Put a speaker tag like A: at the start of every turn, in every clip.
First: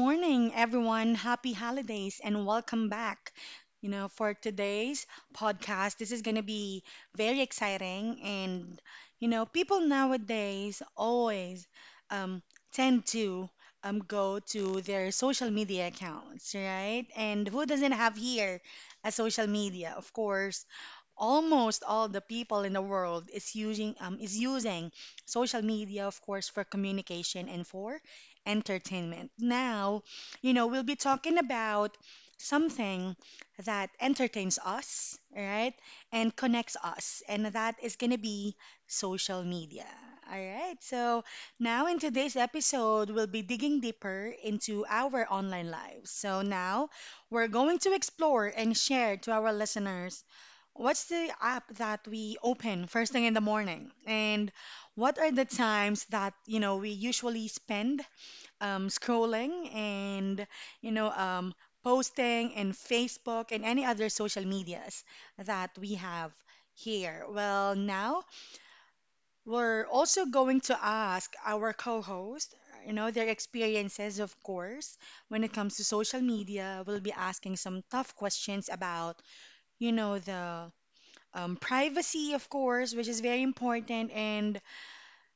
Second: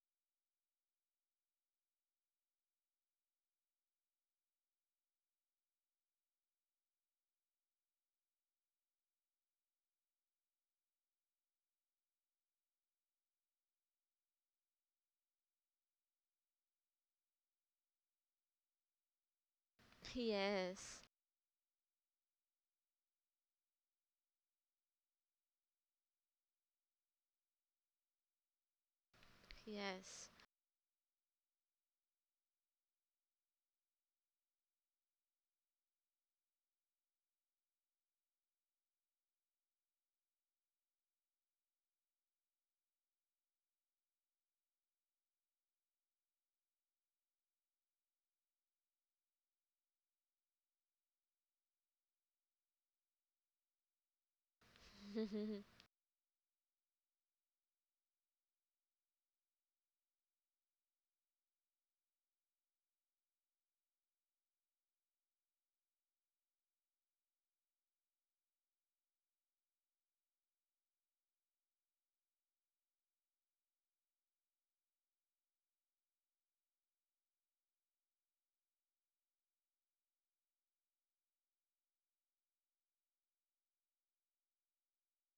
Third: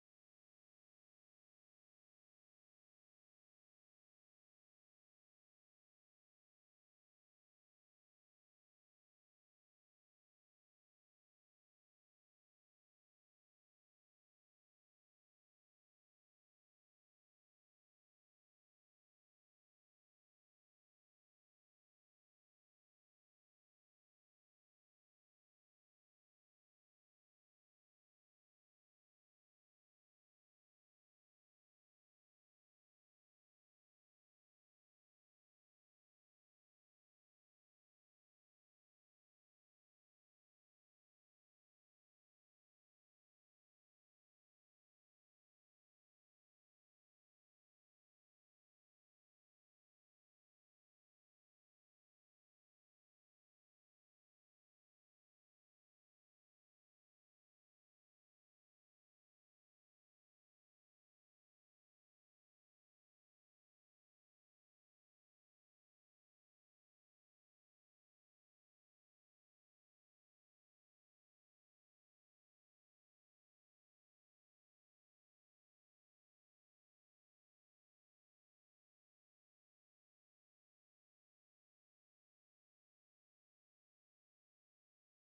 A: morning, everyone. Happy holidays and welcome back. You know, for today's podcast, this is going to be very exciting. And, you know, people nowadays always um, tend to go to their social media accounts, right? And who doesn't have here a social media? Of course,
B: Yes,
A: almost all the people in the world is using social media, of course, for communication and for entertainment now.
B: yes,
A: You know, we'll be talking about something that entertains us, right, and connects us, and that is going to be social media. All right, so now in today's episode we'll be digging deeper into our online lives. So now we're going to explore and share to our listeners what's the app that we open first thing in the morning. And what are the times that, you know, we usually spend scrolling and, you know, um, posting in Facebook and any other social medias that we have here? Well, now we're also going to ask our co-host, you know, their experiences, of course, when it comes to social media. We'll be asking some tough questions about, you know, the privacy, of course, which is very important, and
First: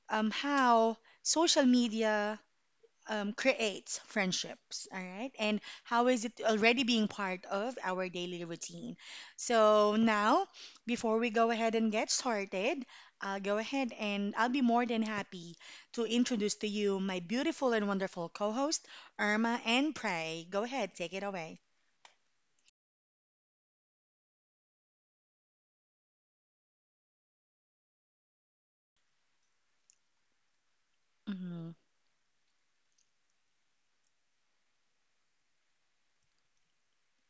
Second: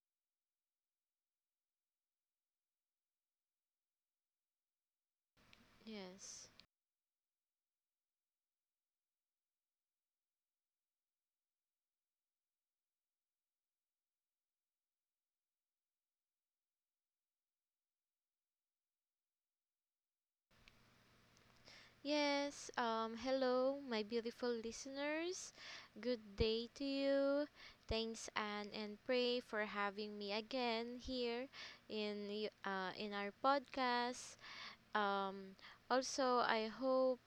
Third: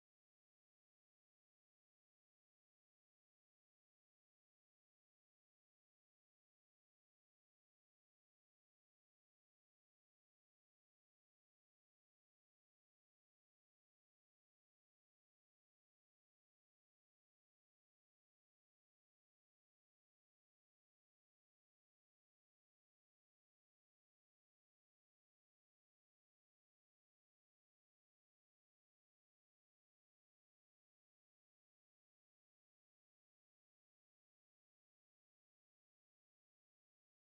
A: how social media creates friendships, all right? And how is it
B: yes,
A: already being part of our daily routine? So now, before we go ahead and get started, I'll go ahead and I'll be more than happy to introduce to you my beautiful and wonderful co-host, Irma and Pray. Go ahead, take it away.
B: yes. Hello, my beautiful listeners. Good day to you. Thanks Anne and Pray for having me again here in in our podcast. Um, also, I hope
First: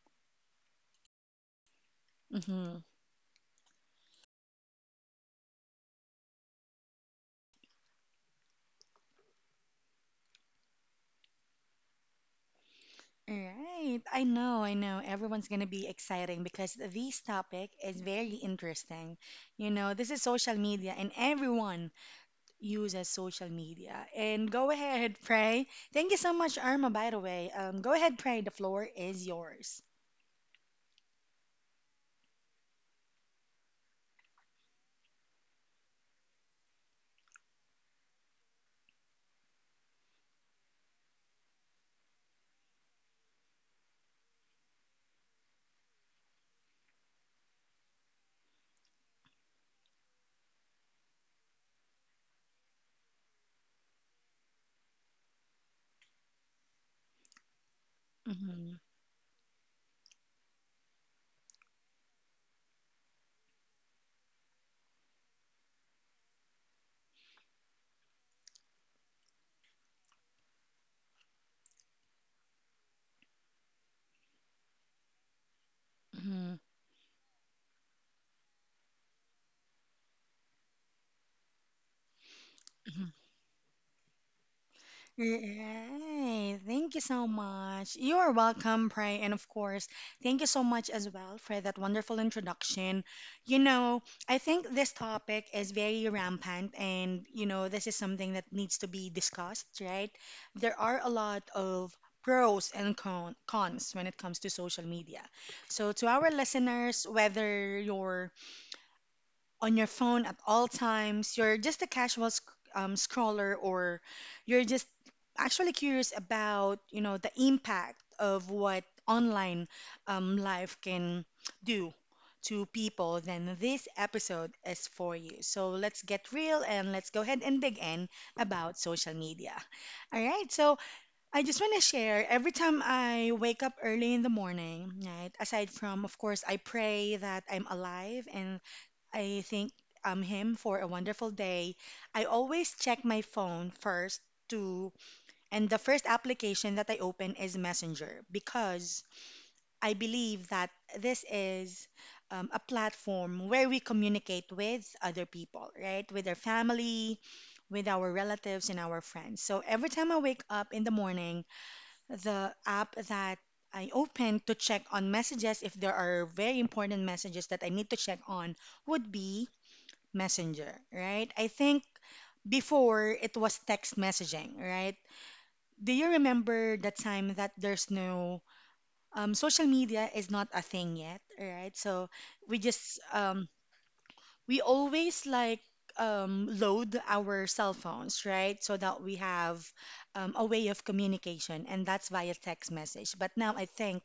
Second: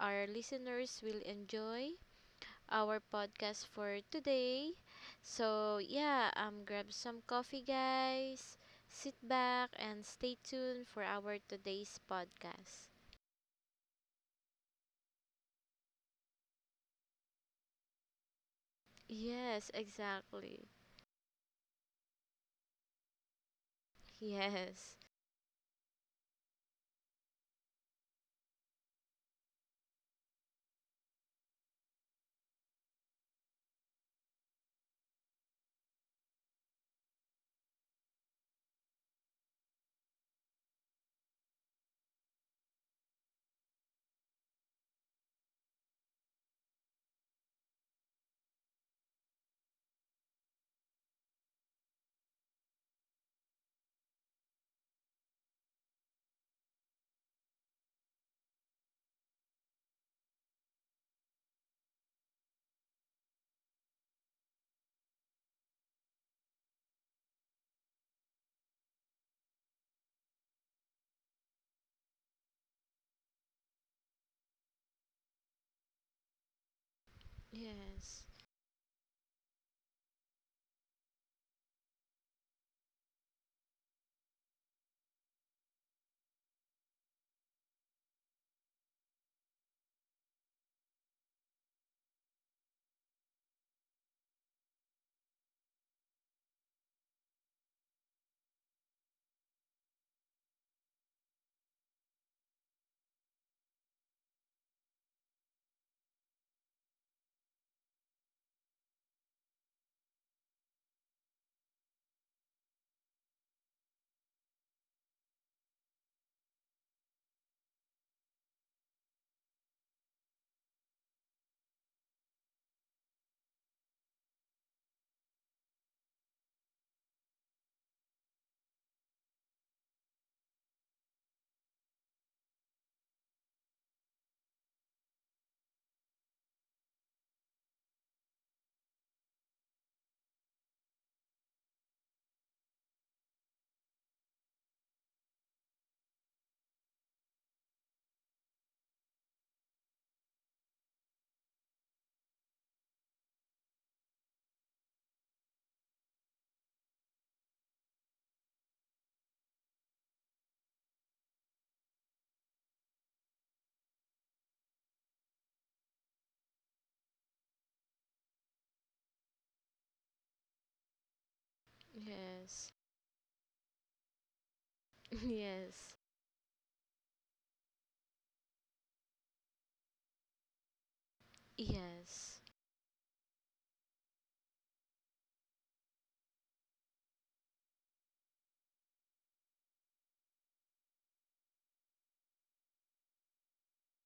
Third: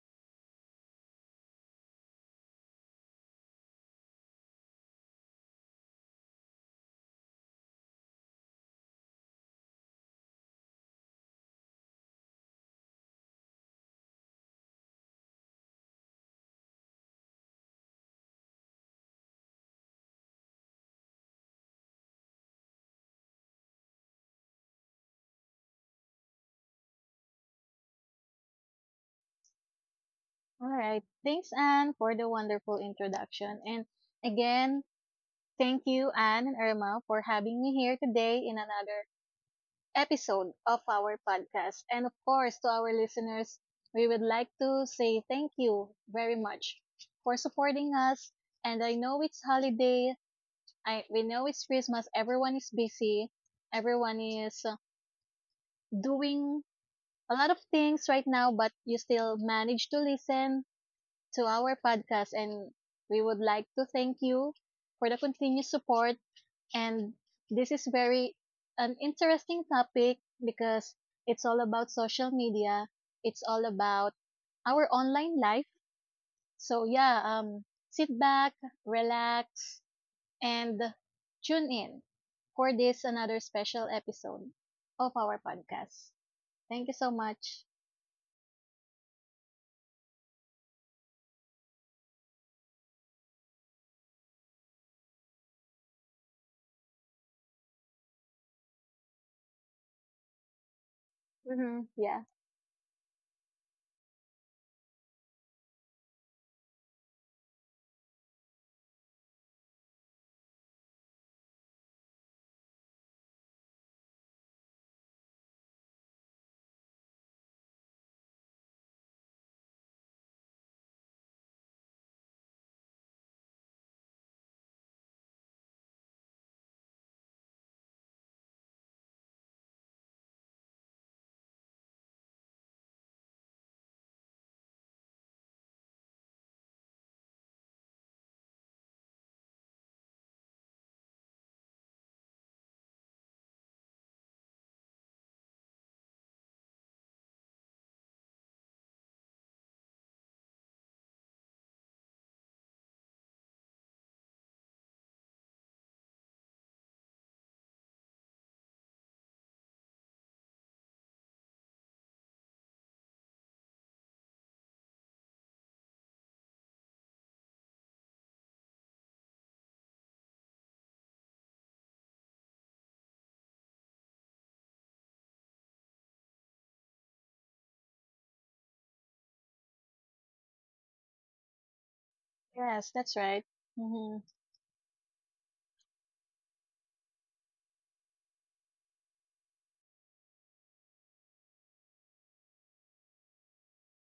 B: our listeners will enjoy
A: hmm
B: our podcast for today. So, yeah, grab some coffee, guys. Sit back and stay tuned for our today's podcast.
A: Right. I know, I know. Everyone's going to be exciting because this topic is very interesting. You
B: Yes,
A: know, this is social
B: exactly.
A: media and everyone uses social media. And go
B: Yes.
A: ahead, Pray. Thank you so much, Irma, by the way. Go ahead, Pray. The floor is yours.
C: All right. Thanks, Anne, for the wonderful introduction. And again, thank you, Anne and Irma, for having me here today in another episode of our podcast. And of course, to our listeners, we would like to say thank you very much for supporting us. And I know it's holiday. I we know it's Christmas. Everyone is busy. Everyone is doing a lot of things right now, but
A: Mm-hmm.
C: you still manage to listen to our podcast. And we would like to thank you for the continuous support. And this is very an interesting topic because it's all about social media. It's all about our online life.
A: Mm-hmm.
C: So yeah, sit
B: Yes.
C: back, relax, and tune in for this another special episode of our podcast.
A: Right.
C: Thank you
A: Thank you
C: so
A: so
C: much.
A: much. You are welcome, Pray. And of course, thank you so much as well for that wonderful introduction. You know, I think this topic is very rampant and, you know, this is something that needs to be discussed, right? There are a lot
C: Mm-hmm.
A: of
C: Yeah.
A: pros and cons when it comes to social media. So, to our listeners, whether you're on your phone at all times, you're just a casual scroller, or you're just actually curious about, you know, the impact of what online life can do to people, then this episode is for you. So let's get real and let's go ahead and dig in about social media. All right. So I just want to share, every time I wake up early in the morning, right? Aside from, of course, I pray that I'm alive and I thank him for a wonderful day. I always check my phone first to, and the first application that I open is Messenger, because I believe that this is a platform where we communicate with other people, right? With our family, with our relatives, and our friends. So every time I wake up in the morning, the app that I open to check on messages, if there are very important messages that I need to check on, would be Messenger, right? I think
B: Yes.
A: before it was text messaging, right? Do
B: Yes.
A: you remember that time that there's no social media is not a thing yet, right? So
B: Yes.
A: we
C: Yes,
A: just
C: that's right. Mm-hmm.
A: we always like load our cell phones, right? So that we have a way of communication, and that's via text message. But now I think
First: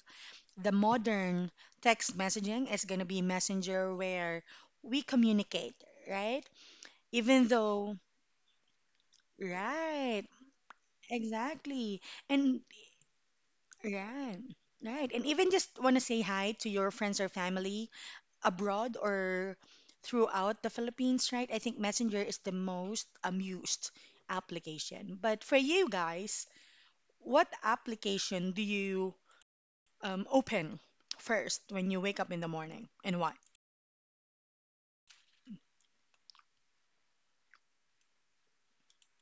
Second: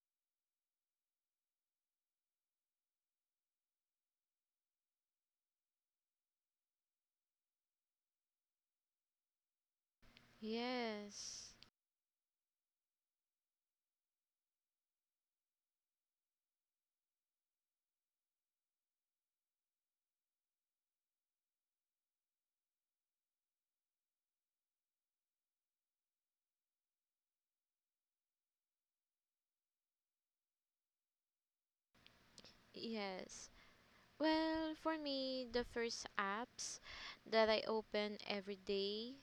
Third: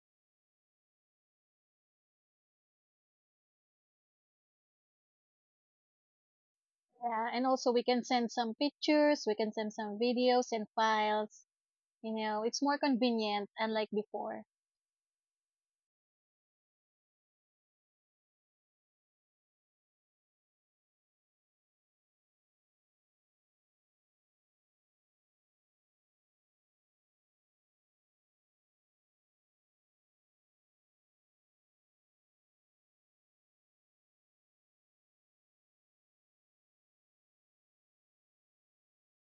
A: the modern text messaging is going to be Messenger, where we communicate, right?
C: Yeah, and
A: Even
C: also we
A: though,
C: can send some pictures, we can send some
A: right,
C: videos and files.
B: Yes.
A: exactly.
C: You know,
A: And
C: it's more convenient, unlike
A: right,
C: before.
A: right. And even just want to say hi to your friends or family abroad or throughout the Philippines, right? I think Messenger is the most used application. But for you guys, what application do you open first when you wake up in the morning and why?
B: Yes. Well, for me, the first apps that I open every day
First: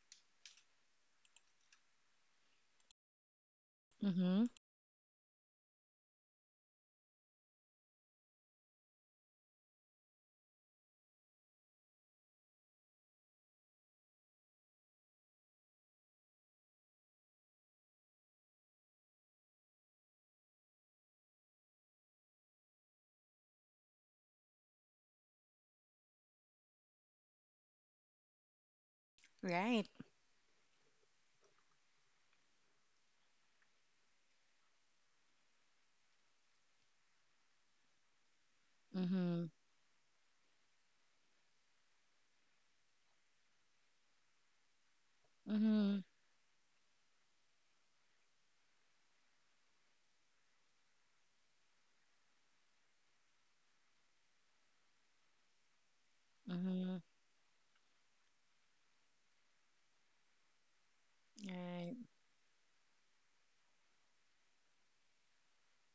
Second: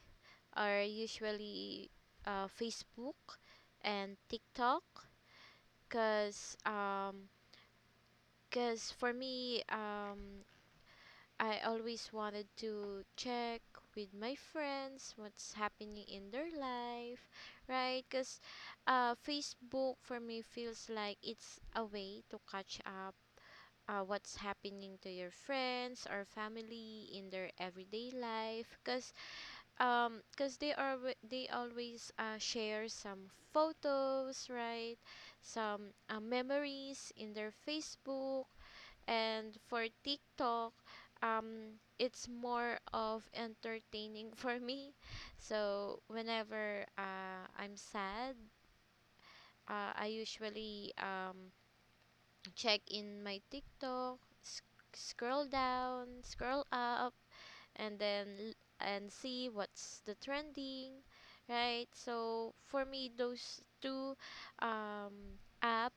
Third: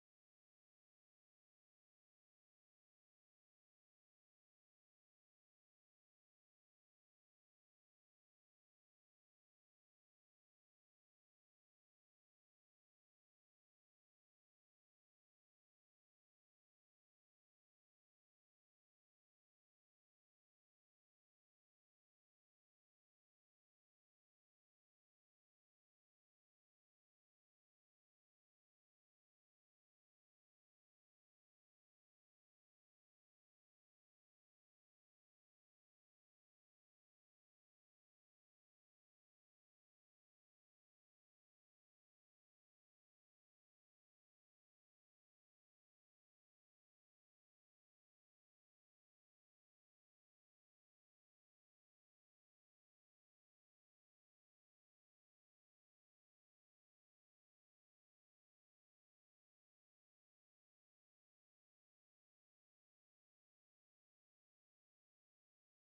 B: are usually Facebook and
A: Mm-hmm.
B: TikTok because cause for me I always wanted to check with my friends what's happening in their life, right? Because Facebook for me feels like it's a way to catch up what's happening to your friends or family in their everyday life, because
A: Right.
B: they always share some photos, right? Some memories in their Facebook.
A: Mm-hmm.
B: And for TikTok, it's more of entertaining for me. So
A: Mm-hmm.
B: whenever I'm sad, I usually check in my TikTok, scroll down, scroll
A: Mm-hmm.
B: up, and then l- and see what's the trending, right?
A: Right.
B: So for me, those two app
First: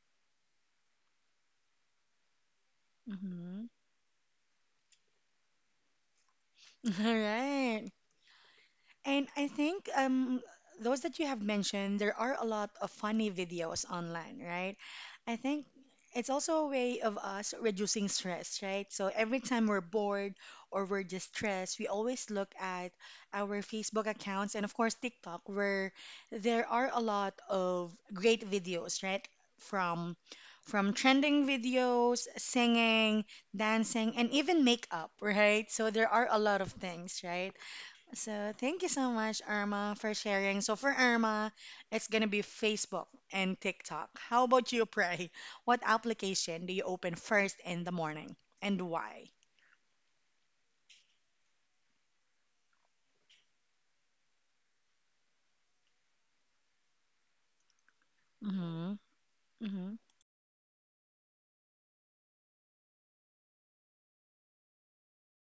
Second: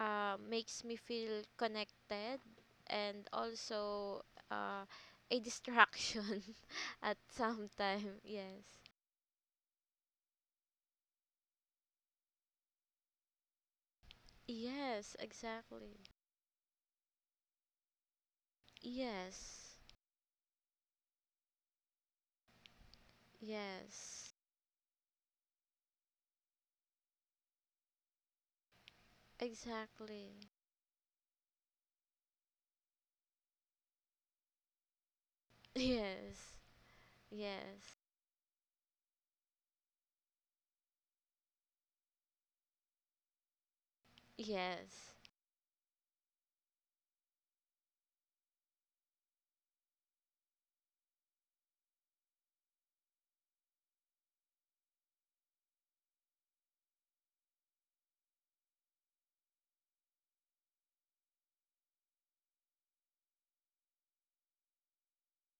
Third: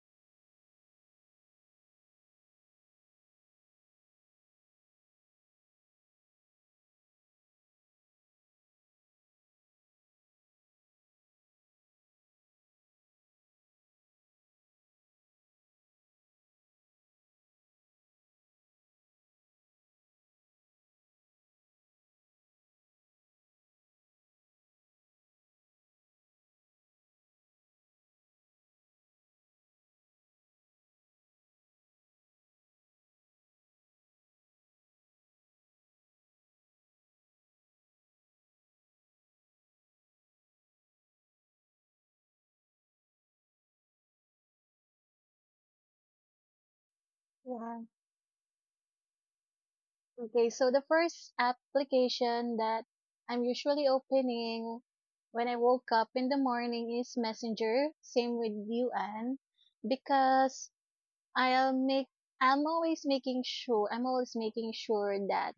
B: makes me feel connected and
A: Mm-hmm.
B: also uh, a distraction
A: All
B: at some
A: right.
B: time. Yes.
A: And I think those that you have mentioned, there are a lot of funny videos online, right?
B: Yes,
A: I think
B: exactly.
A: it's also a way of us reducing stress, right? So every time
B: Yes.
A: we're bored or we're distressed, we always look at our Facebook
B: Yes.
A: accounts and, of course, TikTok, where there are a lot of great videos, right? From
B: Exactly.
A: trending videos, singing, dancing, and even makeup, right? So there are a
B: Yes.
A: lot of things, right?
B: Yes.
A: So thank you so much, Irma, for sharing. So for Irma, it's gonna be Facebook and TikTok. How about you,
B: Yes.
A: Pray? What application do you open first
C: Yeah.
A: in the morning and why?
C: Okay, so the first application that I'm usually opening when I woke up in the morning is Messenger. Same with
A: Mm-hmm.
C: you, Anne,
A: Mm-hmm.
C: because I'll make I'm always making sure that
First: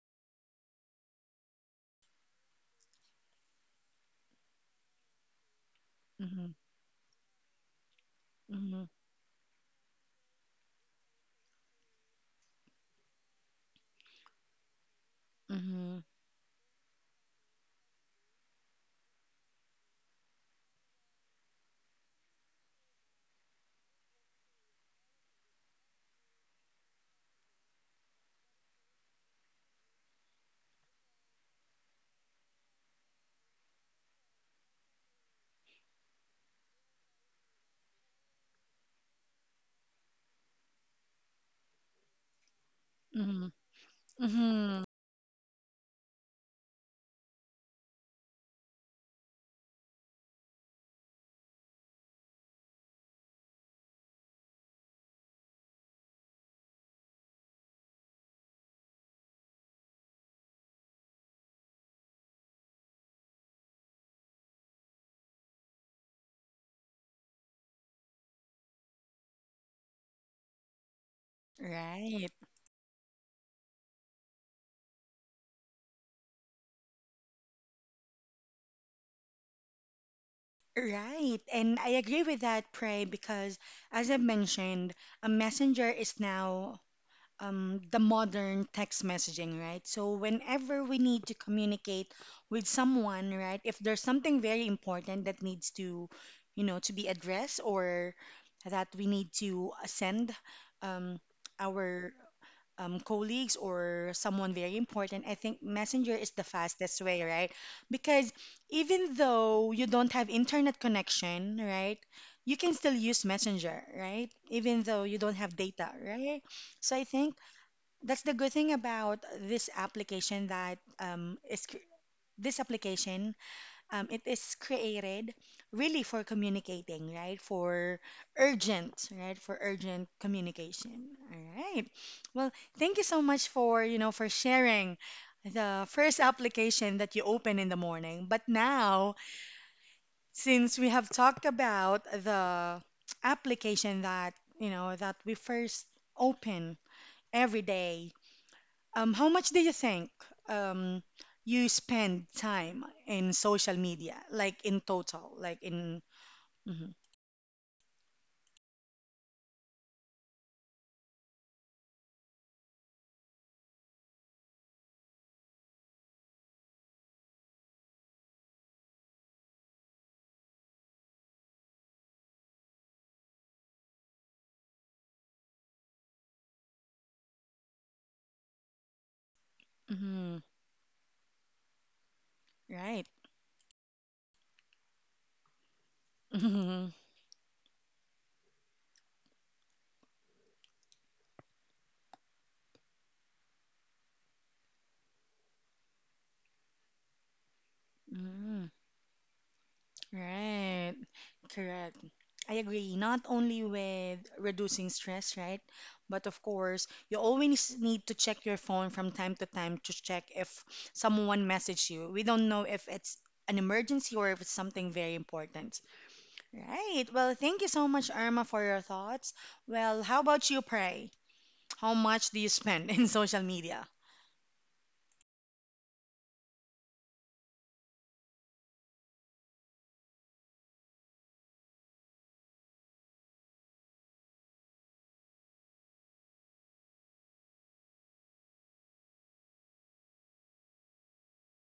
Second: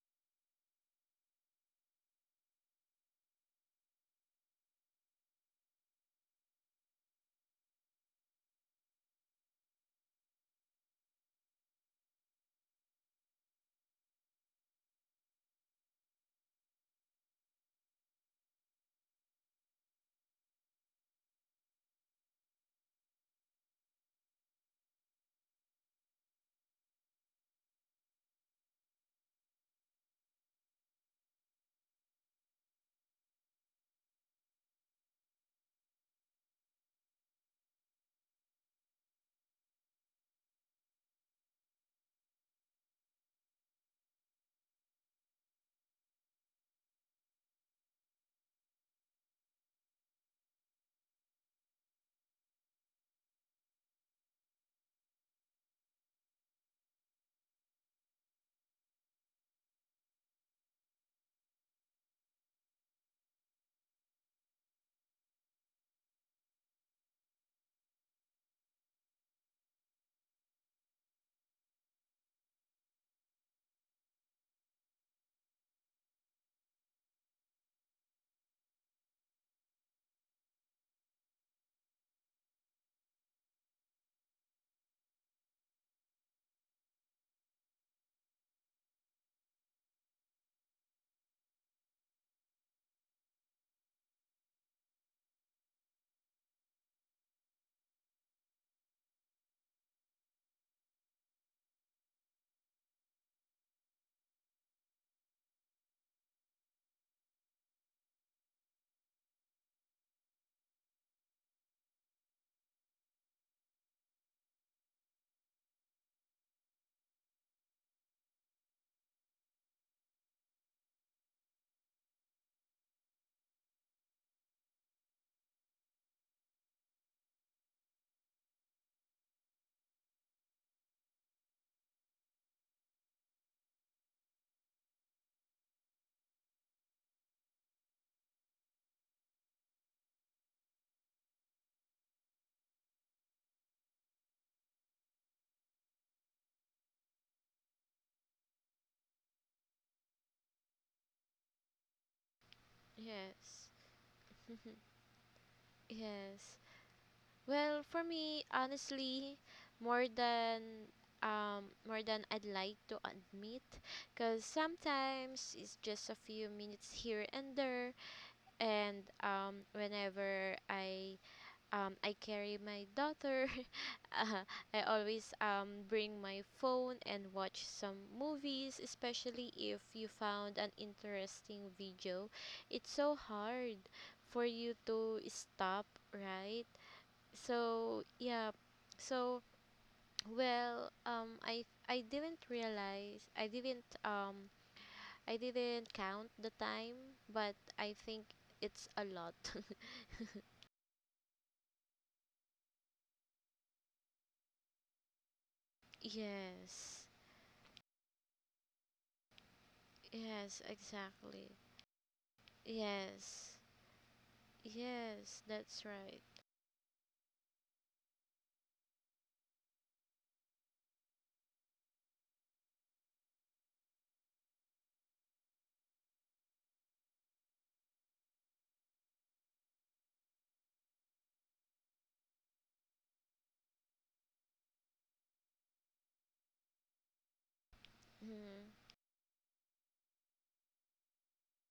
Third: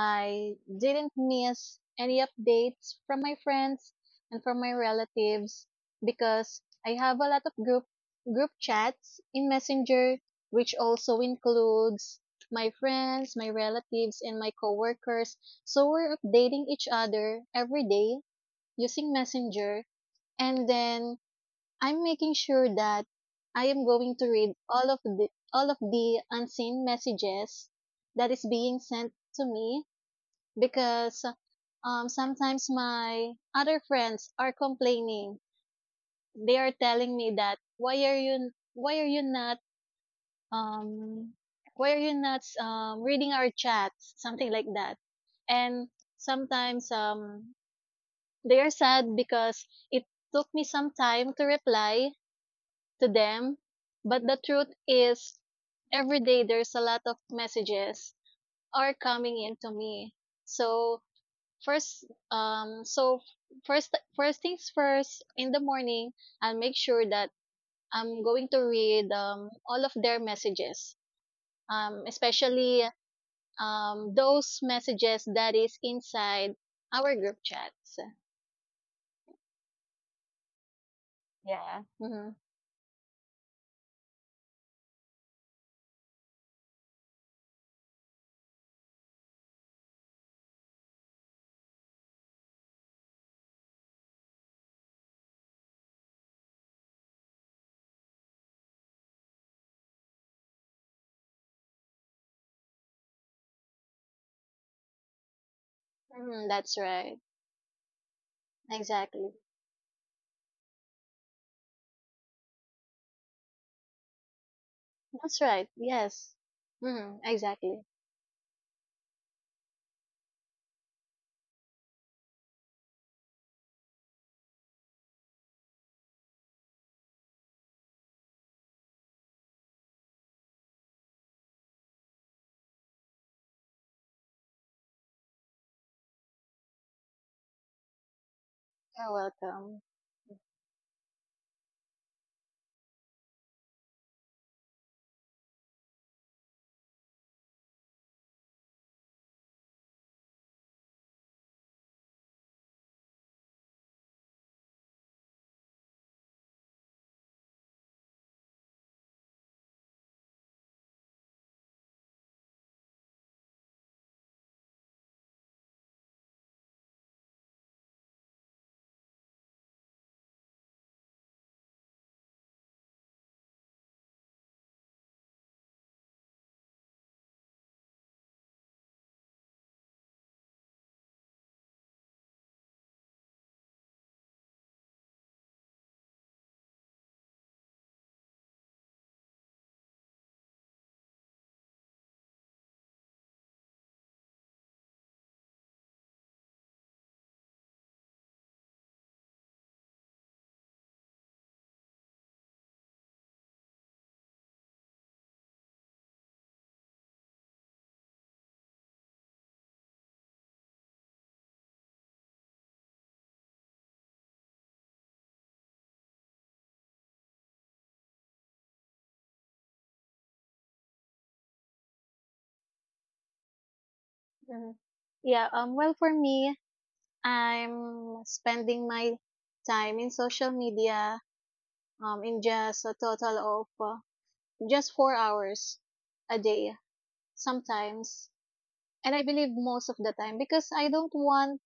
C: I didn't miss any updates from my friends and from my relatives
A: Mm-hmm.
C: because I have a lot of group
A: Mm-hmm.
C: chats in Messenger, which also includes my friends, my relatives, and my coworkers. So
A: Mm-hmm.
C: we're updating each other every day using Messenger, and then I'm making sure that I am going to read all of the unseen messages that is being sent to me because sometimes my other friends are complaining. They are telling me that why are you not um why are you not reading
A: Mm-hmm.
C: our chats, something like
A: Mm-hmm.
C: that. And sometimes they are sad because it took me some time to reply to them. But the truth is every day there's a lot of messages are coming into me. So first um so first things first in the morning, I'll make sure that I'm going to read all of their messages,
A: Right,
C: especially those messages that is inside our group chats.
A: right. And
C: Yeah.
A: I agree
C: Mm-hmm.
A: with that, Pray, because as I mentioned, a messenger is now the modern text messaging, right? So whenever we need to communicate with someone, right, if there's something very important that needs to, you know, to be addressed or that we need to send um, our colleagues or someone very important, I think Messenger is the
C: Mm-hmm, that's
A: fastest
C: right.
A: way, right? Because even
C: Exactly.
A: though you don't have internet connection, right? You can still use Messenger, right? Even though you don't
C: That's
A: have
C: right.
A: data,
C: Yes.
A: right? So I
C: Mm-hmm.
A: think
C: Exactly.
A: that's the good thing about this application that this application it is created really for communicating, right? For urgent, right? For urgent communication. All right. Well, thank you so much for, you know, for sharing the first application that you open in the morning. But
C: You're
A: now,
C: welcome.
A: since we have talked about the application that, you know, that we first open every day, how much do you think um, you spend time in
B: Yes.
A: social media, like in total, like in
B: yes.
A: mhm,
B: Well, for me, honestly, more than I'd like to admit, because sometimes it's just a few minutes here and there, and whenever I carry my daughter, uh, I always bring my phone and watch some movies, especially if you
A: mhm,
B: found an interesting video. It's
A: right?
B: so hard for you to stop, right?
A: Mhm,
B: So yeah, so well, I didn't realize, I didn't count the time, but I think
A: mhm,
B: it's a lot.
A: right. Correct. I agree. Not only with reducing stress, right? But of course,
B: Yes.
A: you always need to check your phone from time to time to check if
B: Yes,
A: someone
B: exactly.
A: messaged you. We don't know if it's
B: Yes.
A: an emergency or if it's something very
B: Yes,
A: important.
B: that's right.
A: Right. Well, thank you so much, Irma, for your thoughts. Well, how about you, Pray? How much do you spend in social media?
C: Mm-hmm. Yeah, well, for me, I'm spending my time in social media, in just a total of just 4 hours a day sometimes.
B: Mm.
C: And I believe most of the time, because I don't want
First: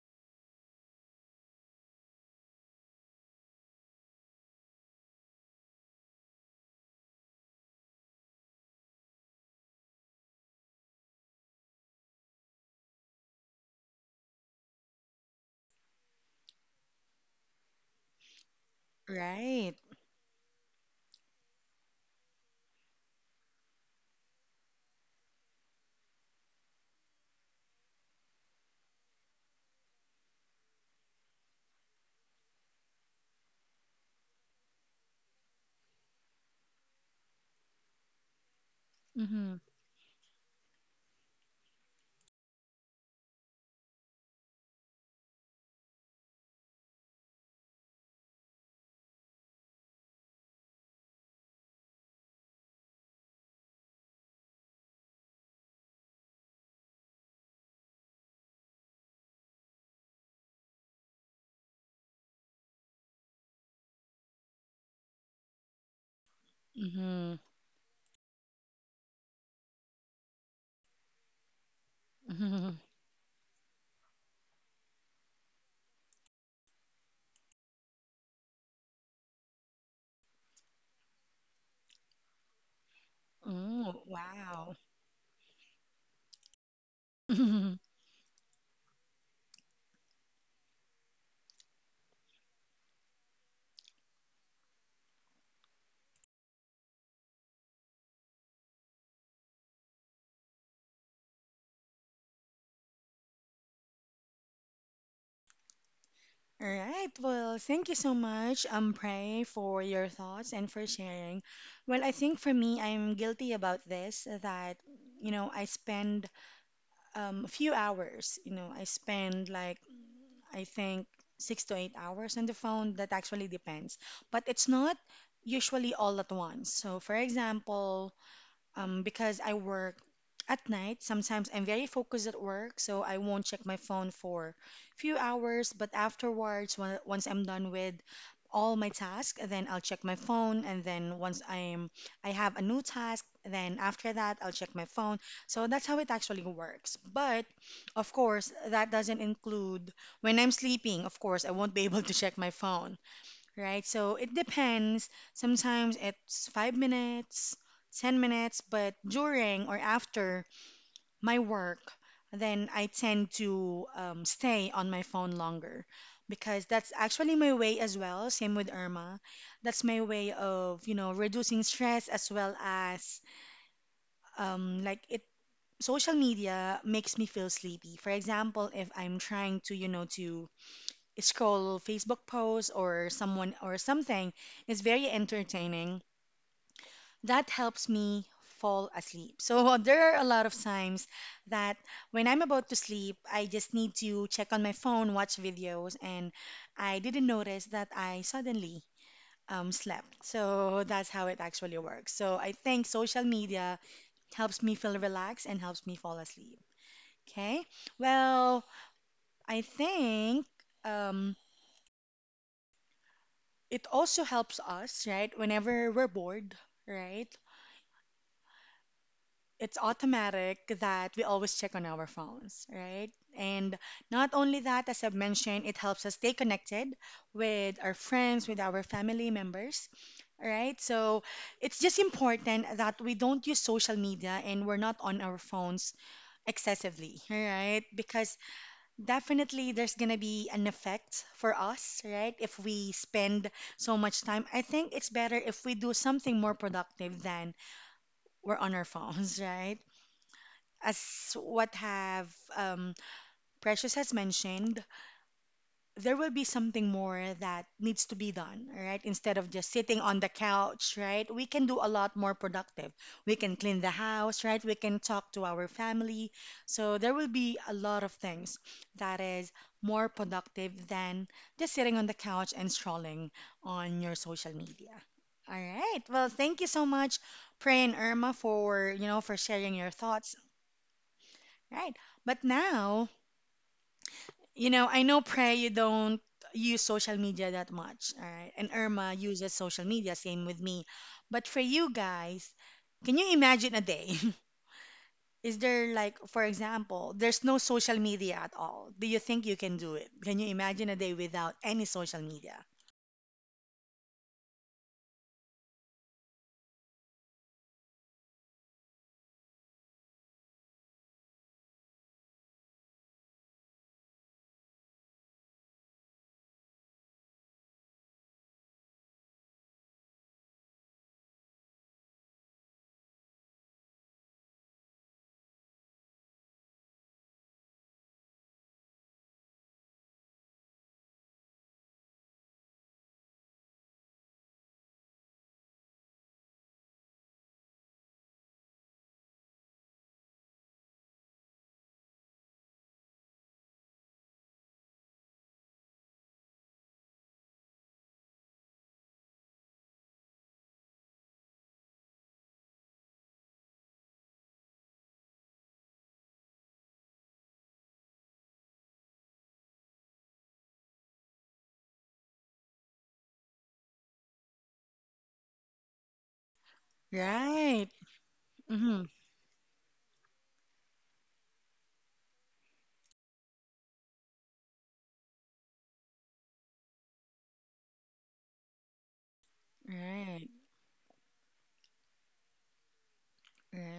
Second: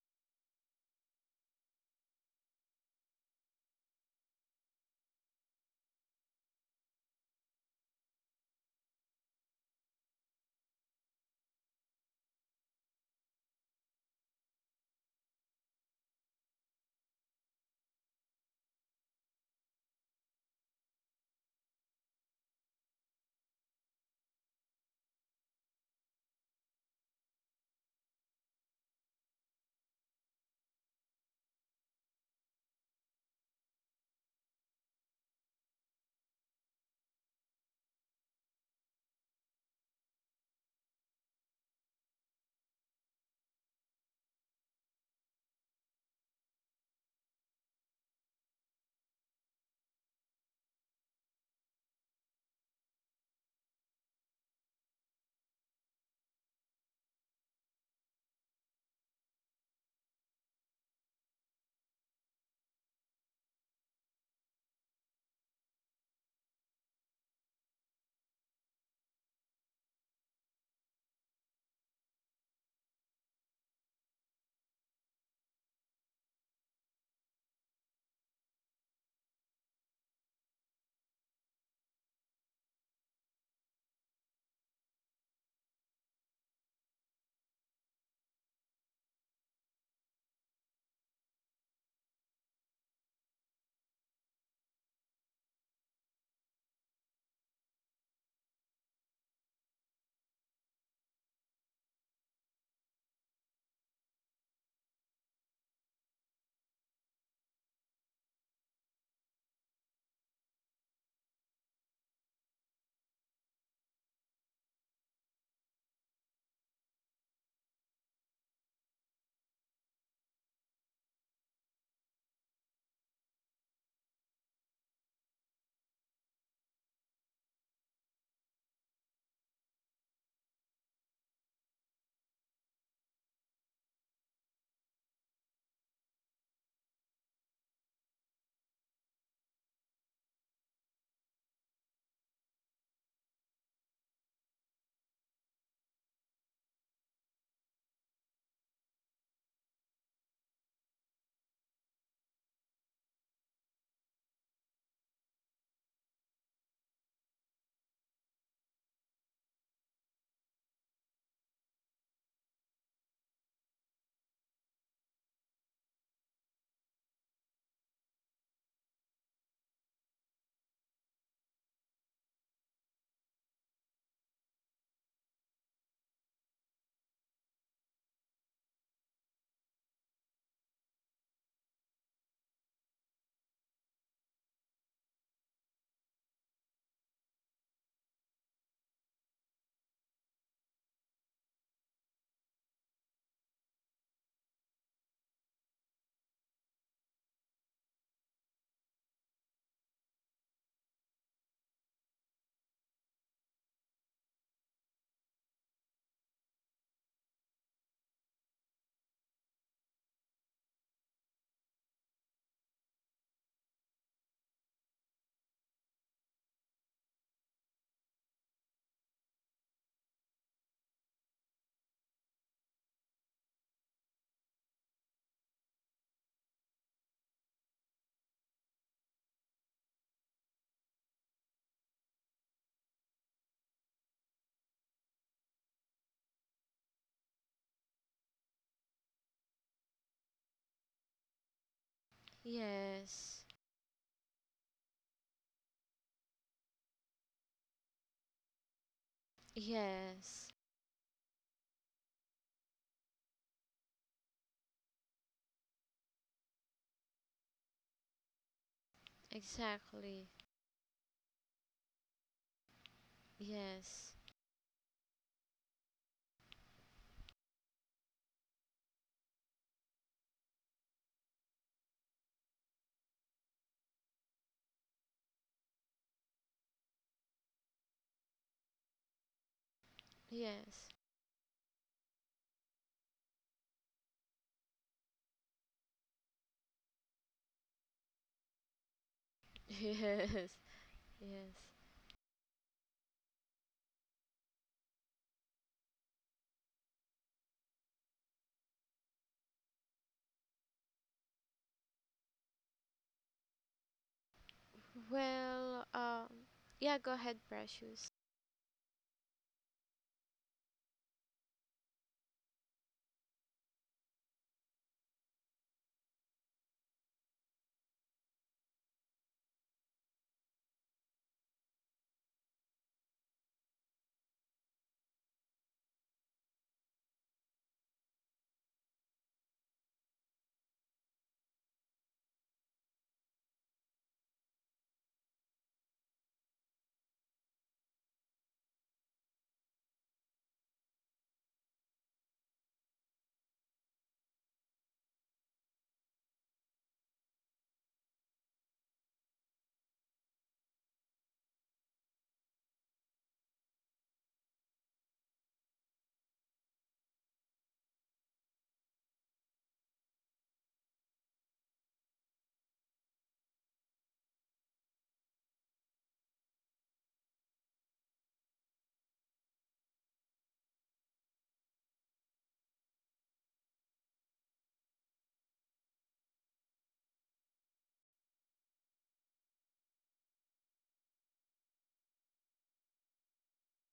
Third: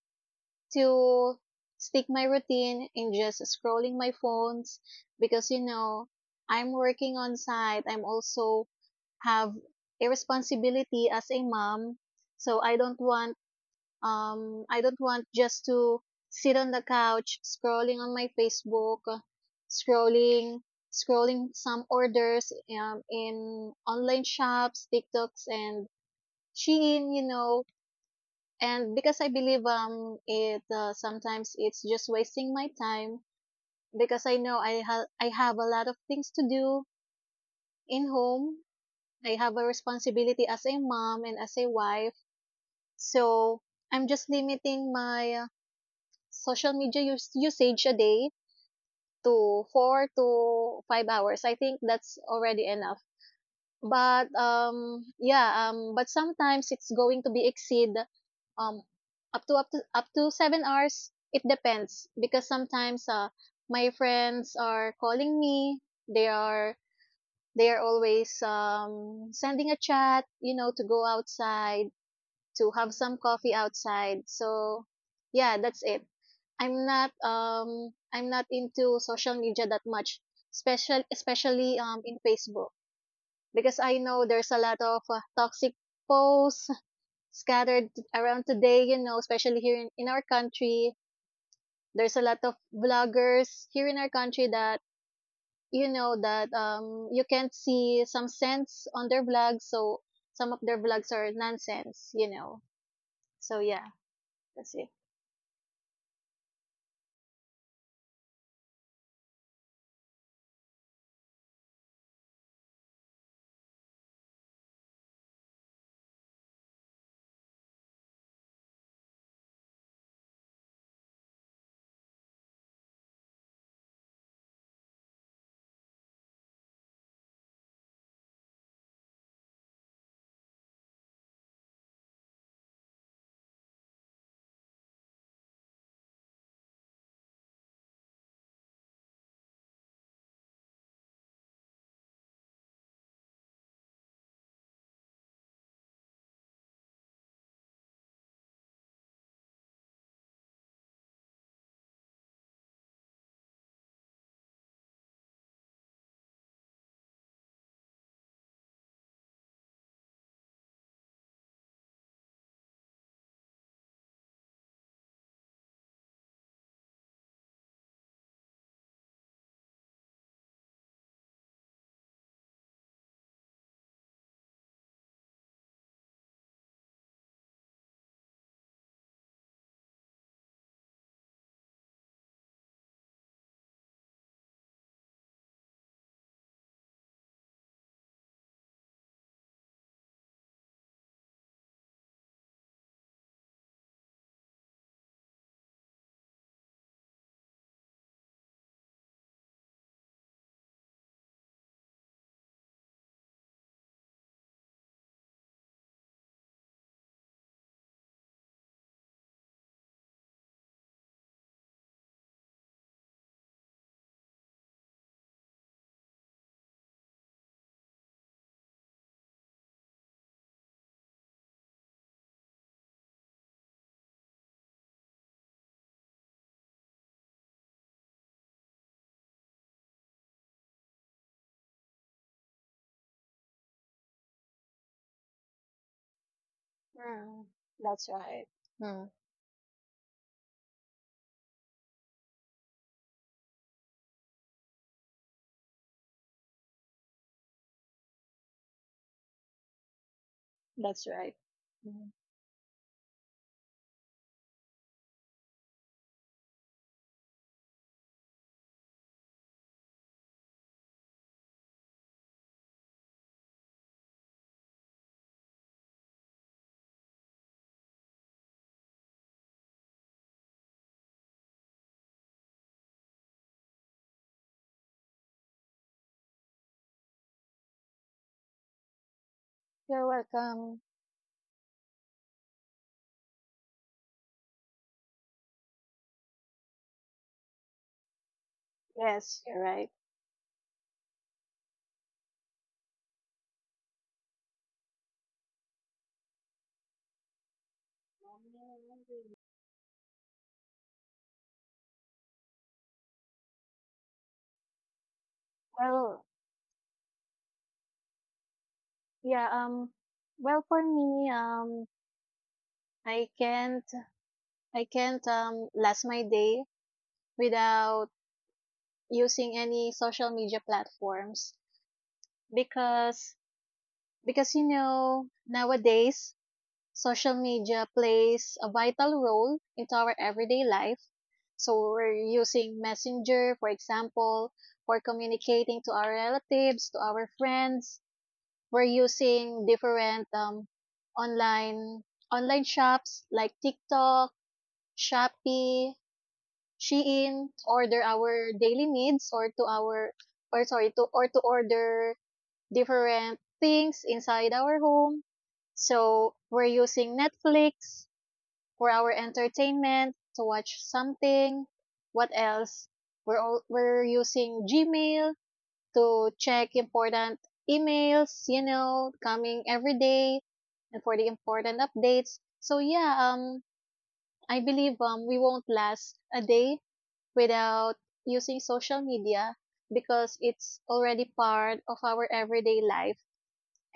C: to stick my routine in just scrolling my phones, because, you know, I'm working on site. I'm also have a responsibility as a mom. So I don't want just to sit on the couch scrolling on my Facebook,
A: Right.
C: scrolling, scrolling some orders in online shops, TikToks, and Shein, you know. And because I believe it sometimes it's just wasting my time because I know I have a lot of things to do in home. I
A: Mm-hmm.
C: have a responsibility as a mom and as a wife. So I'm just limiting my usage a day to 4 to 5 hours. I think that's already enough. But but sometimes it's going to be exceed um up to 7 hours. It depends because sometimes my friends are calling me. They are
A: Mm-hmm.
C: they are always sending a chat, you know, to go outside to
A: Mm-hmm.
C: have some coffee outside. So yeah, that's it. I'm not into social media that much, special especially in Facebook, because I
A: Oh,
C: know there's a
A: wow.
C: lot of toxic posts scattered around today, you know, especially in our country. There's a lot of bloggers here in our country that, you know, that you can't see some sense on their blogs, so some of their blogs are nonsense, you know. So yeah, that's it.
A: All right. Well, thank you so much, Pray, for your thoughts and for sharing. Well, I think for me, I'm guilty about this that, you know, I spend a few hours, you know, I spend like I think 6 to 8 hours on the phone. That actually depends. But it's not usually all at once. So, for example, because I work at night. Sometimes I'm very focused at work, so I won't check my phone for few hours. But afterwards, once I'm done with all my tasks, then I'll check my phone. And then once I'm I have a new task, then after that I'll check my phone. So that's how it actually works. But of course, that doesn't include when I'm sleeping. Of course, I won't be able to check my phone, right? So it depends. Sometimes it's 5 minutes, 10 minutes, but during or after my work, then I tend to stay on my phone longer, because that's actually my way as well. Same with Irma. That's my way of, you know, reducing stress as well as like it. Social media makes me feel sleepy. For example, if I'm trying to, you know, to scroll Facebook posts or someone or something is very entertaining, that helps me fall asleep. So there are a lot of times that when I'm about to sleep, I just need to check on my phone, watch videos, and I didn't notice that I suddenly slept. So that's how it actually works. So I think social media helps me feel relaxed and helps me fall asleep. Okay. Well, I think um, it also helps us, right? Whenever we're bored, right? It's automatic that we always check on our phones, right? And not only that, as I've mentioned, it helps us stay connected with our friends, with our family members, right? So it's just important that we don't use social media and we're not on our phones excessively,
C: Mm,
A: right?
C: that's
A: Because
C: right. Mm,
A: definitely, there's gonna be an effect for us, right? If we
B: Yes.
A: spend so much time, I think it's better if we do something more productive than we're on our phones, right?
B: Yes,
C: that's
A: As
C: right.
A: what
C: Mm.
A: have Precious has mentioned, there will be something more that needs to be done, right? Instead of just sitting on the
B: exactly.
A: couch, right? We can do a lot more productive. We can clean the
B: Yes.
A: house, right? We can talk to our family. So there will be a lot of things that is more productive than just sitting on the couch and strolling on your social media. All right. Well, thank you so much, Pray and Irma, for, you know, for sharing your
C: You're
A: thoughts.
C: welcome.
B: Yes.
A: Right. But now I know Pray you don't use social media that much, all right? And Irma
C: Yes,
A: uses
C: you're
A: social
C: right.
A: media, same
B: yes.
A: with me. But
B: Yes.
A: for you guys, can you imagine a day? Is there like, for example, there's no social media at all. Do you think you can do it? Can you imagine a day without any social media?
B: Well,
C: Well,
B: yeah, go ahead, Precious.
C: yeah, well, for me, I can't, I can't, last my day without using any social media platforms because, you know, nowadays social media plays a vital role into our everyday life. So we're using Messenger, for example, for communicating to our relatives, to our friends. We're using different online online shops like TikTok, Shopee, Shein to order our daily needs or to our or sorry to or to order different things inside our home. So we're using Netflix for our entertainment, to watch something. What else? We're using Gmail to check important
A: Right.
C: emails, you
A: Mm-hmm.
C: know, coming every day, and for the important updates. So yeah, I believe we won't last a day without using social media because
A: Right.
C: it's already part of our everyday life,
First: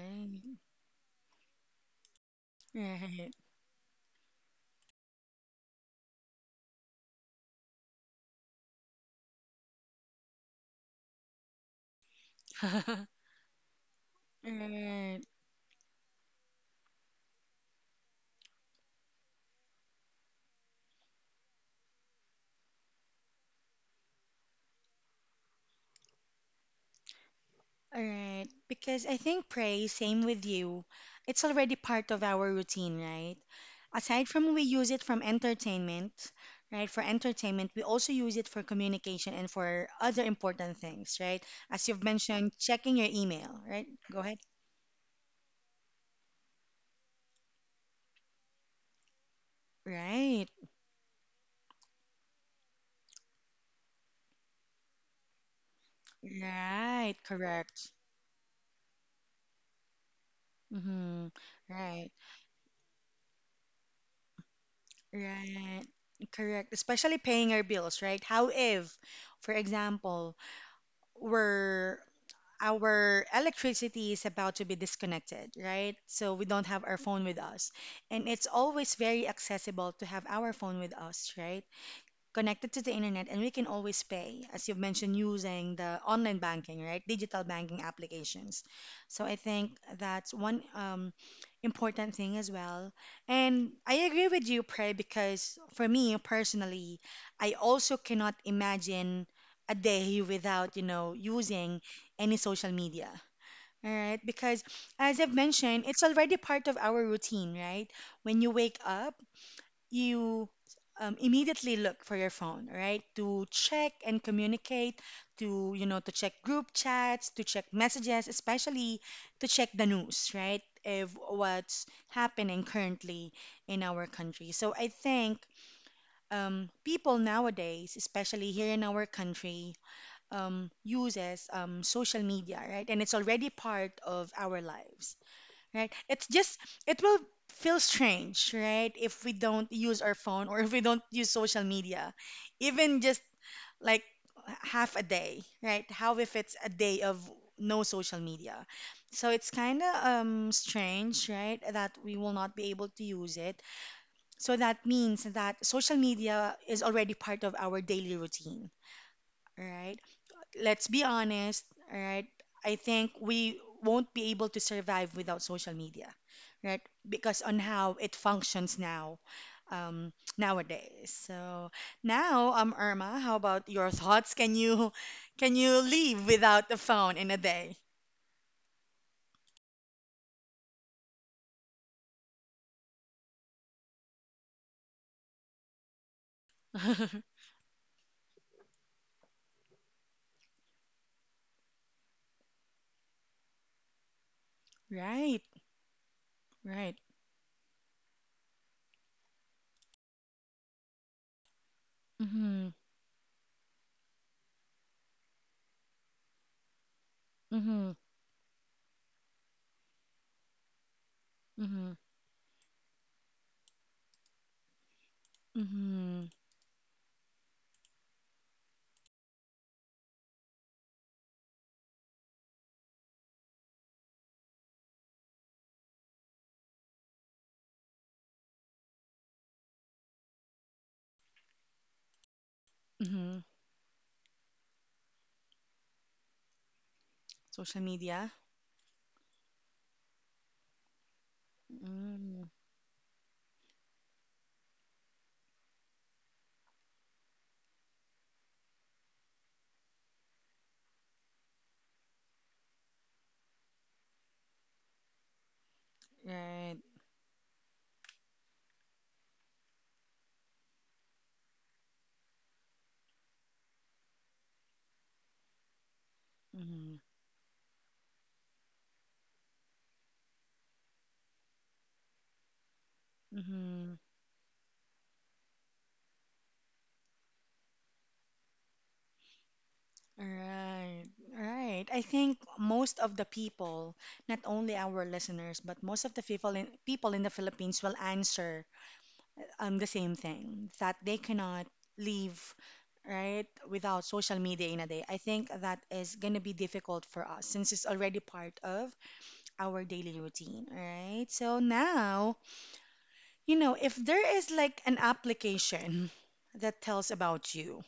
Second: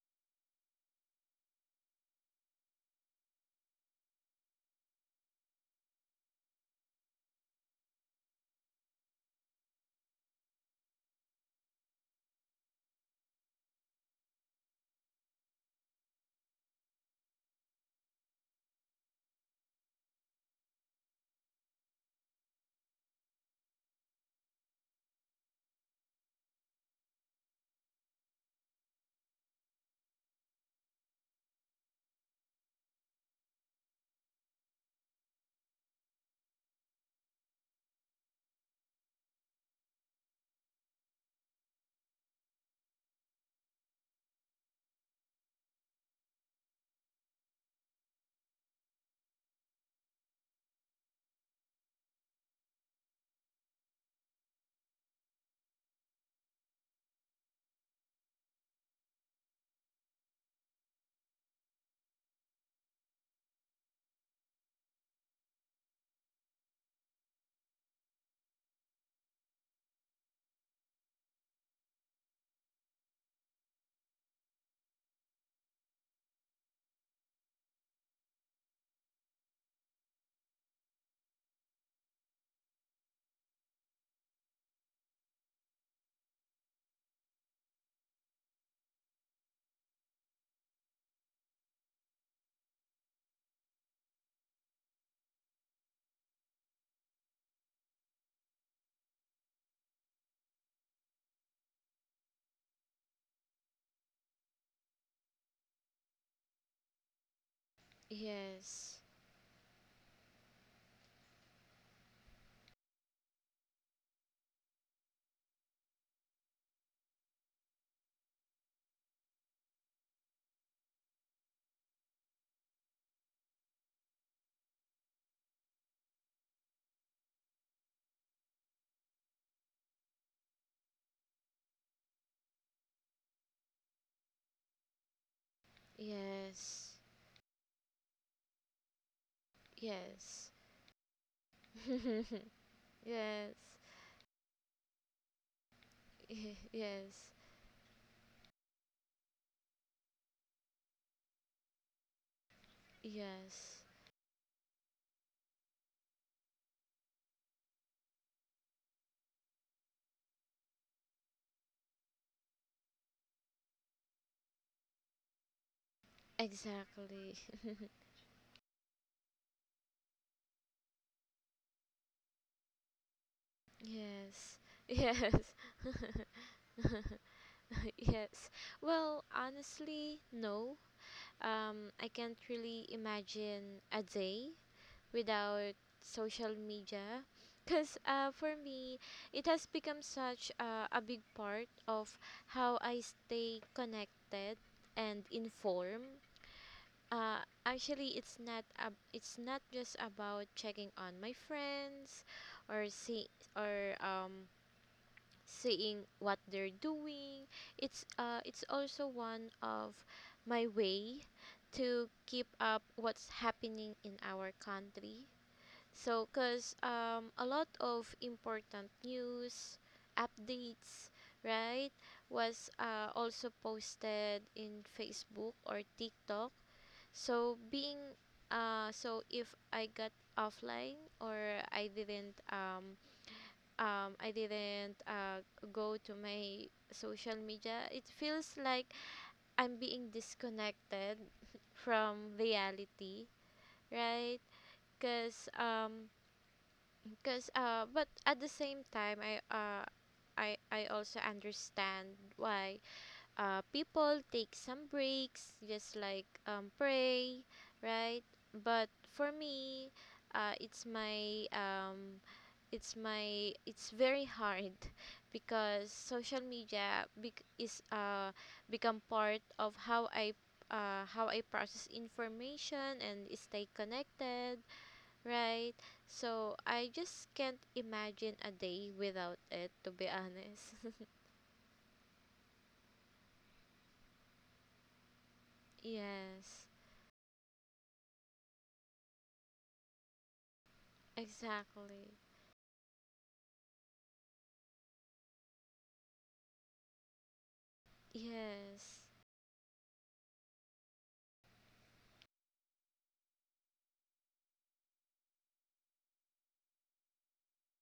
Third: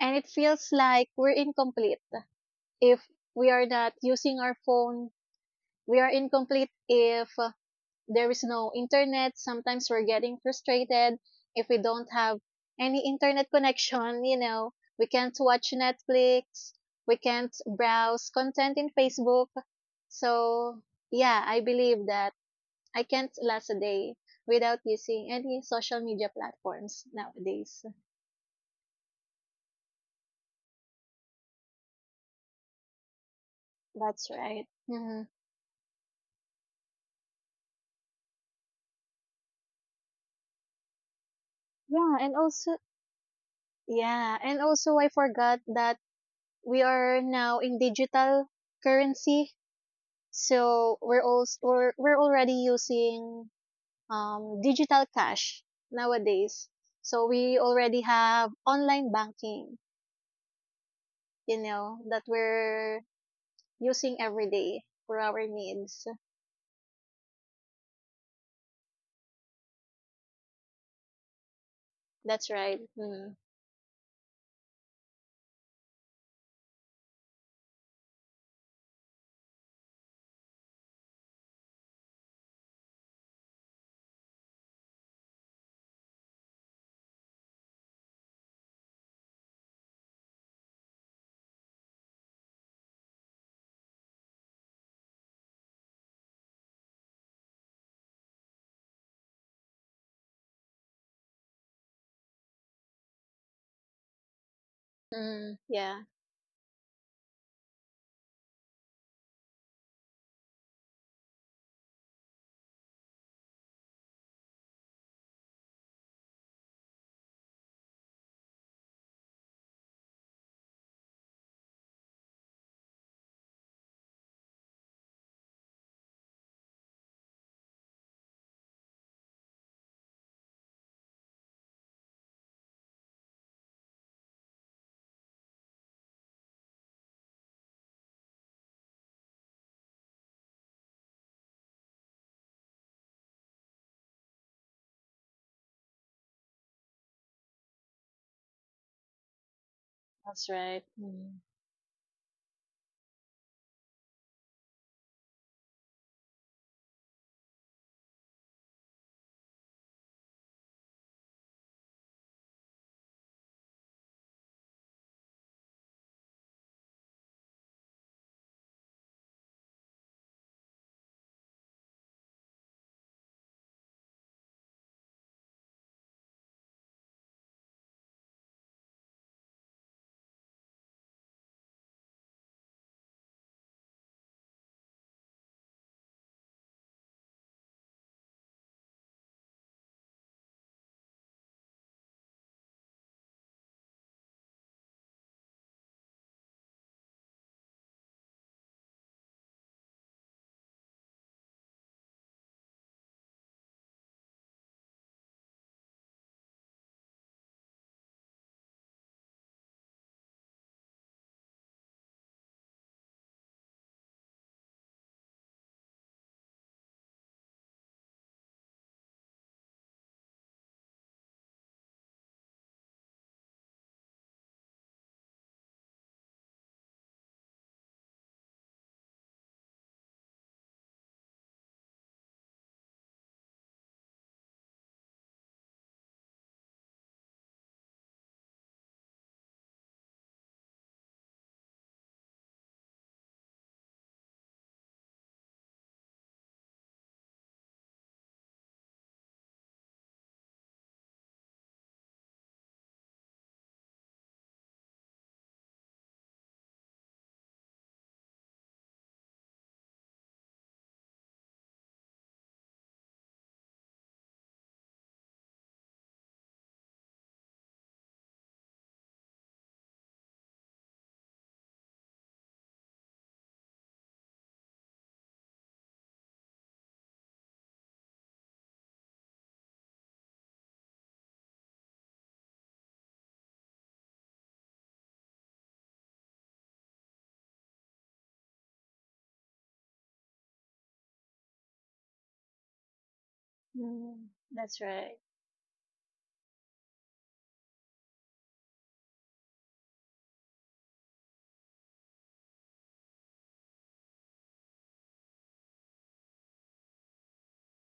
C: and it feels like we're incomplete if
A: Right.
C: we are not using our phone. We are incomplete if there is no internet. Sometimes we're getting frustrated if we don't have any internet connection, you know. We
A: Right.
C: can't watch Netflix, we can't browse content in Facebook. So, yeah, I believe that I can't last a day without using any social media platforms nowadays.
A: All right, because I think pray, same with you. It's already part of our routine, right? Aside
C: That's
A: from we
C: right.
A: use it from
C: Hmm.
A: entertainment, right? For entertainment, we also use it for communication and for other important things, right? As you've
C: Yeah, and
A: mentioned,
C: also
A: checking your email, right? Go ahead.
C: I forgot that we are now in digital currency.
A: Right.
C: So we're already using digital cash nowadays.
A: Right.
C: So we
A: Correct.
C: already have online banking,
A: Mm-hmm.
C: you know,
A: Right.
C: that we're using every day for our
A: Right.
C: needs.
A: Correct. Especially paying our bills, right? How if, for example, we're
C: That's right.
A: our
C: Mm.
A: electricity is about to be disconnected, right? So we don't have our phone with us. And it's always very accessible to have our phone with us, right? Connected to the internet and we can always pay, as you've mentioned, using the online banking, right? Digital banking applications. So I think that's one important thing as well. And I agree with you, Prey, because for me personally, I also cannot imagine a day without, you know, using any social media. All right, because as I've
C: Mm.
A: mentioned, it's
C: Yeah,
A: already part of our routine, right? When you wake
B: Yes,
A: up, you immediately look for your phone, right? To check and communicate, to to check group chats, to check messages, especially to check the news, right? Of what's happening currently in our country. So I think people nowadays, especially here in our country, uses social media, right? And it's already part of our lives, right? It's just
B: yes,
A: it will feel strange, right? If we don't use our phone
B: yes,
A: or if we don't use social media, even just
B: yes,
A: like half a day, right? How if it's a day of
B: yes,
A: no social media? So it's kind of
C: that's right.
A: strange,
C: Mm.
A: right? That we will not be able to use it.
B: yes,
A: So that means that social media is already part of our daily routine, right? Let's be honest, all right? I think we won't be able to survive without social media, right?
B: exactly.
A: Because on how it functions now, nowadays. So now, Irma, how about your thoughts? Can
B: yes,
A: you
B: yes,
A: can you live without the phone in a day?
B: yes. Well, honestly, no. I can't really imagine a day without social media, because for me it has become such a big part of how I stay connected and
A: Right,
B: informed.
A: right.
B: uh, actually, it's not just about checking on my friends
A: Mm-hmm,
B: or see, or seeing what they're doing.
A: mm-hmm,
B: It's also one of my way
A: mm-hmm,
B: to keep up what's happening in our country.
A: mm-hmm,
B: So, cause a lot of important news, updates, right, was also posted in Facebook or TikTok. So being so if I got offline or I didn't
A: mm-hmm.
B: I didn't go to my social
A: Social
B: media, it
A: media.
B: feels like I'm being disconnected from
A: Mm,
B: reality, right? Because um, Because but at the same time, I also understand why people take some breaks, just like
A: right.
B: Pray, right? But for me, uh, it's my um, it's very hard because social
A: Mm-hmm,
B: media bec- is become part of how I process information and stay
A: mm-hmm.
B: connected. Right? So I just can't imagine a day without it, to be honest.
A: Right, right. I think most of the people, not only our listeners, but most of the people in
B: Yes,
A: people in the Philippines will answer the same thing, that they cannot
B: exactly.
A: leave, right, without
C: Mm.
A: social media in
C: That's
A: a day.
C: right.
A: I think that is gonna be difficult for us since it's already part of
B: Yes,
A: our daily routine, right? So now, you know, if there is like an application that tells about you,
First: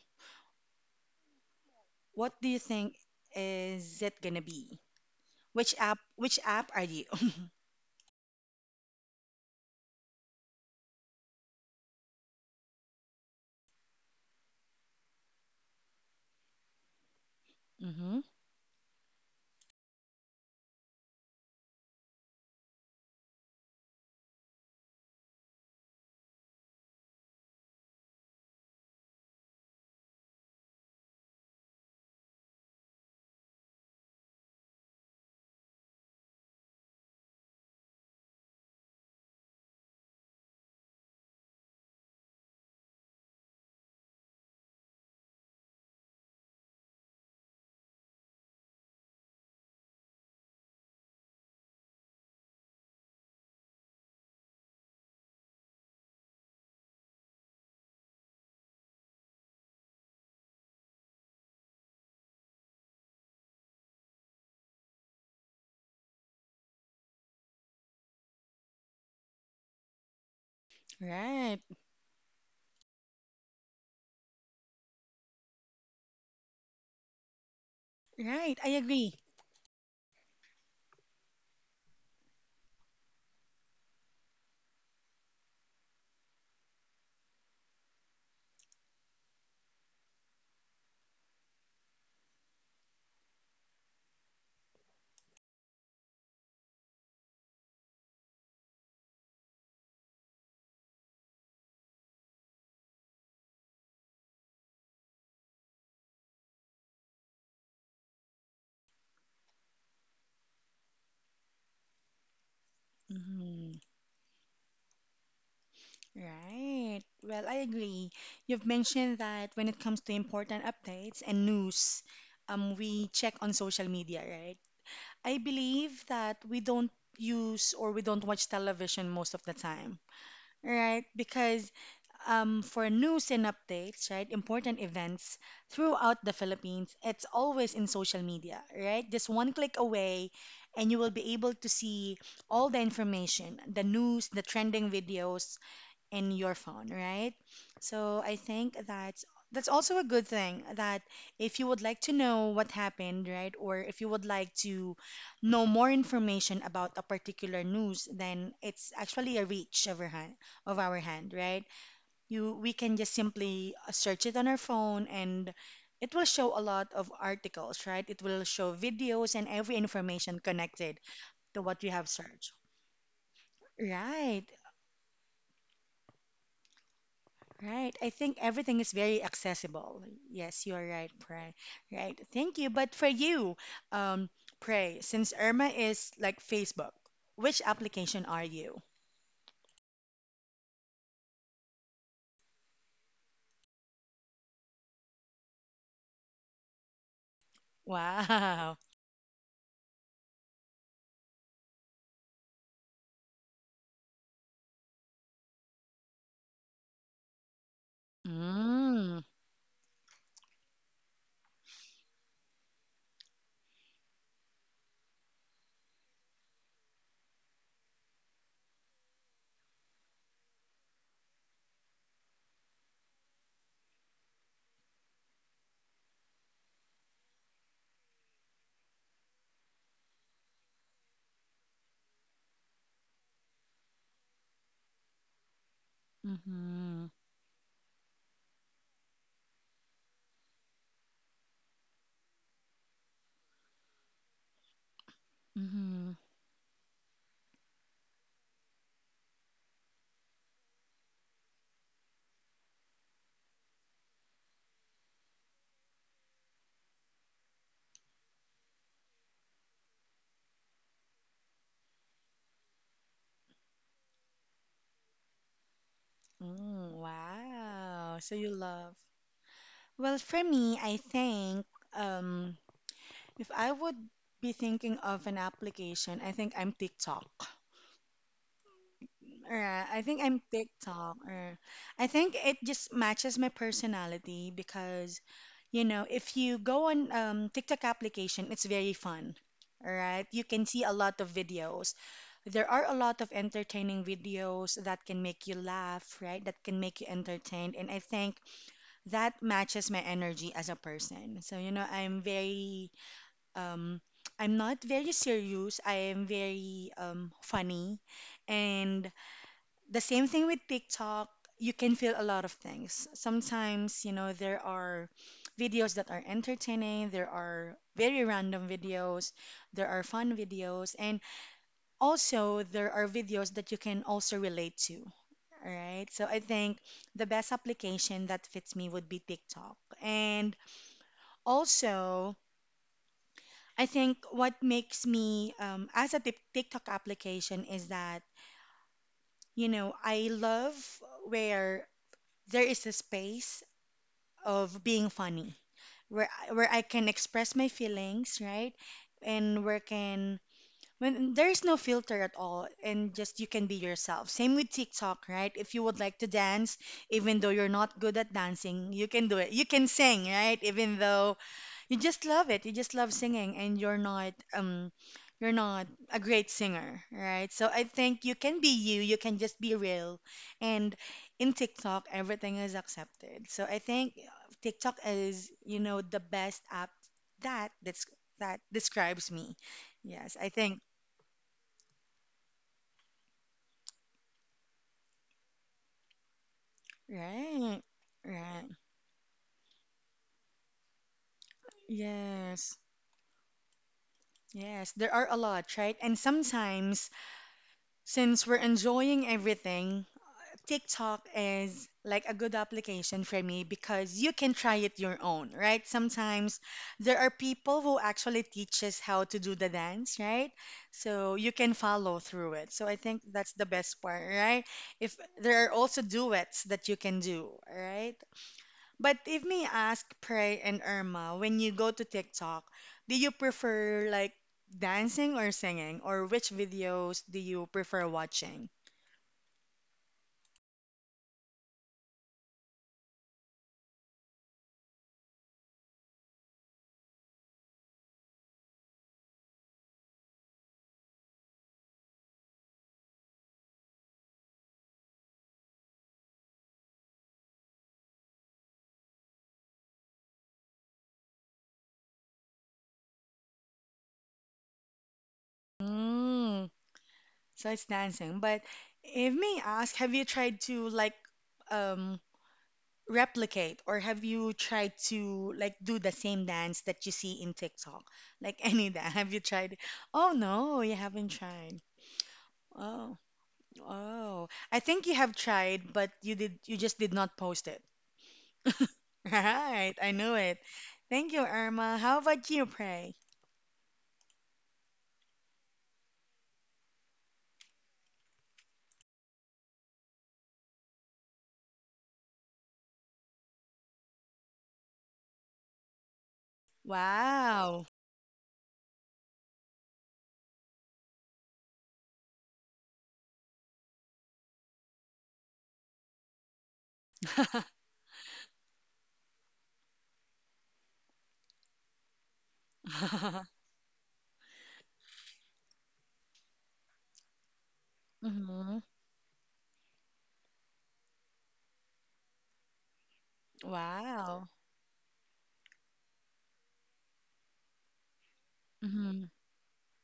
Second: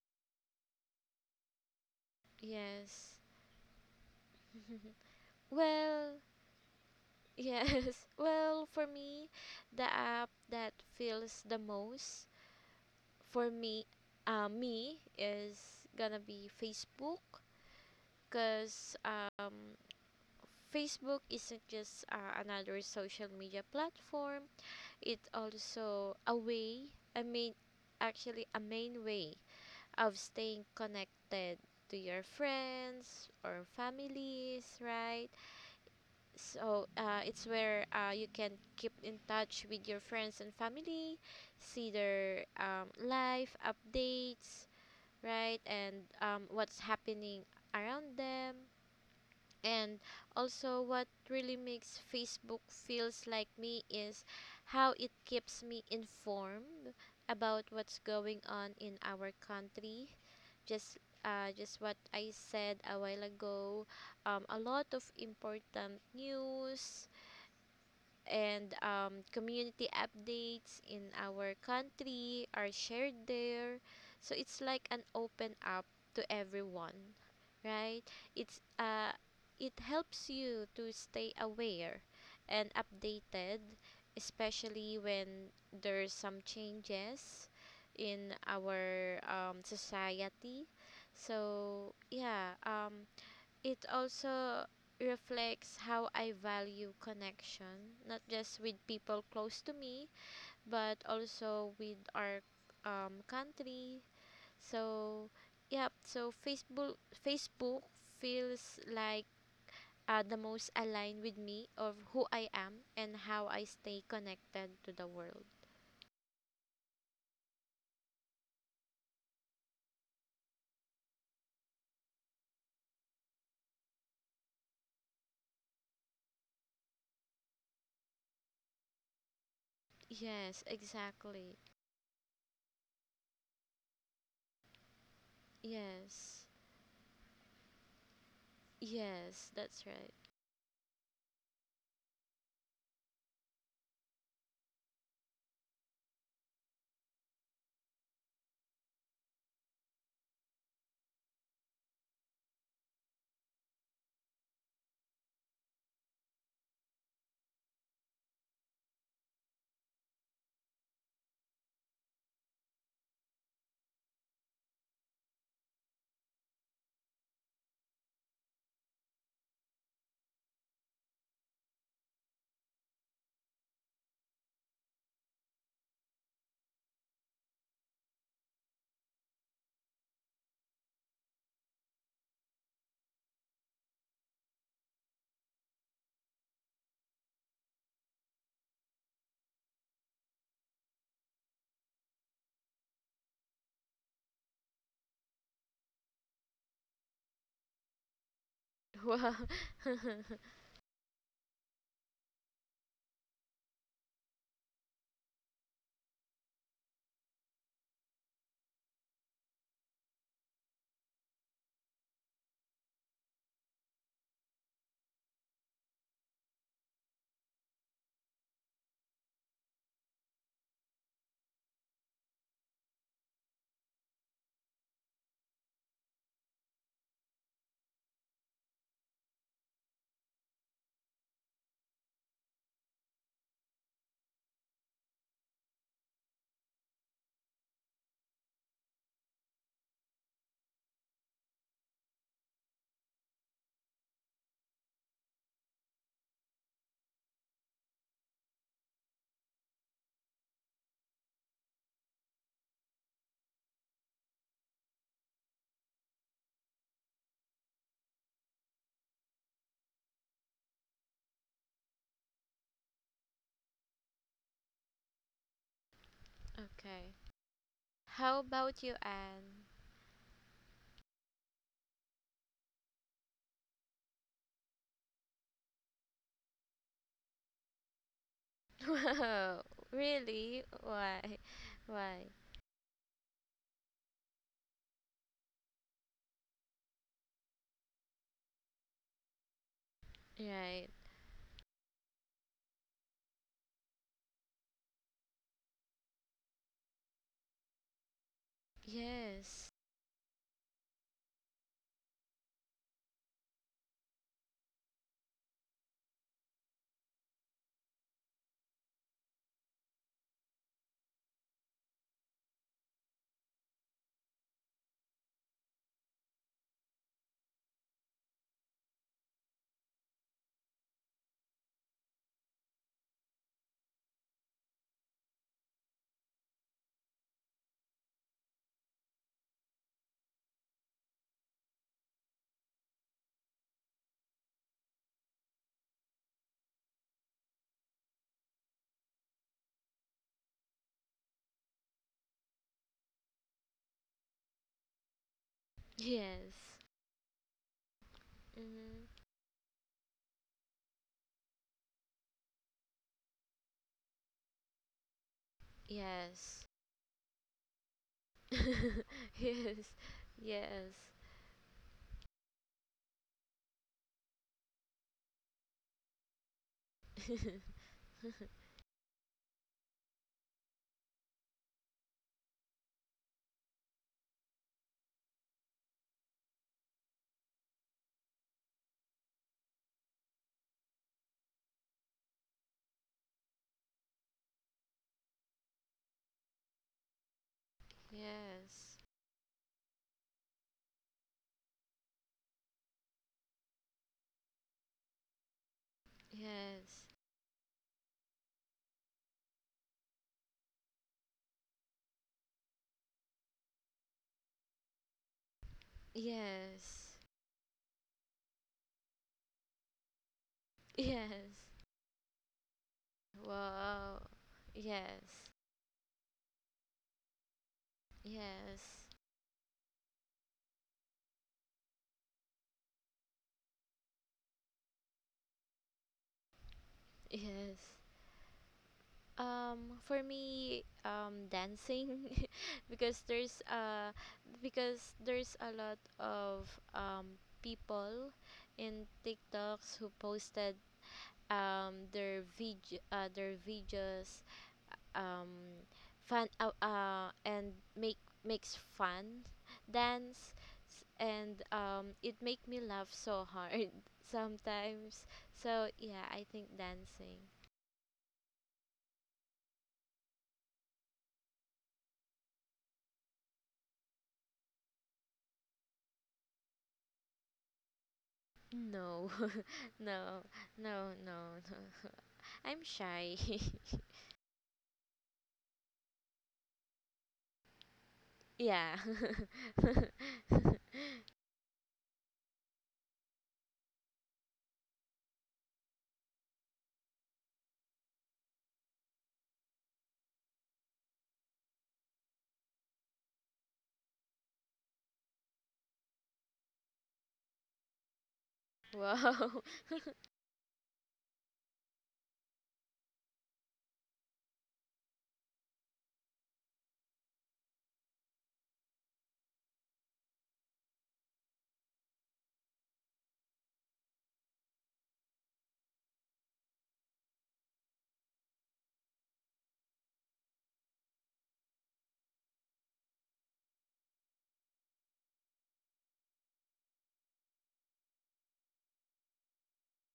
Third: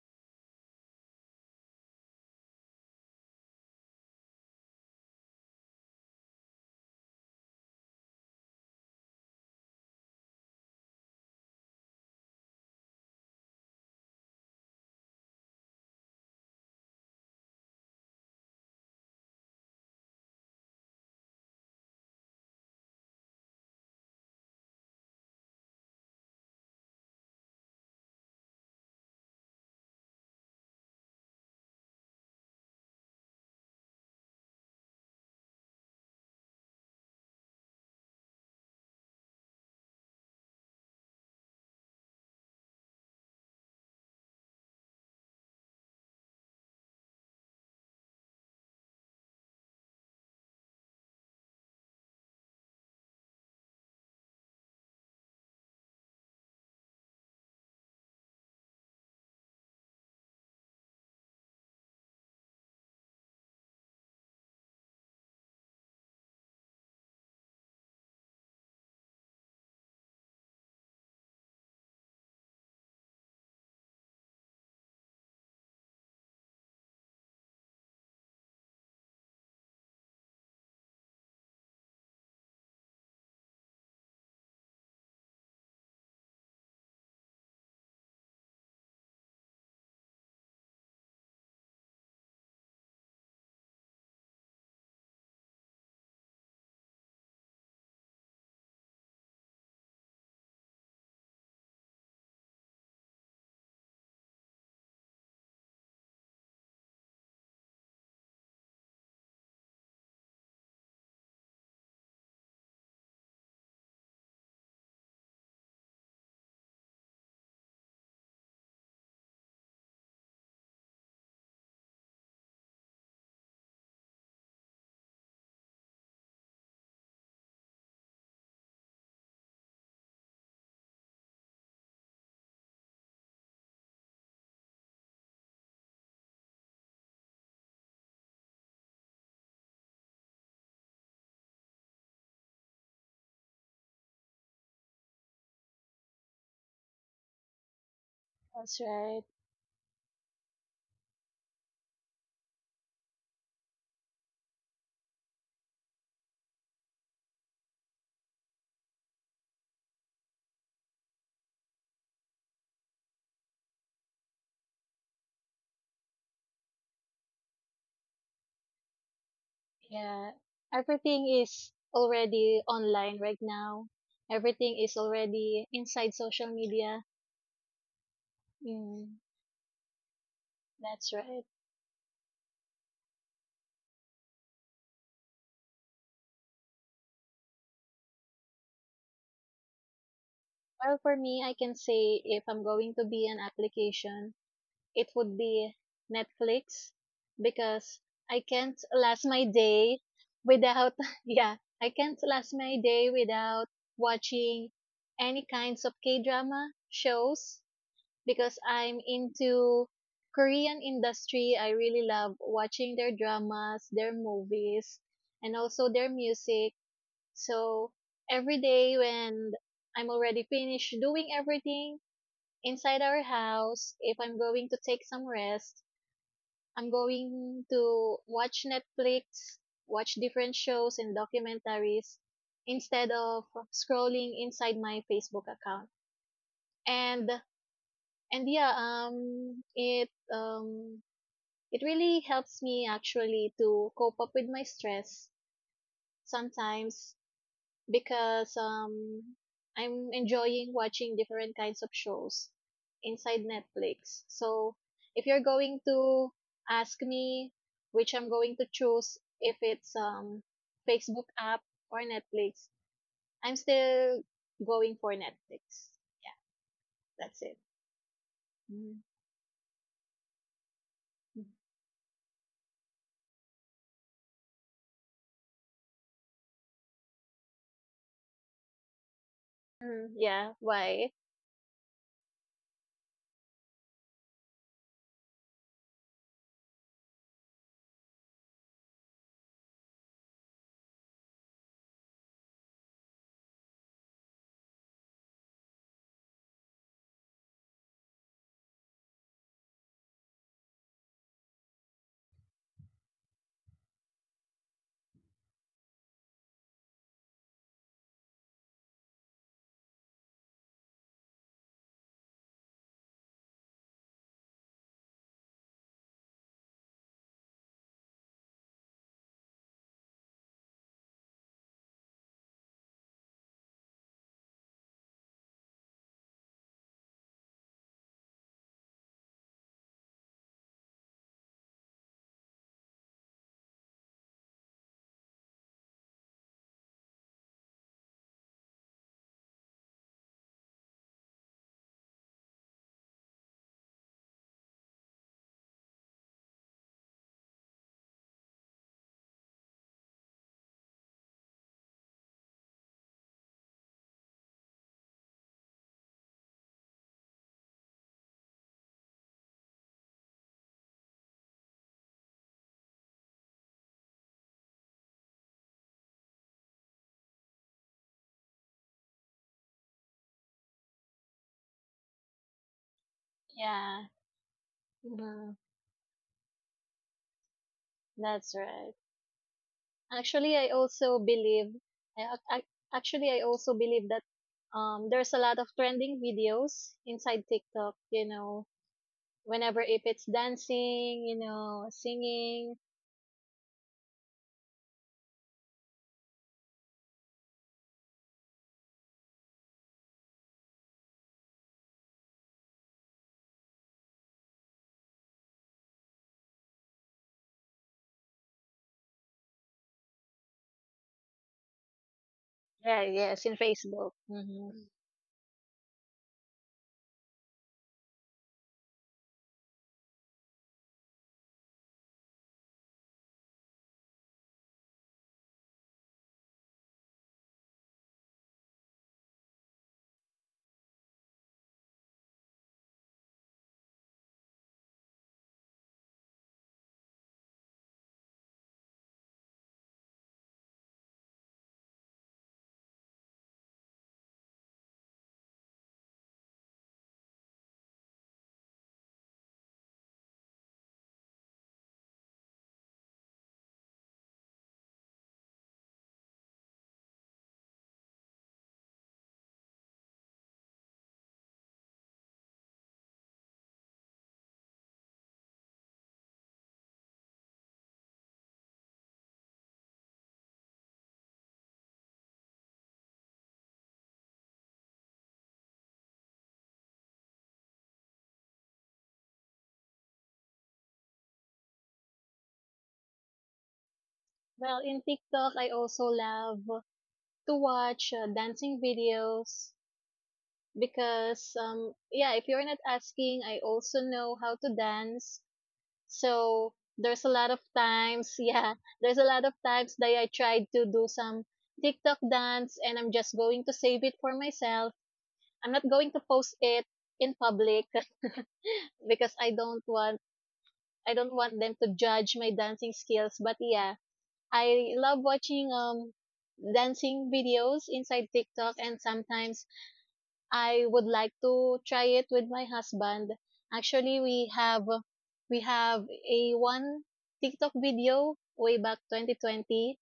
A: what do you think
B: yes.
A: is it gonna be? Which app?
B: well,
A: Which app are you?
B: yes. Well, for me, the app that feels the most for me is gonna be Facebook,
A: Mm-hmm.
B: cause Facebook isn't just another social media platform. It's also a way, I mean, actually a main way of staying connected to your friends or families, right? So it's where you can keep in touch with your friends and family, see their life updates, right? And what's happening around them. And also, what really makes Facebook feels like me is how it keeps me informed about what's going on in our country. Just, just what I said a while ago. A lot of important news, and community updates in our
A: Right.
B: country are shared there. So it's like an open up to everyone, right?
A: Right,
B: It's
A: I
B: uh,
A: agree.
B: it helps you to stay aware and updated, especially when there's some changes in our society. So yeah, it also reflects how I value connection, not just with people close to me, but also with our country. So, yeah, so Facebook feels like the most aligned with me of who I am and how I
A: Mm-hmm.
B: stay connected to the world.
A: Right. Well, I agree. You've mentioned that when it comes to important updates and news, we check on social media, right? I believe that we don't use or we don't watch television most of the time,
B: Yes,
A: right?
B: exactly.
A: Because for news and updates, right? Important events throughout the
B: Yes.
A: Philippines. It's always in social media, right? Just
B: Yes,
A: one click
B: that's right.
A: away, and you will be able to see all the information, the news, the trending videos in your phone, right? So I think
C: That's right.
A: that's also a good thing that if you would like to know what happened, right? Or if you would like to know more information about a particular news, then it's actually a reach of our hand, right? You we can just simply search it on our phone and it will show a lot of articles, right? It will show videos and every
C: Yeah.
A: information connected
C: Everything
A: to
C: is
A: what you have searched,
C: already online right now.
A: right?
C: Everything is already inside social media.
A: Right, I think everything is
C: Mm.
A: very accessible. Yes, you are
C: That's
A: right,
C: right.
A: pray, right? Thank you. But for you um pray, since irma is like facebook, which application are you?
C: Well, for me, I can say if I'm going to be an application, it would be Netflix because I
A: Wow.
C: can't last
B: Wow.
C: my day without, yeah, I can't last my day without watching any kinds of K-drama shows because I'm
A: Mm.
C: into Korean industry. I really love watching their dramas, their movies, and also their music. So every day when I'm already finished doing everything inside our house, if I'm going to take some rest, I'm going to watch Netflix, watch different shows and documentaries instead of scrolling inside my Facebook account.
A: Mm-hmm.
C: And and yeah, it it really helps me actually to cope up with my stress
A: Mm-hmm.
C: sometimes because I'm enjoying watching different kinds of shows inside Netflix. So if you're going to ask me which I'm going to choose if it's Facebook app or Netflix, I'm still going for Netflix. Yeah,
A: Mm,
B: okay.
C: that's it.
A: wow. So
B: How
A: you
B: about you,
A: love.
C: Mm.
B: Anne?
A: Well, for me, I think um, if I would be thinking of an application, I think I'm TikTok.
B: Wow,
A: Or I
C: Mm,
A: think I'm
C: yeah,
B: really?
C: why?
A: TikTok.
B: Why?
A: Or I
B: Why?
A: think it just matches my personality because, you know, if you go on TikTok application, it's very fun. All right, you can see
B: Right.
A: a lot of videos. There are a lot of entertaining videos that can make you laugh, right? That can make you entertained. And I think that
B: Yes.
A: matches my energy as a person. So, you know, I'm very, um, I'm not very serious. I am very funny. And the same thing with TikTok, you can feel a lot of things. Sometimes, you know, there are videos that are entertaining, there are very random videos, there are fun videos. And also there are videos that you can also relate to. All right, so I think the best application that fits me would be TikTok. And also I think what makes me tiktok application is that, you know, I love where there is a space of being funny,
B: Yes.
A: where I can express my feelings, right?
B: Mm-hmm.
A: And where can when there's no filter at all and just you can be yourself, same with TikTok, right? If you would like to
B: Yes.
A: dance even though you're not good at dancing, you can do it. You
B: yes.
A: can sing, right?
B: Yes.
A: Even though you just love it, you just love singing and you're not a great singer, right? So I think you can be you can just be real. And in TikTok everything is accepted. So I
C: Yeah,
A: think TikTok is,
C: mhm,
A: you know, the best app that that
C: that's right.
A: describes me. Yes, I
C: Actually, I
A: think
C: also believe, I, I, I also believe that there's a lot of trending videos inside
A: right,
C: TikTok, you
A: right.
C: know,
B: yes.
C: whenever if it's dancing, you know,
A: Yes,
C: singing.
A: yes. There are a lot, right? And
B: Yes.
A: sometimes, since we're enjoying everything, TikTok is like a good application for me because you can try it your own, right? Sometimes
B: Yes.
A: there are people who actually teaches how to do the dance, right? So you
B: Yes.
A: can follow through it. So I
C: Yeah,
A: think that's
C: yes, in
A: the best
B: Wow.
C: Facebook.
A: part, right?
C: Hmm. Mm.
A: If
B: Yes.
A: there are also duets that you can do, right?
B: Yes.
A: But if me ask, Pray and Irma, when you go to TikTok, do you prefer like dancing or singing, or which videos do you
B: Yes.
A: prefer watching?
B: For me, dancing, because there's a lot of um people in TikToks who posted um their vid their videos, um fun and make makes fun dance and it make me laugh so hard sometimes. So yeah, I think
A: Mm,
B: dancing.
A: so it's dancing. But if me ask, have you tried to like um replicate, or have you tried to like do the same dance that you see in TikTok? Like any dance?
B: No.
A: Have you tried? Oh
B: No,
A: no, you
B: no, no,
A: haven't tried.
B: no, I'm
A: Oh,
B: shy.
A: oh. I think you have tried, but you just did not post it.
B: Yeah.
A: Right, I knew it. Thank you, Irma. How about you, Pray?
C: Well, in TikTok, I also love to watch dancing videos because, yeah, if you're not asking, I also know how to dance. So, there's a lot of
A: Wow.
C: times yeah, there's a lot
B: Wow.
C: of times that I tried to do some TikTok dance and I'm just going to save it for myself. I'm not going to post it in public because I don't want them to judge my dancing skills. But yeah, I love watching dancing videos inside TikTok,
A: Hmm.
C: and sometimes I would like to try it with my husband. Actually,
A: Wow.
C: we have a one TikTok video way back
A: Hmm.
C: 2020.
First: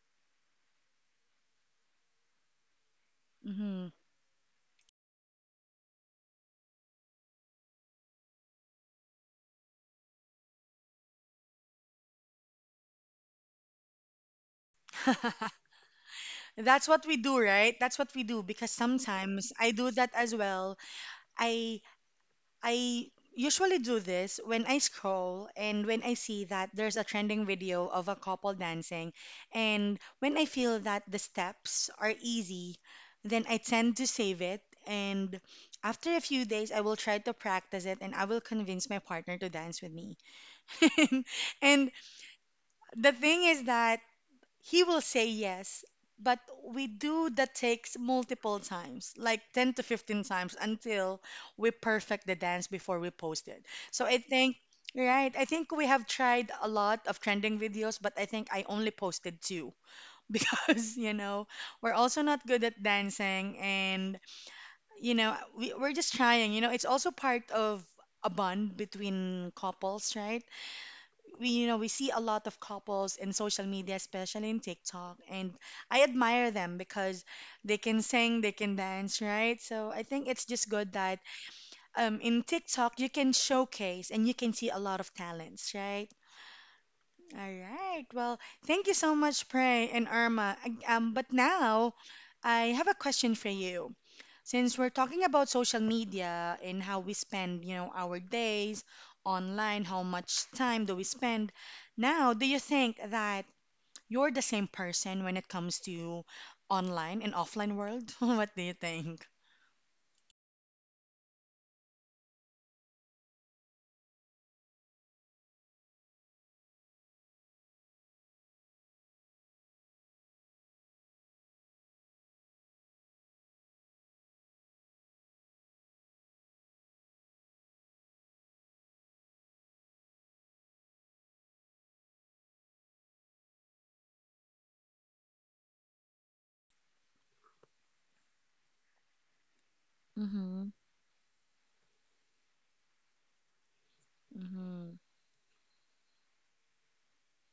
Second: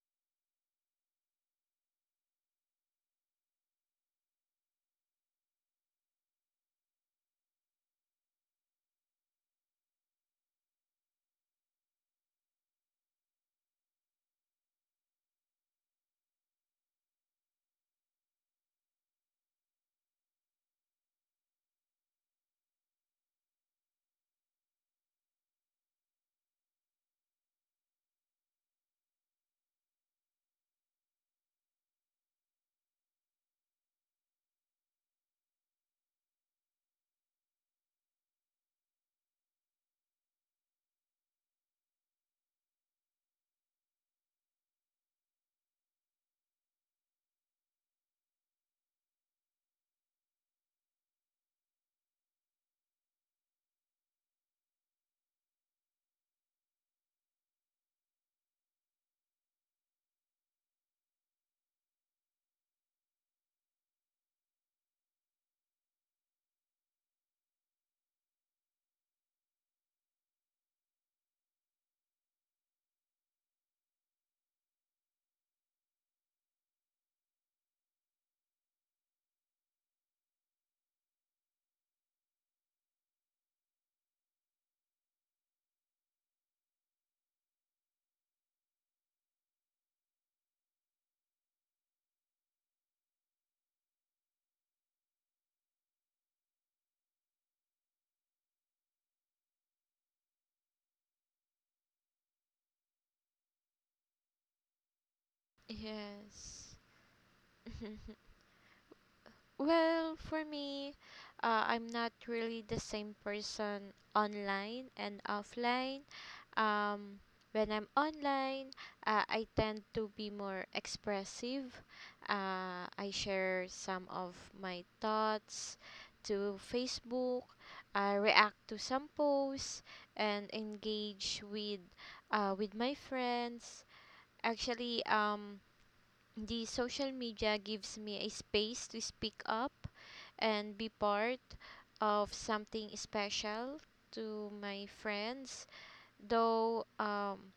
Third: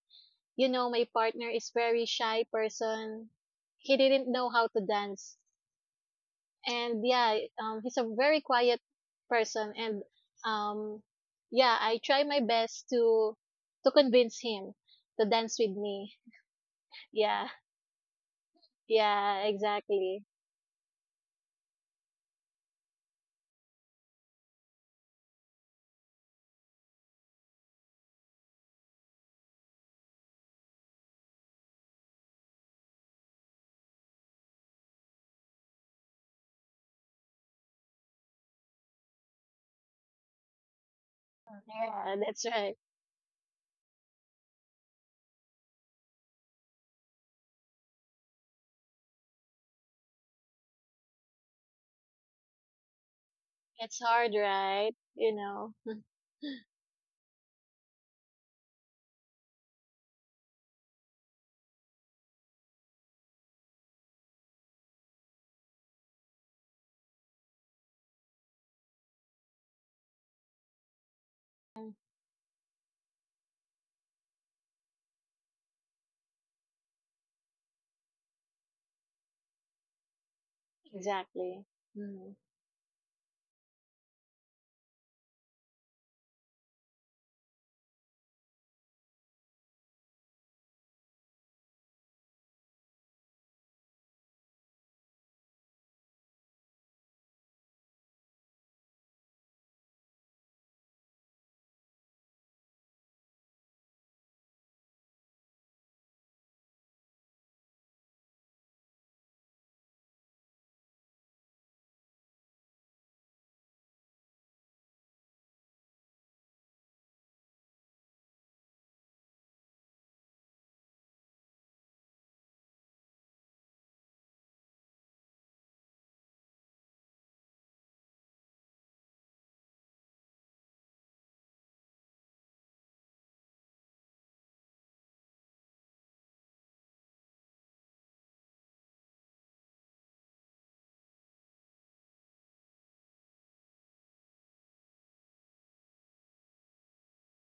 C: You know, my partner is very shy person.
A: Hmm.
C: He didn't know how to dance. And yeah, he's a very quiet person, and um yeah, I try my best to convince him to dance with me.
A: That's what we do,
C: Yeah.
A: right? That's what we do because
C: Yeah,
A: sometimes I do that
C: exactly.
A: as well. I I usually do this when I scroll and when I see that there's a trending video of a couple dancing. And when I feel that the steps are easy, then I tend to save it. And after a few days, I will try to practice it and I will convince my partner to dance with me. And
C: Yeah, that's right.
A: the thing is that he will say yes, but we do the takes multiple times, like 10 to 15 times until we perfect the dance before we post it.
C: It's
A: So I
C: hard,
A: think,
C: right? You
A: right, I think
C: know.
A: we have tried a lot of trending videos, but I think I only posted two because, you know, we're also not good at dancing and, you know, we're just trying. You know, it's also part of a bond between couples, right? We, you know, we
C: Mm.
A: see a lot of couples in social media, especially in TikTok, and I admire them because they can sing, they can dance, right? So I think it's just good that
C: Exactly. Mhm.
A: in TikTok you can showcase and you can see a lot of talents, right? All right, well, thank you so much, prey and irma. But now I have a question for you. Since we're talking about social media and how we spend, you know, our days online, how much time do we spend? Now, do you think that you're the same person when it comes to
B: Yes.
A: online and offline world? What do you think?
B: well, for me, I'm not really the same person online and offline. Um, when I'm online, I tend to be more expressive. I share some of my thoughts to Facebook, react to some posts, and engage with my friends. Actually, the social media gives me a space to speak up
A: Mm-hmm.
B: and be part of something special to my
A: Mm-hmm.
B: friends, though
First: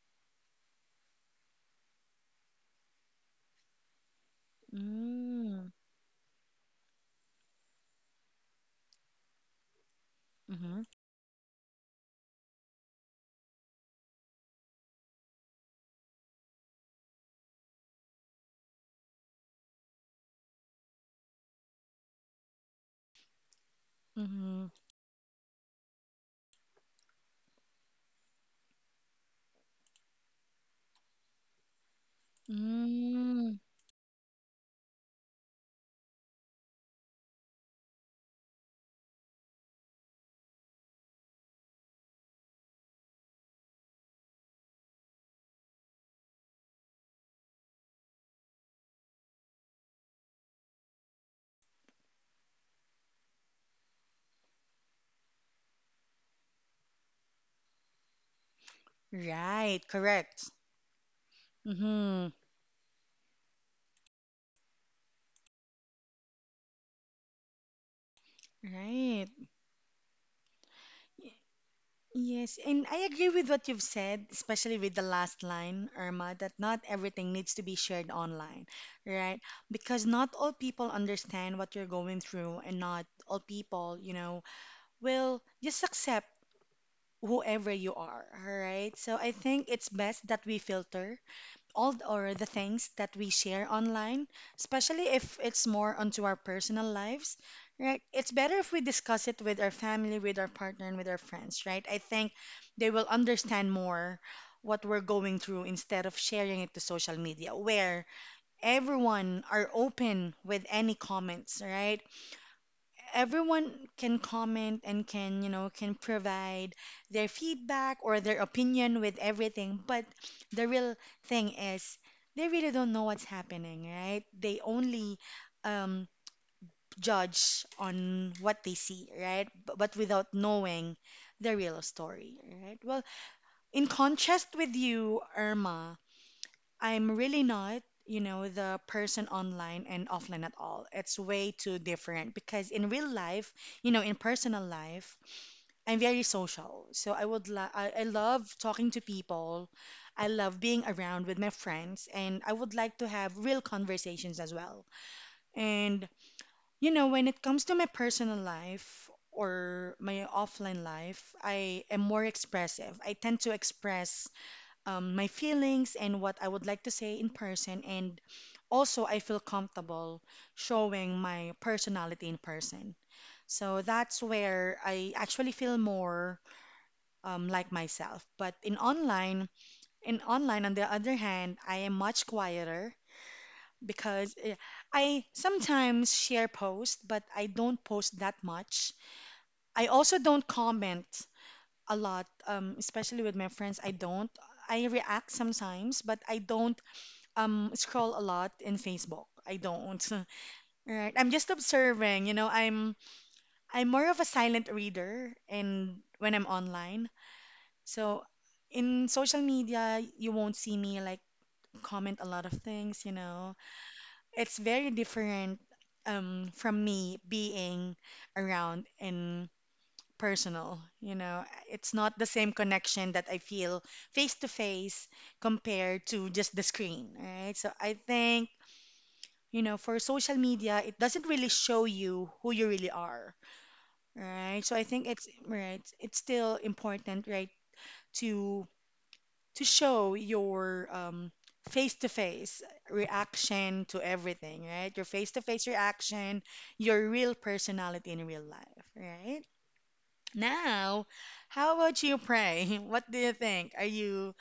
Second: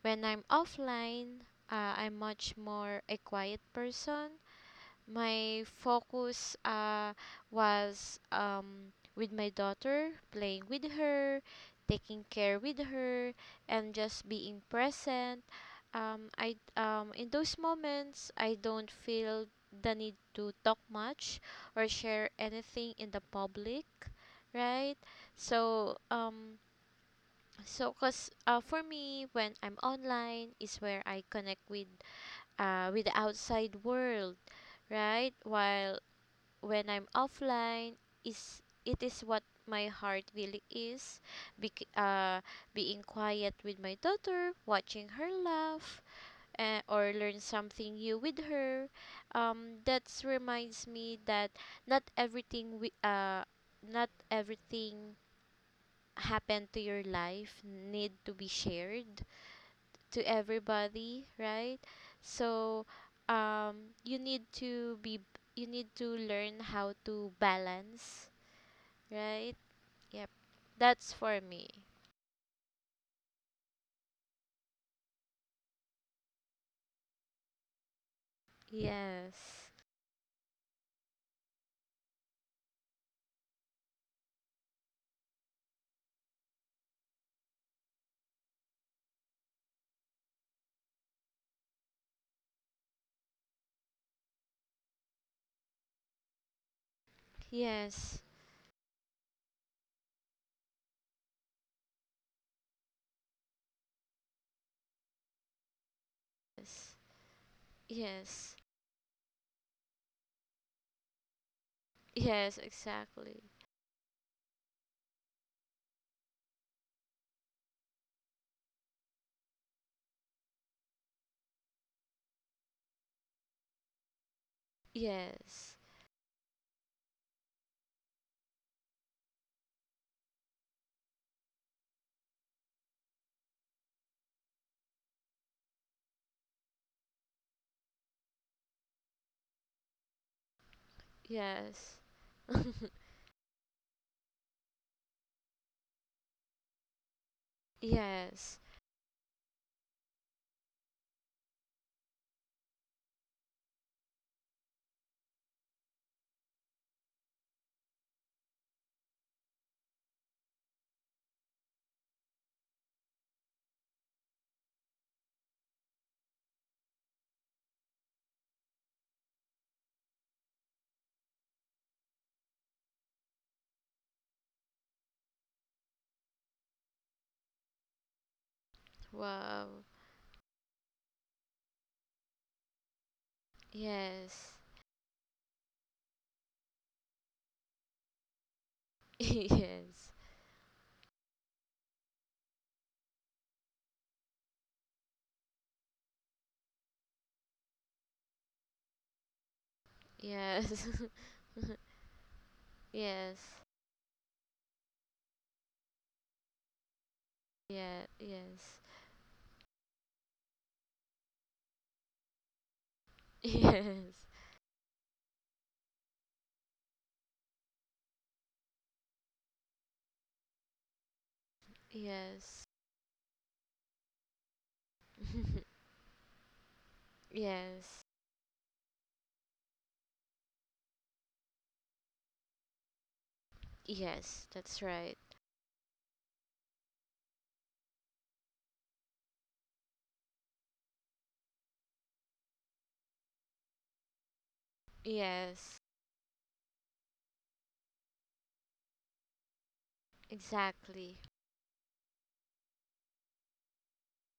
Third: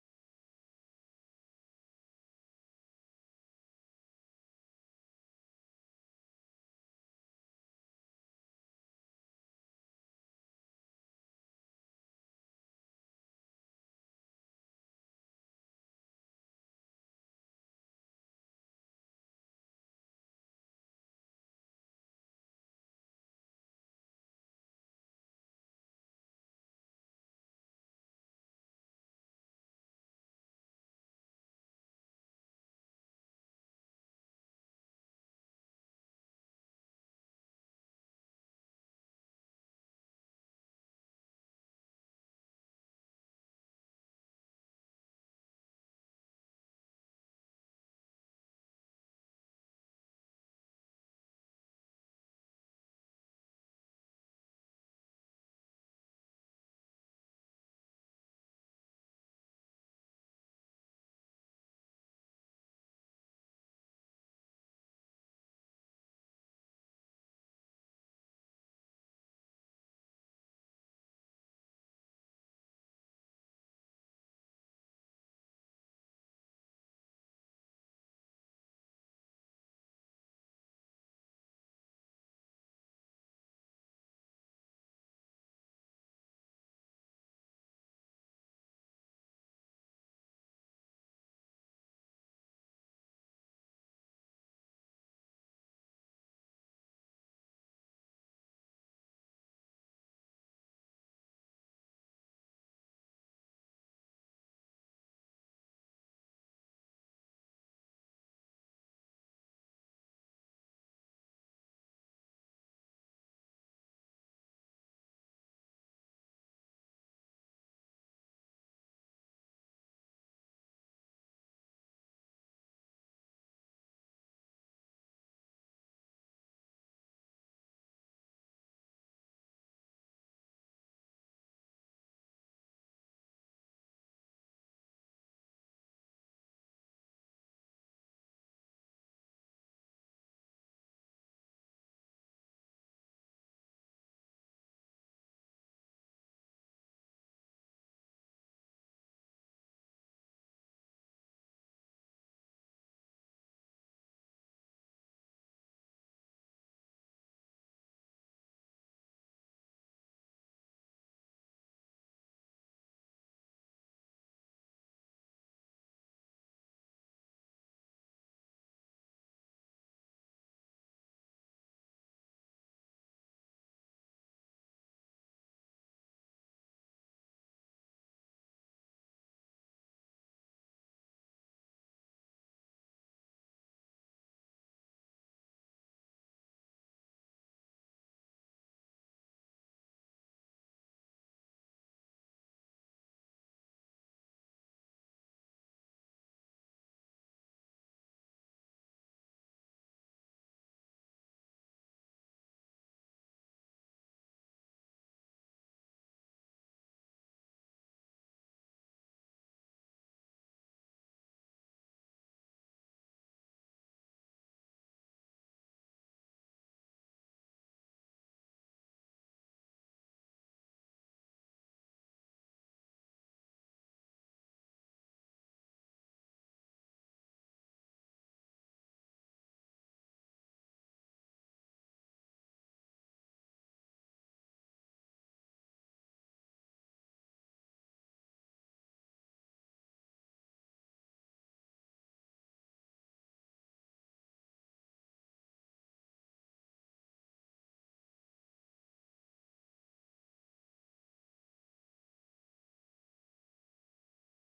B: when I'm offline, I'm much more a quiet person. My
A: Mm,
B: focus was with my daughter, playing
A: mm-hmm,
B: with her, taking care with her, and just being present. I In those moments, I don't feel the need to talk much or share anything in the public,
A: mm-hmm,
B: right? So so, cause for me, when I'm online, is where I connect with the
A: mm.
B: outside world, right? While when I'm offline, is it is what my heart really is, bec- uh, being quiet with my daughter, watching her laugh, or learn something new with her. That reminds me that not everything we uh, not everything happen to your life need to be shared
A: Right,
B: to
A: correct.
B: everybody, right?
A: Mm-hmm,
B: So you need to be, you need to learn how to balance,
A: right.
B: right? Yep. That's for me.
A: Yes, and I agree with what you've said, especially with the last line, Irma, that not everything needs to be shared online, right?
B: Yes.
A: Because not all people understand what you're going through, and not all people, you know, will just accept whoever you are, all right? So I think it's best that we filter or the things that we share online, especially if it's more onto our personal lives, right?
B: Yes.
A: It's better if we discuss it with our family, with our partner, and with our friends, right? I think they will understand more what we're going through instead of sharing it to
B: Yes.
A: social media where
B: Yes.
A: everyone are open with any comments, right?
B: Yes, exactly.
A: Everyone can comment and can, can provide their feedback or their opinion with everything. But the real thing is, they really don't know what's happening, right? They only
B: Yes.
A: um, judge on what they see, right? But without knowing the real story. Right, well, in contrast with you, Irma, I'm really not, you know, the person online and offline at all. It's way too
B: Yes.
A: different because in real life, you know, in personal life, I'm very social. So I love
B: yes.
A: talking to people. I love being around with my friends, and I would like to have real conversations as well. And you know, when it comes to my personal life or my offline life, I am more expressive. I tend to express my feelings and what I would like to say in person. And also, I feel comfortable showing my personality in person. So that's where I actually feel more like myself. But in online,
B: Wow.
A: in online, on the other hand, I am much quieter because
B: Yes.
A: I sometimes share posts, but I don't post that much. I
B: yes.
A: also don't comment a lot, especially with my friends. I don't. I react sometimes, but I don't scroll a lot in Facebook. I don't.
B: Yes.
A: Right. I'm just observing, you know, I'm
B: yes.
A: I'm more of a silent reader and when I'm online.
B: Yeah.
A: So
B: Yes.
A: in social media, you won't see me like comment a lot of things, you know.
B: Yes.
A: It's very different, from me being around in personal, you know. It's not the same
B: Yes.
A: connection that I feel face to face compared to just the screen, right? So I
B: yes.
A: think, you know, for social media, it doesn't really show you who you really are,
B: Yes,
A: right? So
B: that's
A: I think
B: right.
A: it's right. It's still important, right, to to show your, face-to-face reaction to everything, right? Your face-to-face
B: Yes.
A: reaction, your real personality in real life, right? Now,
B: Exactly.
A: how about you, Pray? What do you think? Are you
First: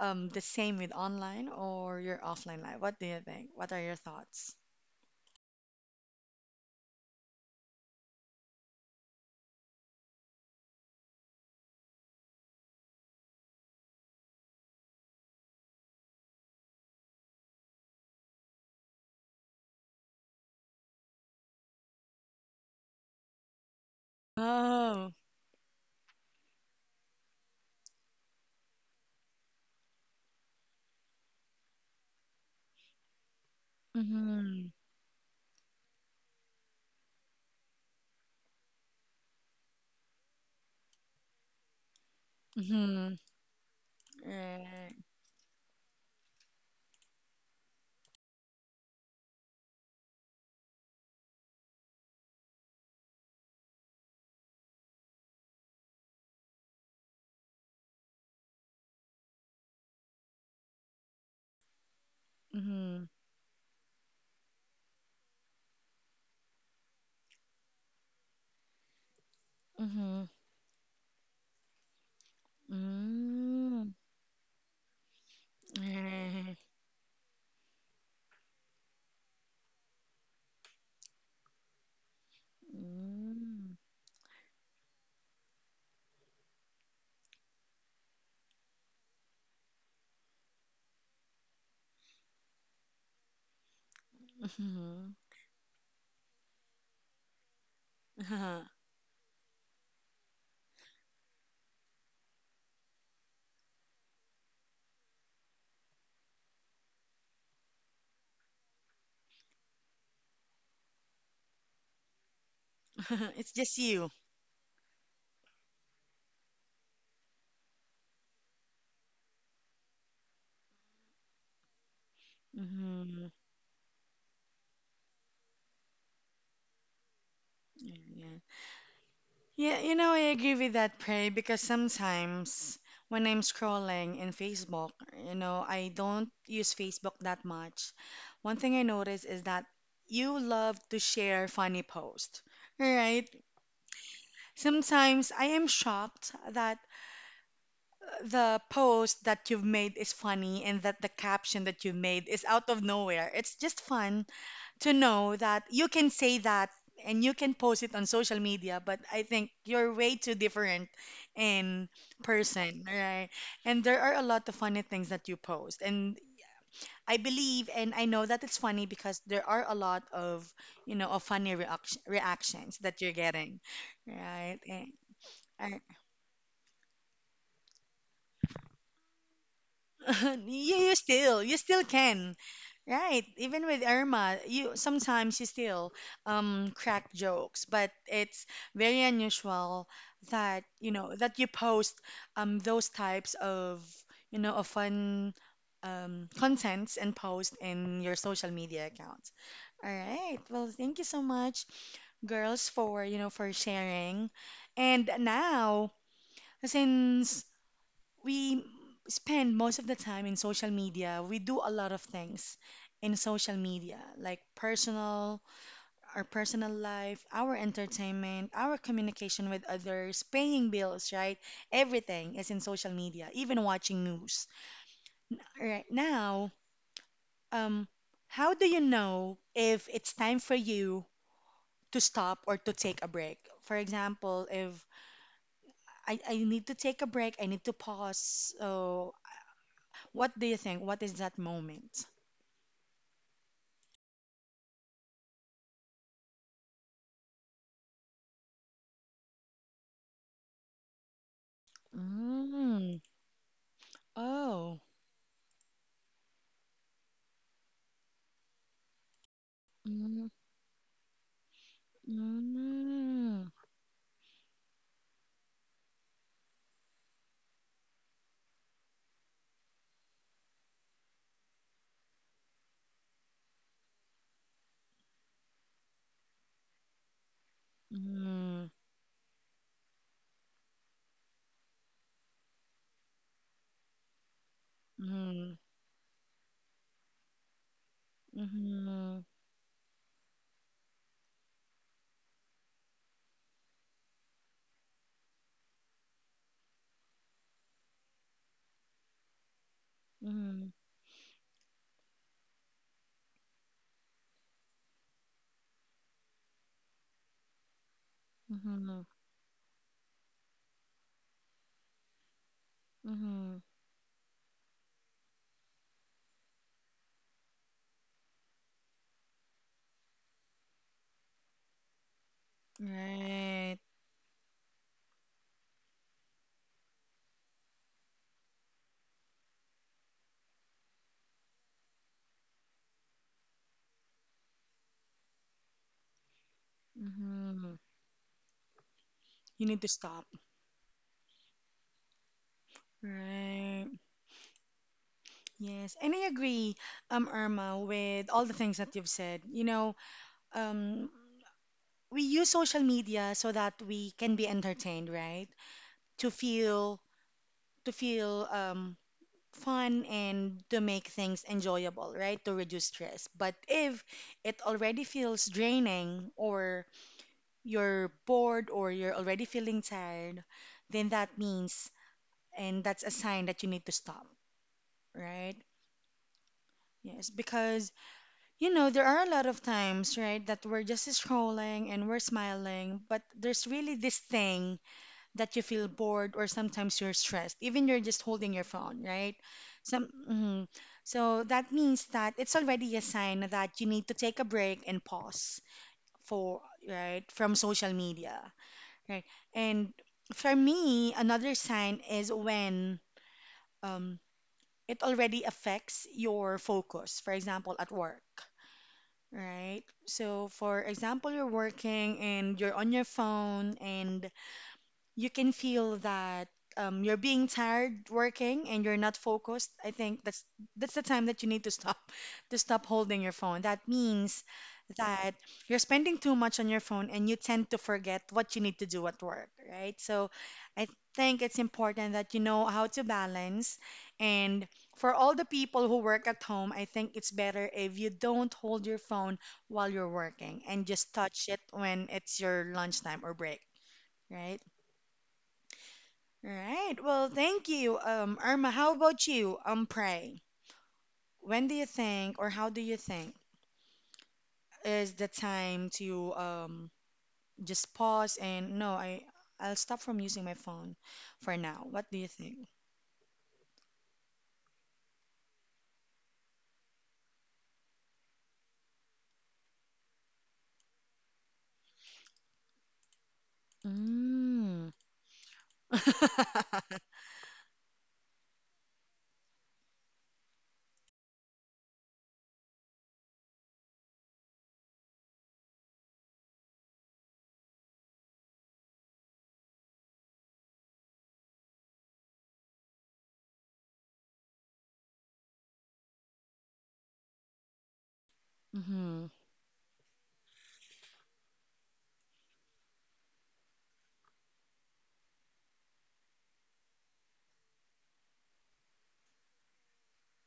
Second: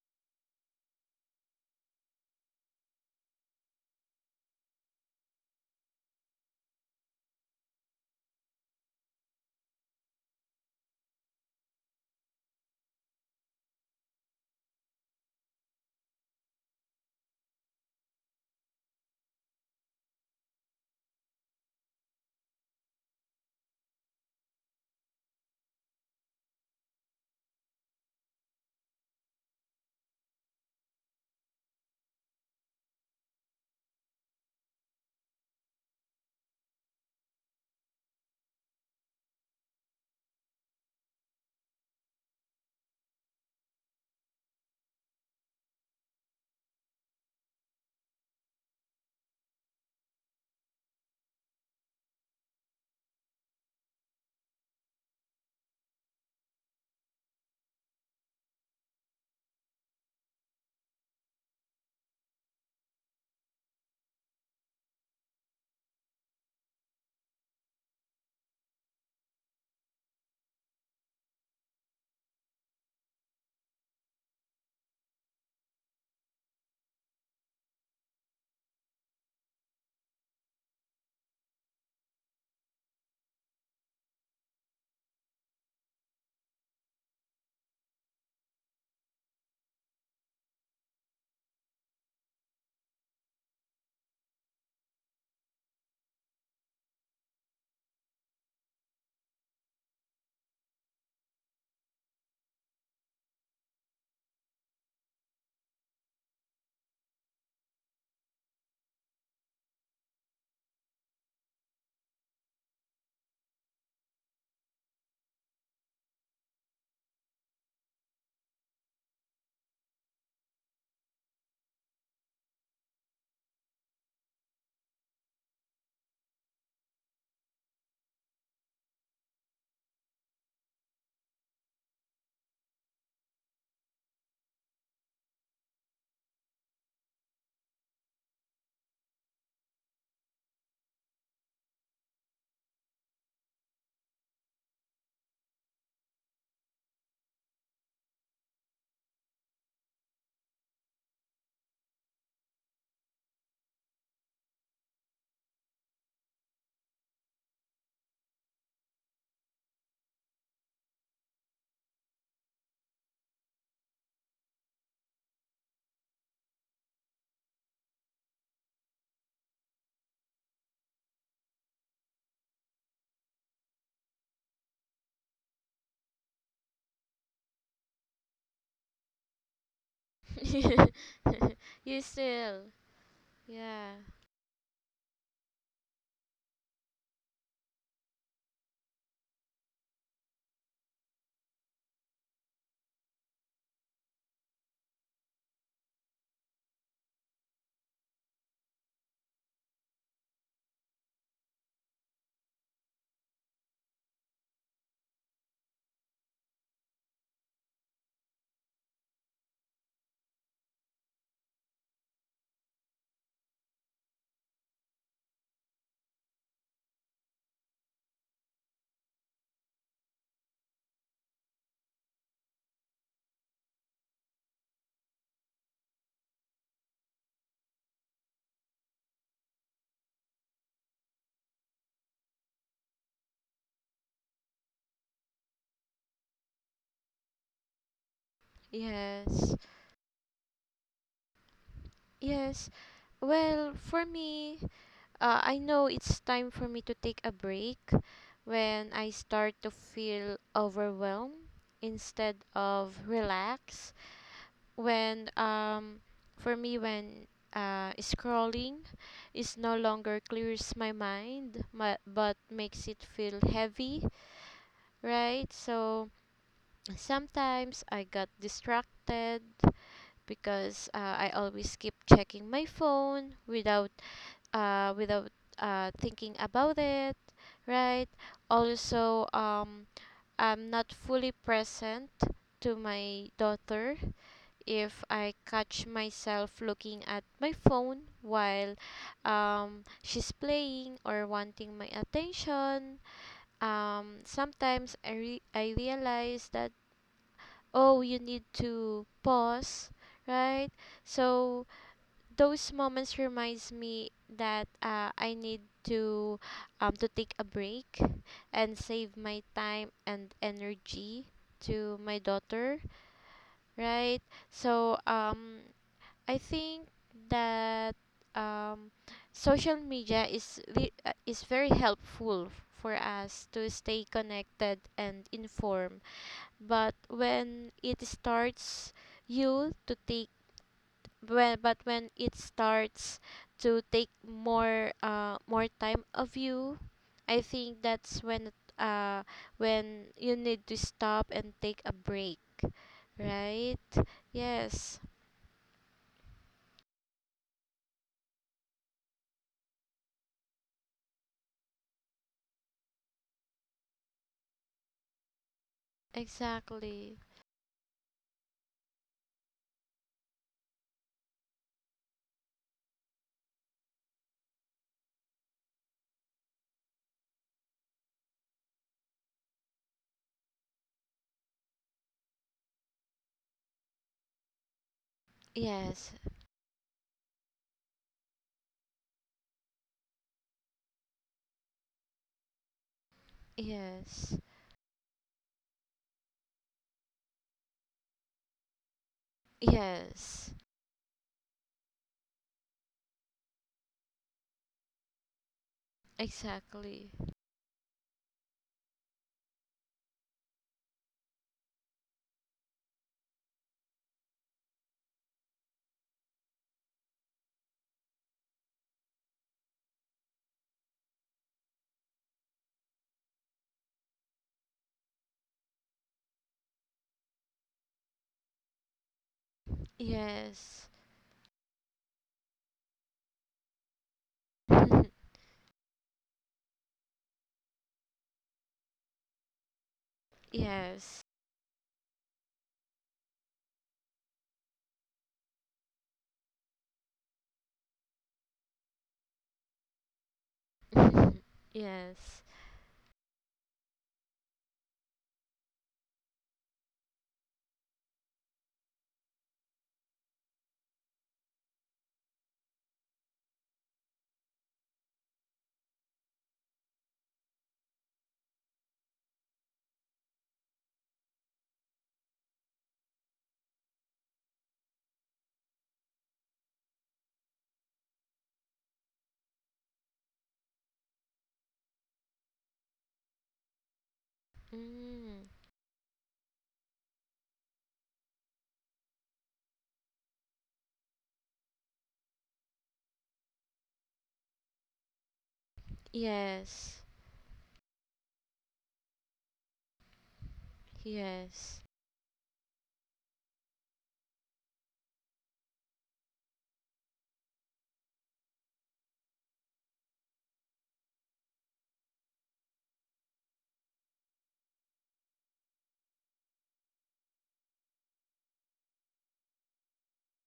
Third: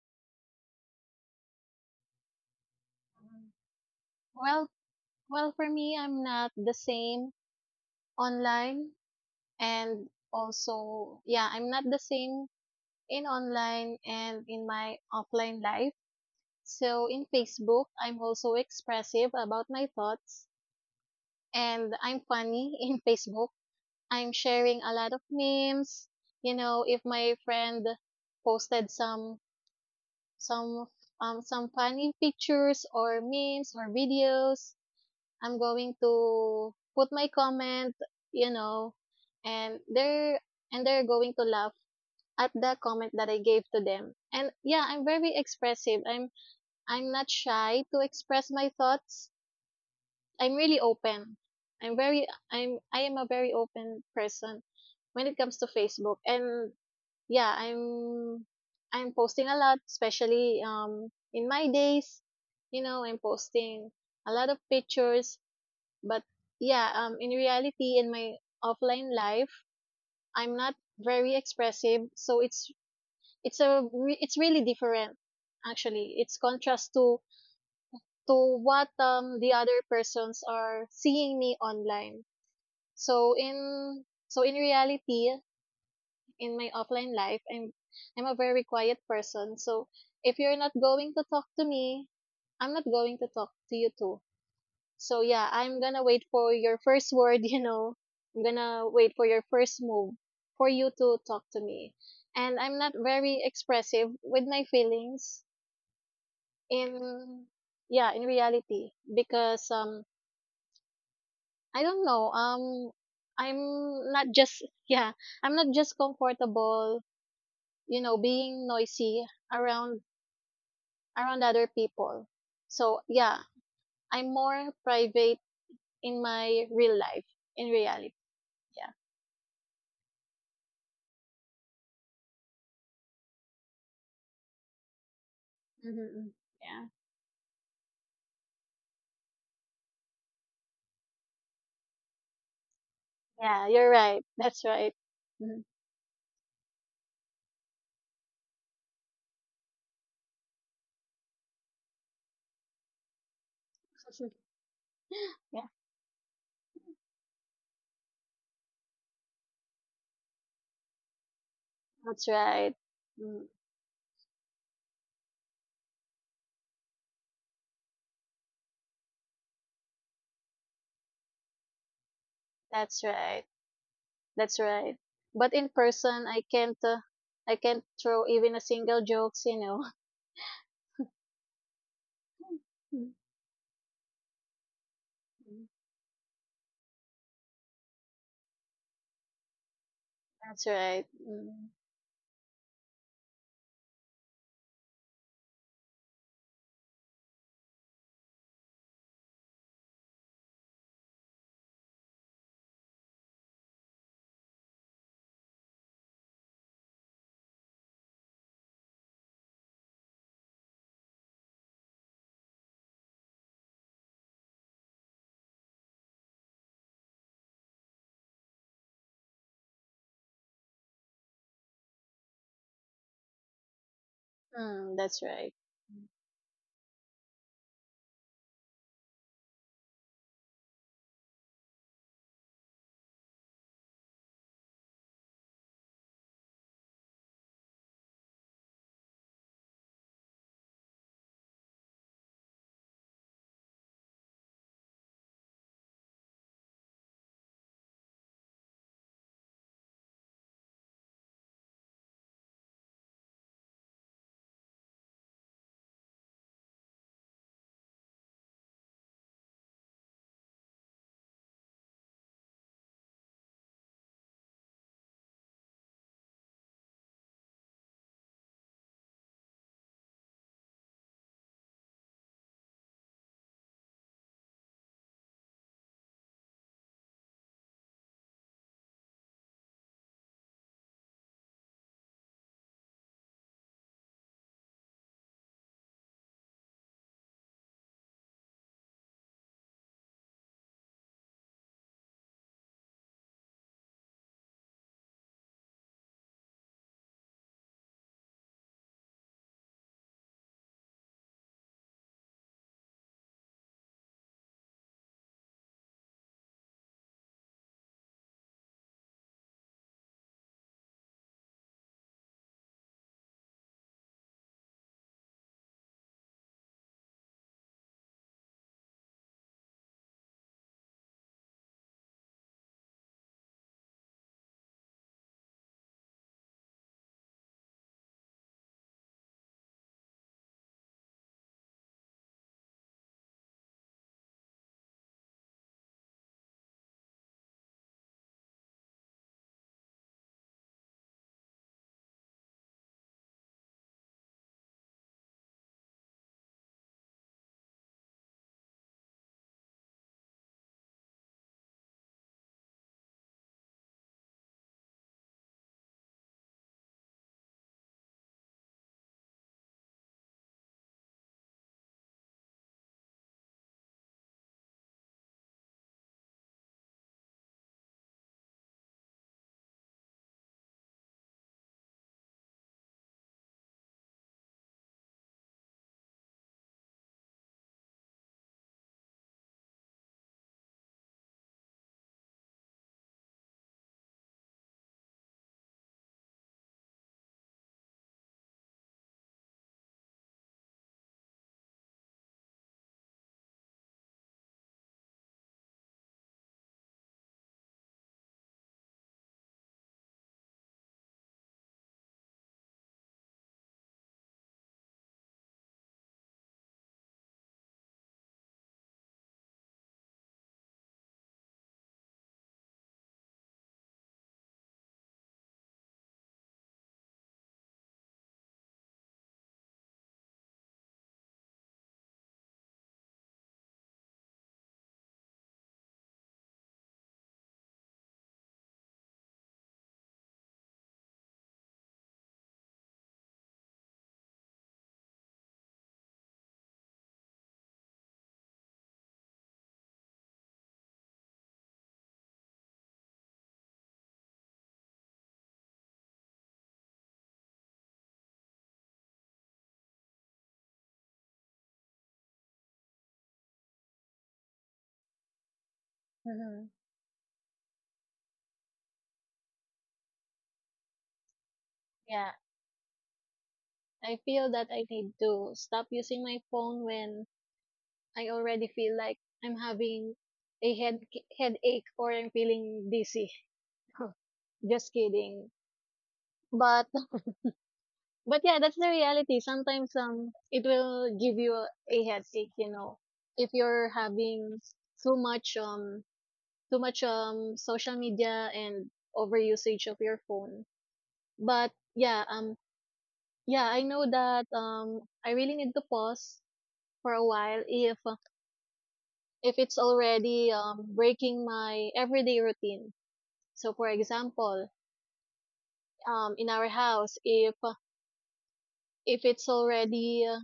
A: the same with online or your offline life? What do you think?
C: Mm.
A: What are your thoughts?
C: Well, for me, I'm not the same online and also, yeah, I'm not the same in online and in my offline life. So in Facebook, I'm also expressive about my thoughts, and I'm funny in Facebook. I'm sharing a lot
A: Oh,
C: of memes. You know, if my friend posted some some funny pictures or memes or
A: mhm.
C: videos, I'm going to put my comment, you know, and they're going to laugh at the comment
A: Mm-hmm.
C: that I gave to them. And yeah,
A: Right.
C: I'm very expressive. I'm not shy to express my thoughts. I'm really open. I'm very I am a very open person when it comes to Facebook. And yeah, I'm posting a lot, especially in my days, you
A: Mm-hmm.
C: know, I'm posting a lot of pictures, but yeah, in reality, in my offline life,
A: Mm-hmm.
C: I'm not very expressive, so
A: Mm.
C: it's really different actually. It's
A: Right.
C: contrast to what the other persons are seeing me online. So
A: Mm.
C: in reality, in my offline life, I'm a very quiet person. So if you're not going to talk to me, I'm not going to talk to you too.
A: Mm-hmm.
C: So yeah, I'm gonna wait for your first word, you know. I'm
A: Uh-huh.
C: gonna wait for your first move for you to talk to me. And I'm not very expressive with my feelings in, yeah, in reality because I don't know.
A: It's just you.
C: I'm not just yeah. I'm not just comfortable, being noisy around other people. So
A: Mm-hmm.
C: yeah, I'm more private in my real life, in reality.
A: Yeah.
C: Yeah.
A: Yeah, you know, I agree with that, Prey, because sometimes when I'm scrolling in Facebook, you know, I
C: Mm-hmm.
A: don't use
C: Yeah.
A: Facebook that much. One thing I notice is that you love to share funny posts, right?
C: Yeah, you're right. That's right.
A: Sometimes I
C: Mhm.
A: am shocked that the post that you've made is funny, and that the caption that you made is out of nowhere. It's just fun to know
C: Yeah,
A: that you can say that and you can post it on social media, but I think you're way too different in
C: that's right.
A: person, right?
C: Mm.
A: And there are a lot of funny things that you post. And I believe and I know that it's funny because there are a lot of, you know, of funny reactions that
C: That's
A: you're
C: right.
A: getting,
C: That's
A: right?
C: right. But in person, I can't. I can't throw even a single jokes. You know.
A: you, you still you still
B: you
A: can,
B: still.
A: right? Even with
B: Yeah.
A: Irma, you sometimes you
C: Mm.
A: still crack jokes, but it's very unusual that,
C: That's
A: you
C: right.
A: know, that you
C: Mm,
A: post those types of, you know, of fun contents and post in your social media accounts. All right, well, thank you so much, girls, for, you know, for sharing. And now, since we spend most of the time in social media, we do a lot of things in social media, like personal, our personal life, our entertainment, our communication with others, paying bills, right? Everything is in social media, even watching news.
C: mm, that's right.
A: Right now, um, how do you know if it's time for you to stop or to take a break? For example, if I need to take a break, I need to pause. So,
B: Yes.
A: what do you think? What is that moment?
B: Yes. Well, for me, I know it's time for me to take a break when I start to feel overwhelmed instead of
A: Mm.
B: relaxed.
A: Oh,
B: When for me when scrolling is no longer
A: mm.
B: clears my mind, but makes it feel
A: Mm.
B: heavy, right? So sometimes I got distracted because I always keep checking my phone without uh without thinking about it, right?
A: Mm.
B: Also I'm not fully present to my daughter if I
A: Mm.
B: catch myself looking at my phone while
A: Mhm.
B: she's playing or wanting my attention. Sometimes I realize that, oh, you need to pause, right?
A: Mhm.
B: So those moments reminds me that I need to take a break and
A: Mhm.
B: save my time and energy to my daughter,
A: Mhm.
B: right? So I think that um, social media is very helpful for us to
A: Right.
B: stay connected and informed. But when it starts you to take when, but when it starts to take more more time of you, I
A: Mhm.
B: think that's
A: You need to
B: when
A: stop.
B: you need to stop and take a break, right?
A: Right.
B: Yes,
A: Yes, and I agree, Irma, with all the things that you've said. You know, um, we use social media so that we can be entertained, right? To feel,
B: exactly.
A: to feel, fun and to make things enjoyable, right? To reduce stress. But if it already feels draining, or you're bored, or you're already feeling tired, then that means, and that's a sign that you need to stop, right?
B: Yes,
A: Yes, because, you know, there are a lot of times, right, that we're just scrolling and we're smiling, but there's really this
B: yes.
A: thing that you feel bored or sometimes you're stressed even you're just holding your phone, right? Some
B: Yes.
A: mhm. So that means that it's already a sign that you need to take a break and pause for,
B: Exactly.
A: right, from social media, right? And for me, another sign is when, um, it already affects your focus, for example, at work, right? So, for example, you're working and you're on your phone, and you can feel that, you're being tired working and you're not focused. I think
B: Yes.
A: that's the time that you need to stop to stop holding your phone. That means that you're spending too much on your phone and you tend to forget what you need to do at work, right? So I
B: yes.
A: think it's important that you know how to balance. And for all the people who work at home, I think it's better if you don't hold your phone while you're working, and just touch it when
B: yes.
A: it's your lunchtime or break, right? All right. Well, thank you. Irma. How about you? Pray. When do you think, or how do you think, is the time to
C: Hmm.
A: just pause and no, I'll stop from using my phone for now. What do you
C: Yeah,
A: think?
C: I feel that I need to stop using my phone when I already feel like I'm having a headache or I'm feeling dizzy.
A: Mm.
C: Just
B: Mm.
C: kidding. But but yeah, that's the reality. Sometimes it will give you a headache, you know, if you're having too much um too
B: Yes.
C: much social media and overusage of your phone. But
B: Yes.
C: yeah, Yeah, I know that I really need to pause for a while
A: Mm-hmm.
C: if it's already breaking my everyday routine. So for example, um, in our house if it's already uh,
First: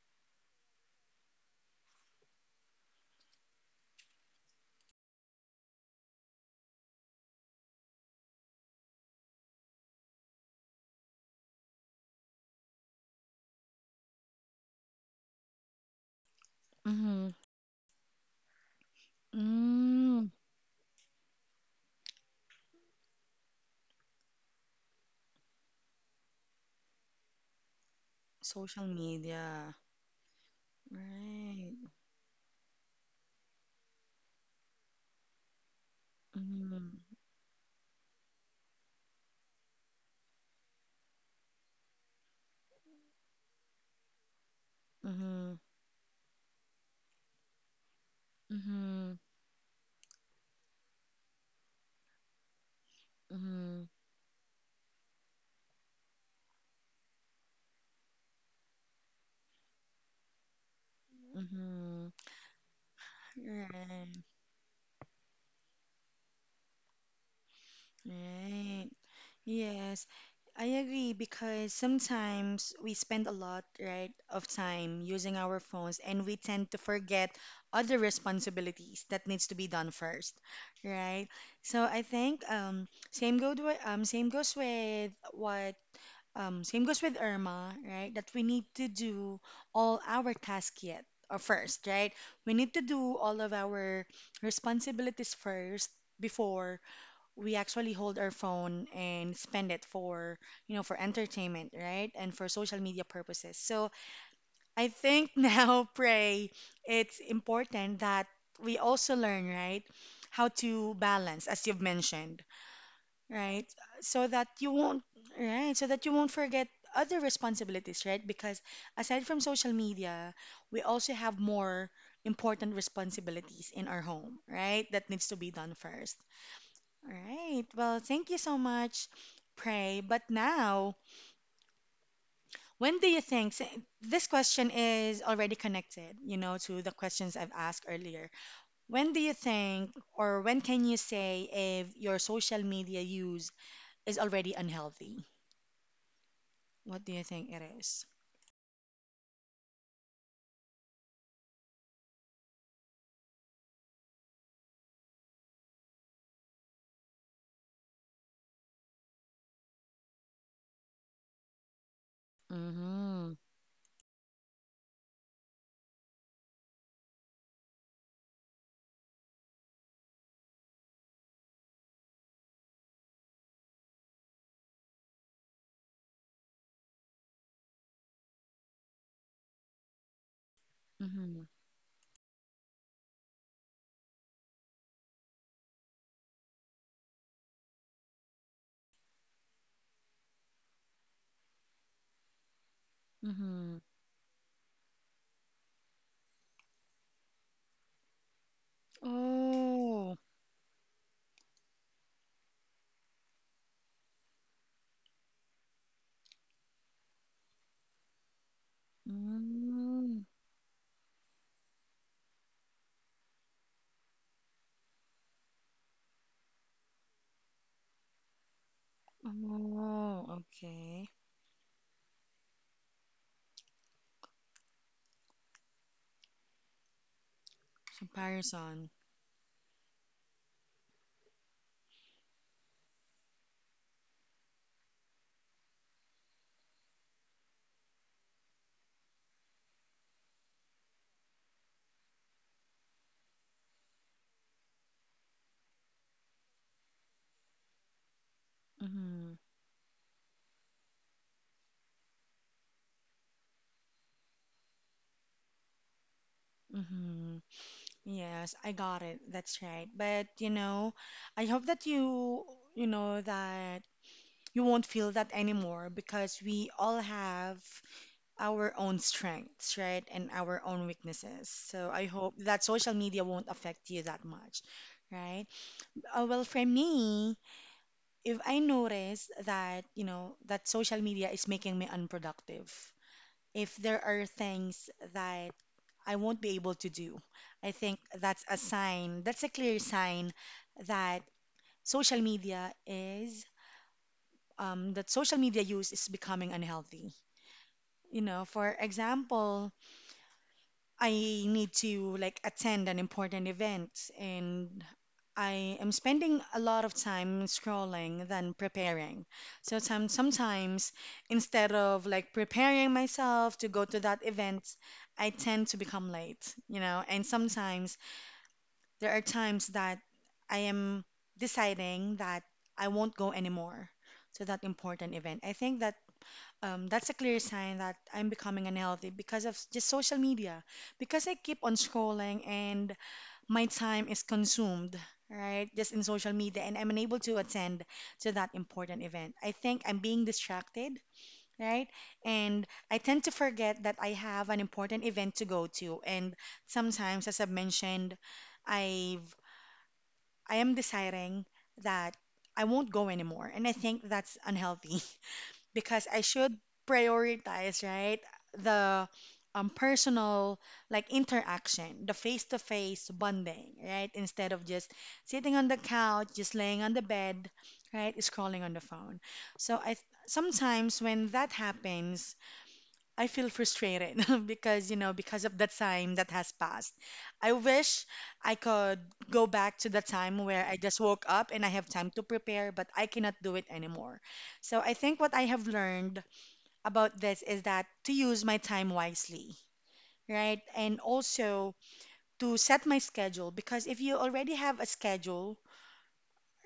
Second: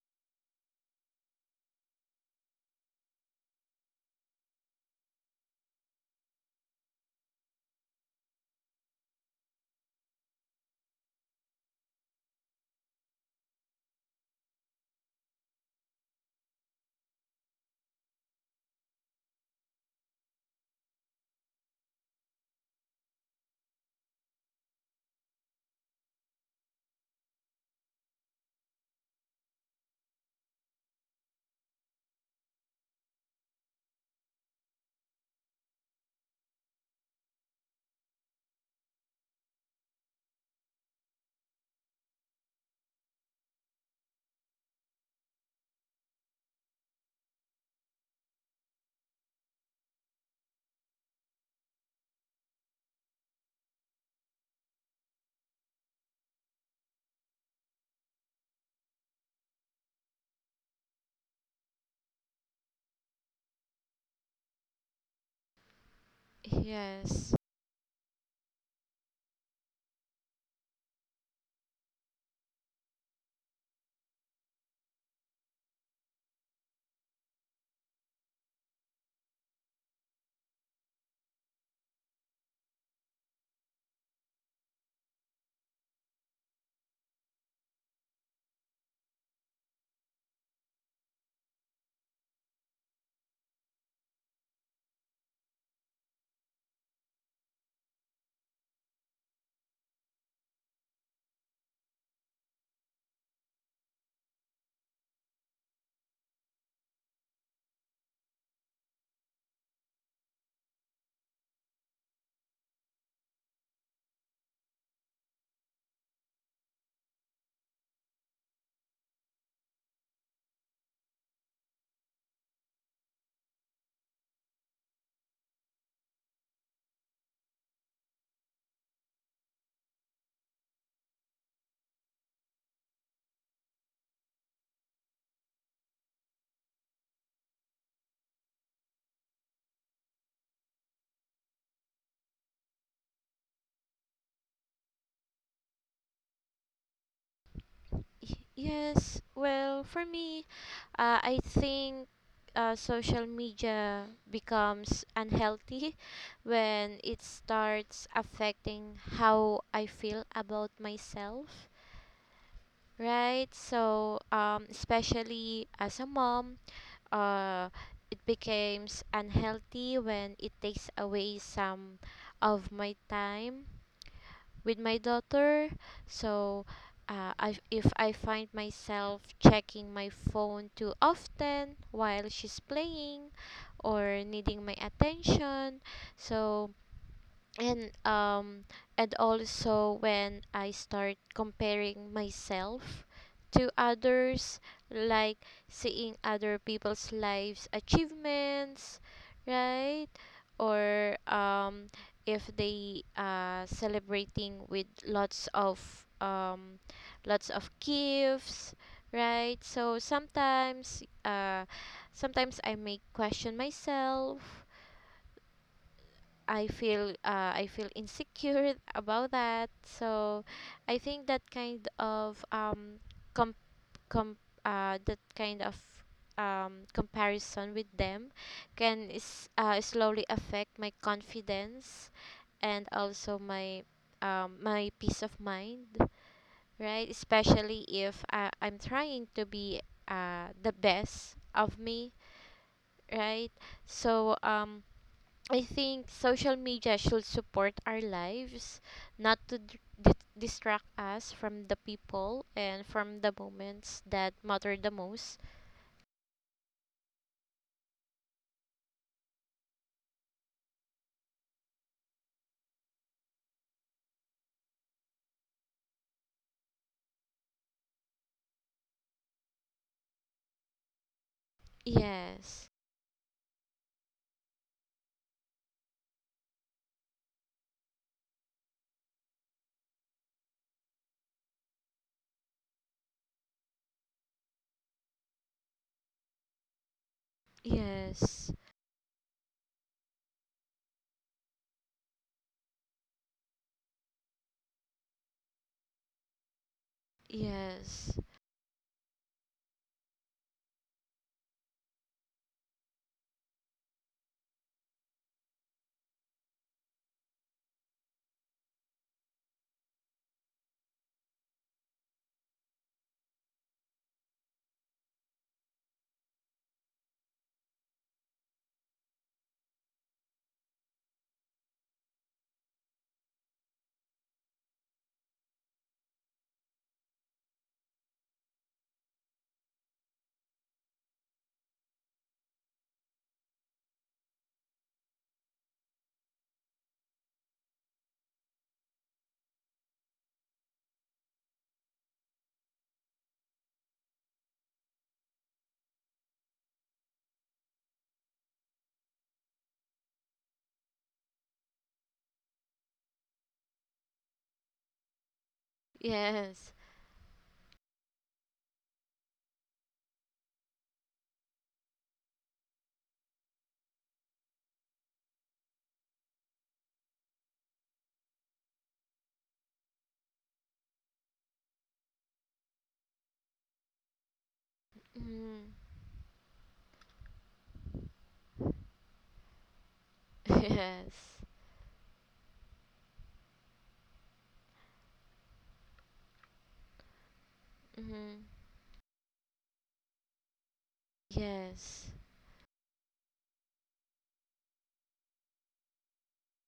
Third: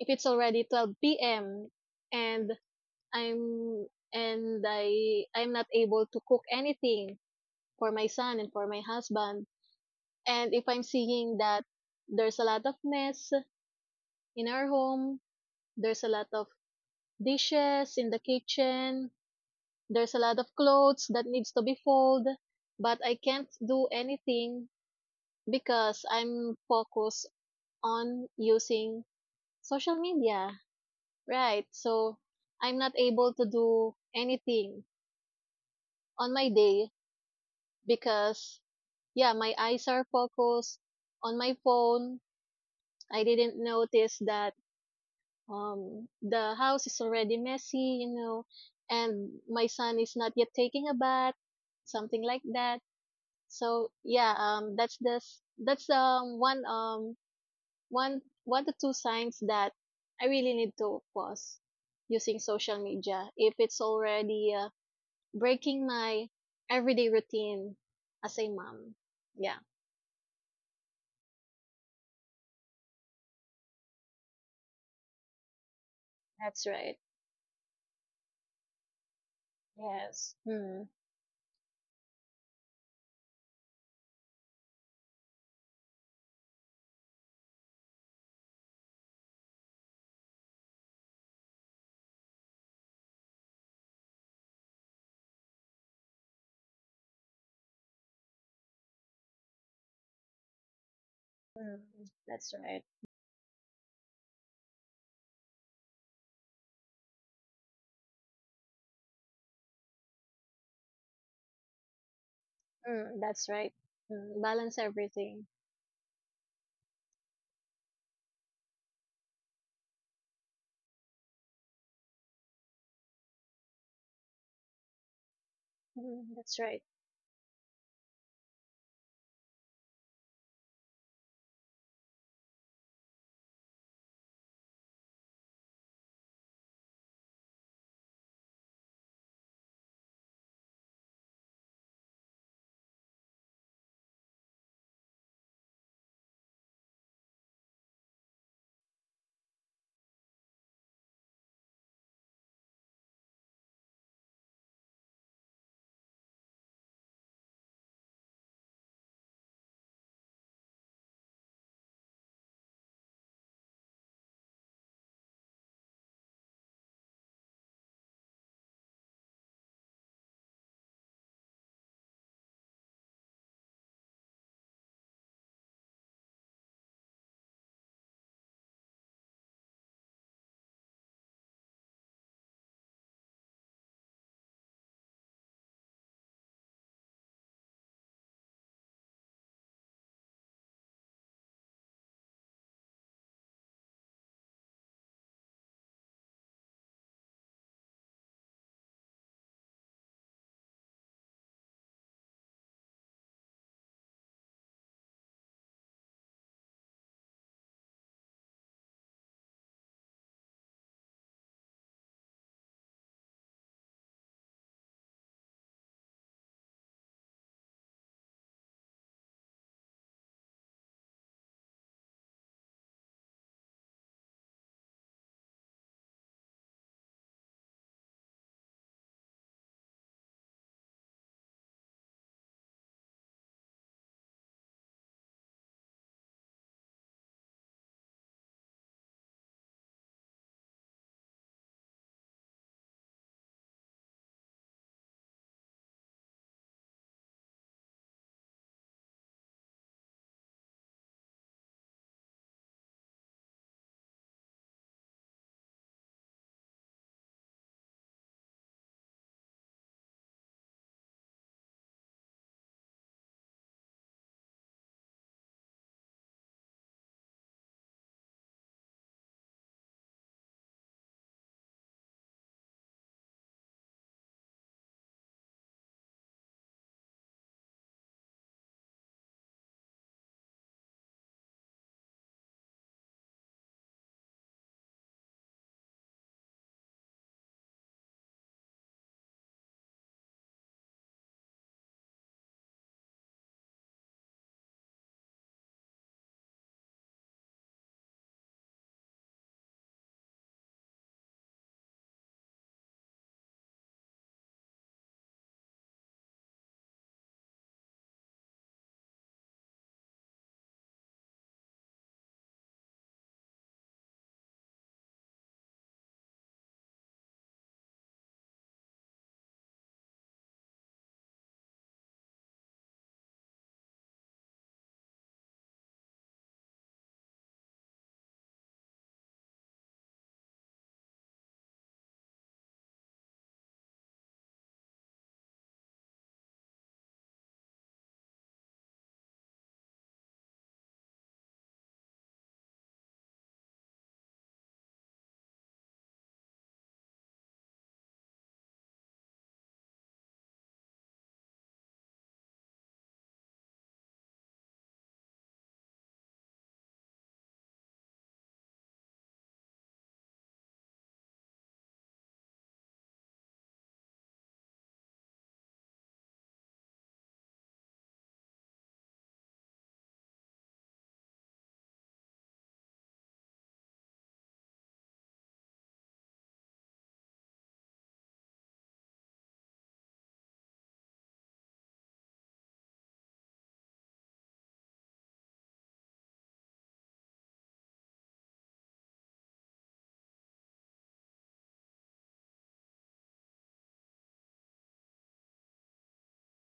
C: if it's already 12 p.m. and I'm I I'm not able to cook anything for my son and for my husband, and if I'm seeing that there's a lot of mess in our home, there's a lot of
A: Mm-hmm.
C: dishes in the kitchen. There's a
A: Mm.
C: lot of clothes that needs to be folded, but I can't do anything because I'm focused on
A: Social
C: using
A: media.
C: social media, right?
A: Right.
C: So I'm not able to do anything on my day
A: Mm-hmm.
C: because yeah, my eyes are focused on my phone. I didn't notice that
A: Mm-hmm.
C: the house is already messy, you know,
A: Mm-hmm.
C: and my son is not yet taking a bath, something like that.
A: Mm-hmm.
C: So yeah, that's the that's one one to two signs that I really need to pause
A: Mm-hmm.
C: using social media if it's
A: Right.
C: already, breaking my everyday
B: Yes.
C: routine as a
A: Right.
C: mom. Yeah.
A: Yes, I agree, because sometimes we spend a lot, right, of time using our phones, and we
C: That's
A: tend to
C: right.
A: forget other responsibilities that needs to be done
C: Yes.
A: first,
C: Mm.
A: right? So I think same goes with Irma, right? That we need to do all our tasks yet or first, right? We need to do all of our responsibilities first before we actually hold our phone and spend it for, you know, for entertainment,
C: Mm,
A: right? And for
C: that's
A: social
C: right.
A: media purposes. So I think now, Pray, it's important that we also learn, right, how to balance, as you've mentioned,
C: Mm, that's
A: right?
C: right.
A: So
C: Mm,
A: that you
C: balance
A: won't,
C: everything.
A: right, so that you won't forget other responsibilities, right? Because aside from social media, we also have more important responsibilities in our home, right, that needs to be done first.
C: Mm, that's right.
A: All right. Well, thank you so much, Pray. But now, when do you think this question is already connected, you know, to the questions I've asked earlier? When do you think, or when can you say, if your social media use is already unhealthy? What do you think it is?
B: Yes. Well, for me, I think social media becomes unhealthy when it starts affecting how I feel about myself.
A: Mm-hmm.
B: Right. So, especially as a mom, uh, it becomes unhealthy when it takes away some of my time with my daughter. So, I, if I find myself checking my phone too
A: Mm-hmm.
B: often while she's playing or needing my attention, so and um and also when I start comparing myself to
A: Mm-hmm.
B: others, like seeing other people's lives achievements, right?
A: Oh.
B: Or if they celebrating with lots of gifts, right? So
A: Mm.
B: sometimes, sometimes I may question myself. I feel insecure about that.
A: Oh,
B: So I
A: okay.
B: think that kind of com com that kind of comparison with them
A: Comparison.
B: can is slowly affect my confidence and also my my peace of mind, right? Especially if I, I'm trying to be the best of me, right? So I think social media should support our lives,
A: Mm-hmm.
B: not to distract us from the people and from the moments that matter the most.
A: Mm-hmm. Yes, I got it. That's right. But you know, I hope that you know, that you won't feel that anymore, because we all have our own strengths, right? And our own weaknesses. So I hope
B: Yes,
A: that social media won't affect you that much, right? Well, for me, if I notice that, you know, that social media is making me unproductive, if there are things that I won't be able to do, I think that's
B: yes,
A: a sign, that's a clear sign that social media is, that social media use is becoming unhealthy.
B: yes,
A: You know, for example, I need to like attend an important event, and I am spending a lot of time scrolling than preparing. So sometimes instead of like preparing myself to go to that event, I tend to become late, you know. And sometimes there are times that I am deciding that I won't go anymore to that important event. I think that, that's a clear sign that I'm becoming unhealthy because of just social media. Because I keep on scrolling and my time is consumed, right? Just in social media, and I'm unable to attend to that important event. I think I'm being distracted, right? And I tend to forget that I have an important event to go to. And sometimes, as I've mentioned, I've I am deciding that I won't go anymore, and I think that's unhealthy. Because I should
B: yes,
A: prioritize, right, the, personal like interaction, the face-to-face bonding, right, instead of just sitting on the couch, just laying on the bed, right, scrolling on the phone. So sometimes when that happens, I feel frustrated because, you know, because of
B: mm,
A: the time that has passed. I wish I could go back to the time where I just woke
B: yes,
A: up and I have time to prepare, but I cannot do it anymore. So I think what I have learned about this is that to
B: mm,
A: use my time wisely, right? And also
B: yes,
A: to set my schedule, because if you already have a schedule,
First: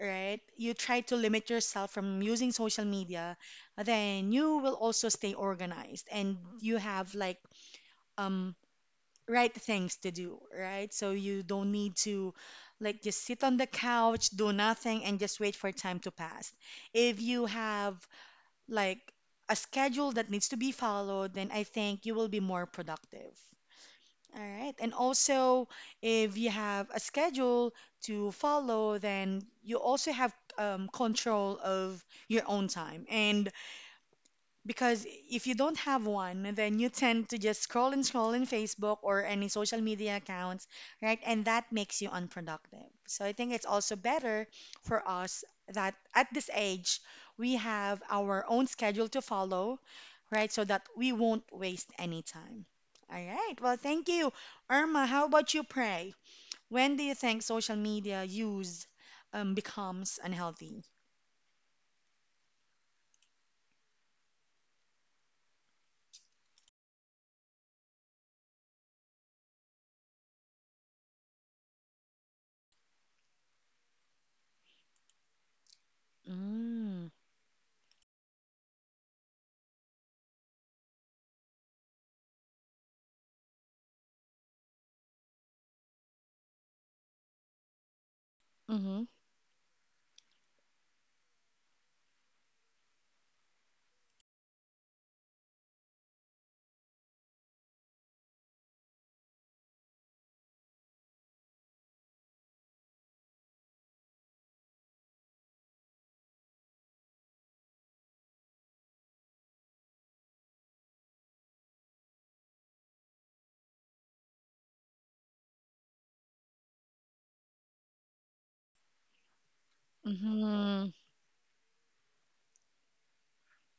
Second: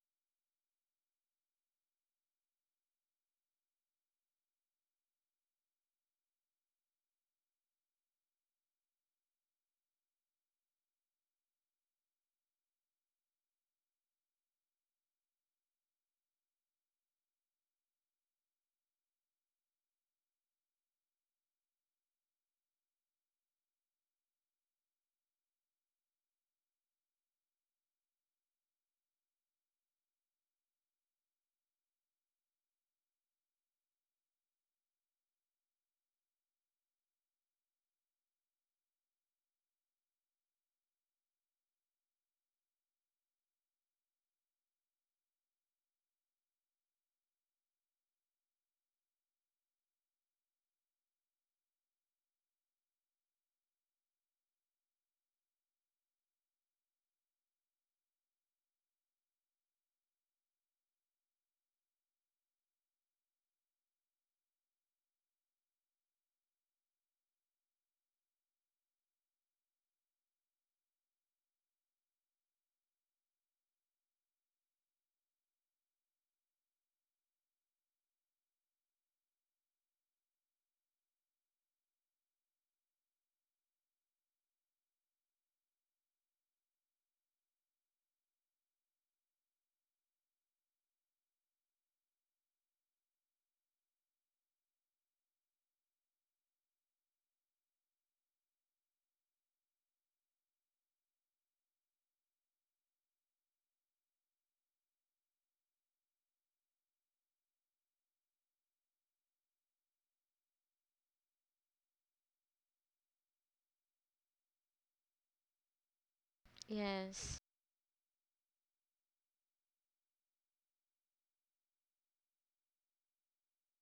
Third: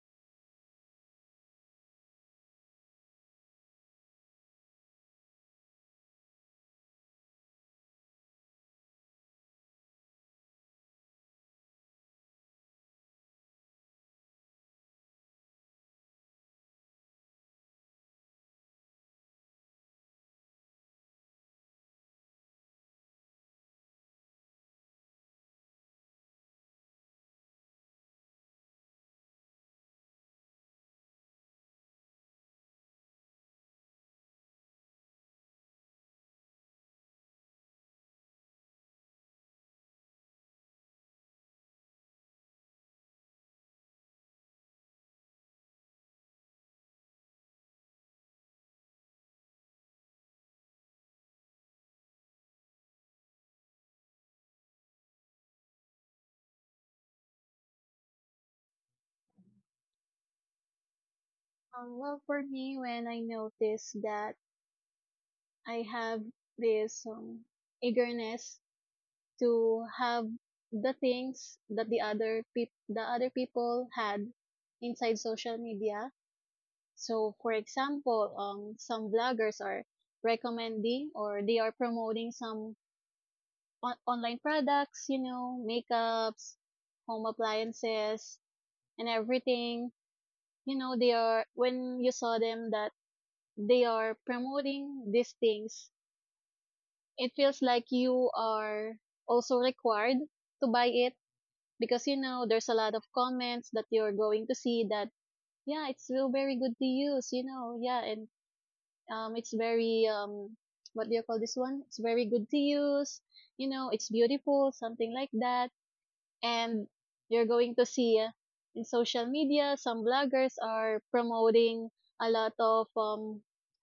A: right, you try to limit yourself from using social media, then you will also stay organized and you have um right things to do, right? So you don't need to like just sit on the couch, do nothing, and just wait for time to pass. If you have like a schedule that needs to be followed, then I think you will be more productive. All right. And also, if you have a schedule to follow, then you also have control of your own time. And because if you don't have one, then you tend to just scroll and scroll in Facebook or any social media accounts, right? And that makes you unproductive. So I think it's also better for us that at this age, we have our own schedule to follow, right? So that we won't waste any time. All right. Well, thank you. Irma, how about you, Pray? When do you think social media use becomes unhealthy?
C: Well, for me, when I notice that I have this, eagerness to have the things that the other peop the other people had inside social media.
A: Mm.
C: So, for example, some vloggers are recommending or they are promoting some online products, you know, makeups, home appliances,
A: Mm-hmm.
C: and everything. You know, they are when you saw them that they are promoting these things, it feels like you are also required to buy it because you know there's a lot of comments that you're going to see that yeah it's still very good to use, you know. Yeah, and it's very what do you call this one, it's very good to use, you know, it's beautiful, something like that. And
B: yes,
C: you're going to see, in social media some bloggers
A: Mm-hmm.
C: are promoting a lot of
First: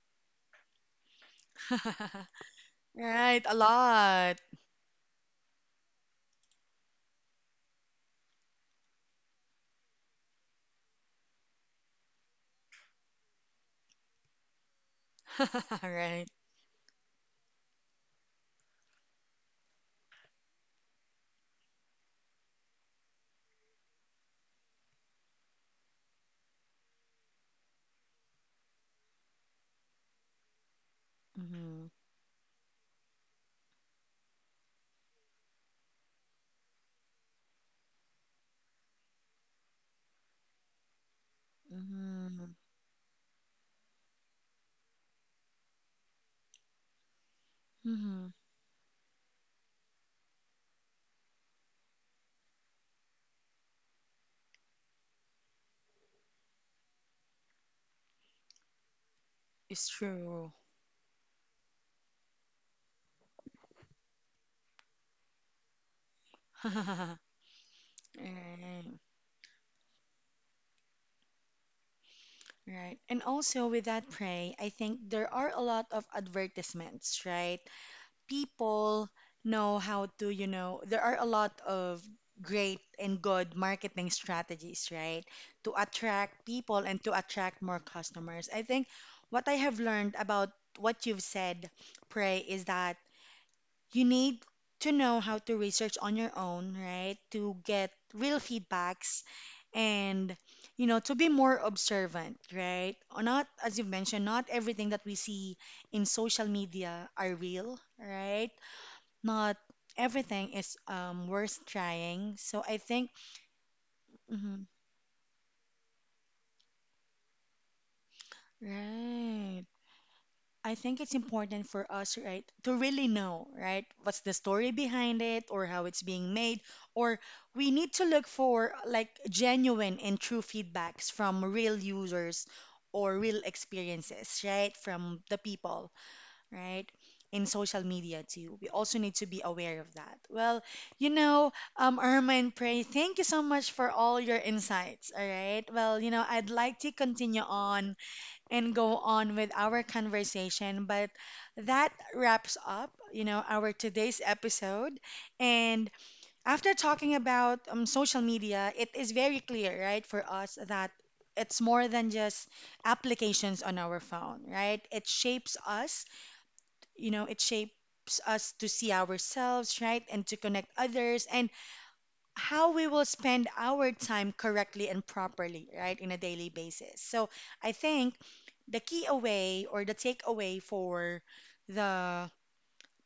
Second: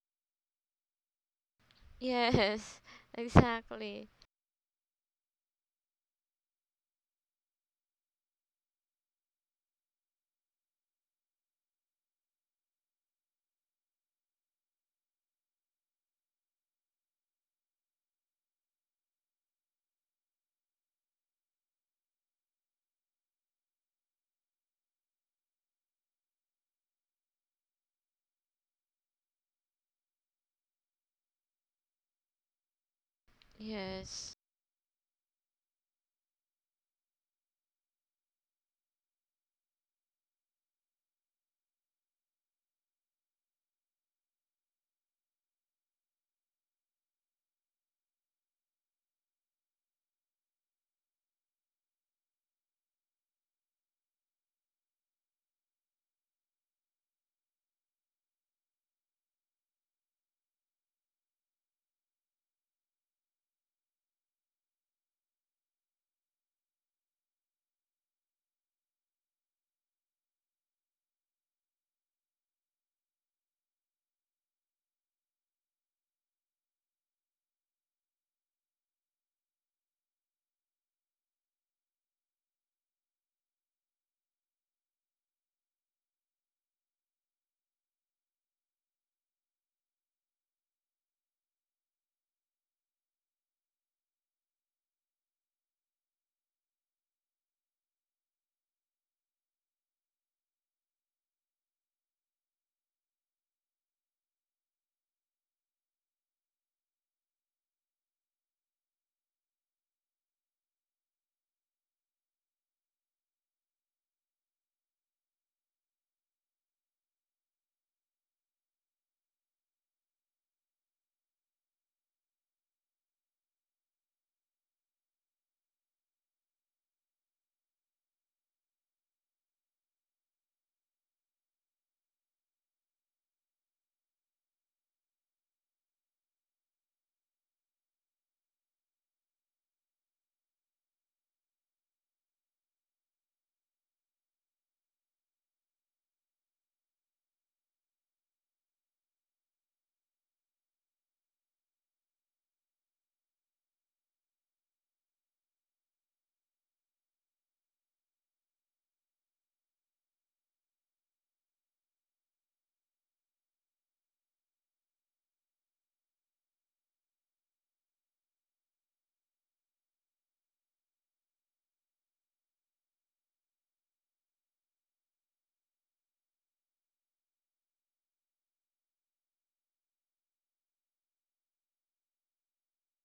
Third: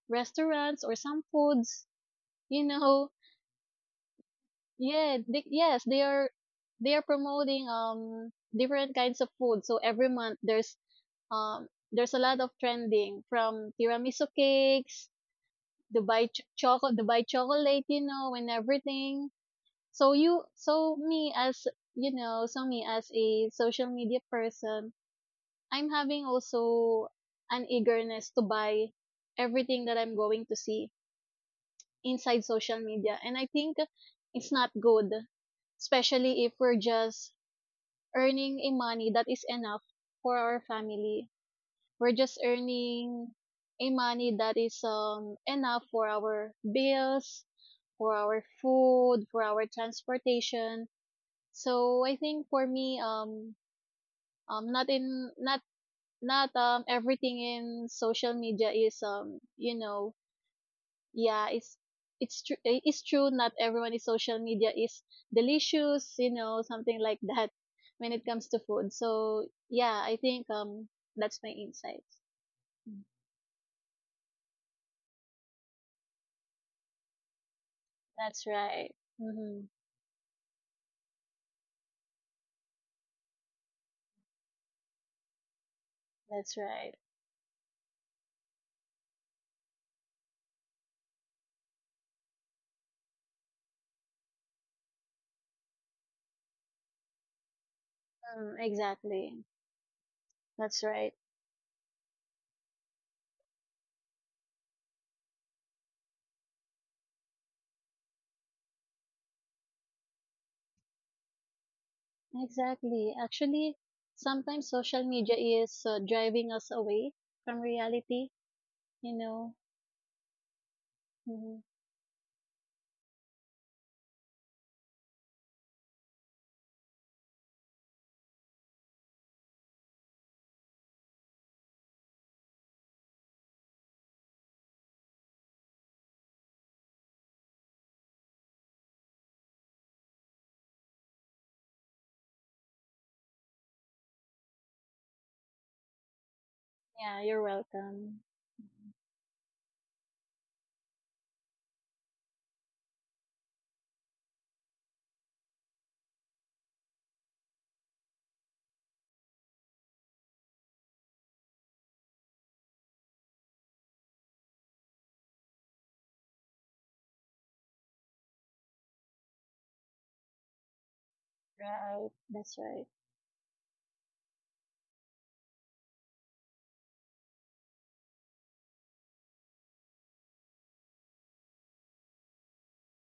C: restaurants or some foods, you
B: yes,
C: know.
A: Right, a
B: exactly.
A: lot.
C: Yeah yes they are, they are promoting different kinds of food. So every month there's, um there's a lot of trending, from tiramisu cakes,
A: Right.
C: Dubai chocolate, Dubai chocolate, you know, and everything. So you, so me as you know, so me as a social media person, I'm having also an eagerness to buy everything that I'm going to see
A: Mm-hmm.
C: inside social media. And I think
B: Yes,
C: it's not good, especially if we're just earning a money that is enough for our family. We're just
A: Mm-hmm.
C: earning a money that is enough for our bills, for
A: Mm-hmm.
C: our food, for our transportation. So I think for me, um, not in not not everything in social media is you
A: It's
C: know.
A: true.
C: Yeah, it's true, it's true, not everyone is social media is delicious, you know, something like
A: Right.
C: that, when it comes to food. So yeah, I think that's my insight.
A: Right.
C: Mm.
A: And also with that, prey, I think there are a lot of advertisements, right?
C: That's right.
A: People
C: Mm-hmm.
A: know how to, you know, there are a lot of great and good marketing strategies, right, to attract
C: That's
A: people
C: right.
A: and to attract more customers. I think what I have learned about what you've said, Prey, is that you need to know how to research on your own, right? To get real
C: Mm,
A: feedbacks
C: exactly.
A: and,
C: That's
A: to
C: right.
A: be more observant, right? Or not, as you mentioned, not everything that we see in social media are real, right? Not everything is worth trying. So I think,
C: Exactly. Actually
A: mhm,
C: sometimes social media is, driving us away from reality, you know.
A: right. I think it's
C: Mm-hmm.
A: important for us, right, to really know, right, what's the story behind it or how it's being made. Or we need to look for like genuine and true feedbacks from real users or real experiences, right, from the people, right, in social media too. We also need to be aware of that. Well, Ermine, Prey, thank you so much for all your insights, all right? Well, you know, I'd like to
C: Yeah,
A: continue
C: you're
A: on
C: welcome.
A: and go
C: Mhm.
A: on with our conversation. But that wraps up, you know, our today's episode. And after talking about social media, it is very clear, right, for us that it's more than just applications on our phone, right? It shapes us, you know, it shapes us to see ourselves, right, and to connect others. And
C: Right, that's
A: how we
C: right.
A: will spend our time correctly and properly, right, in a daily basis. So I think the key away or the takeaway for the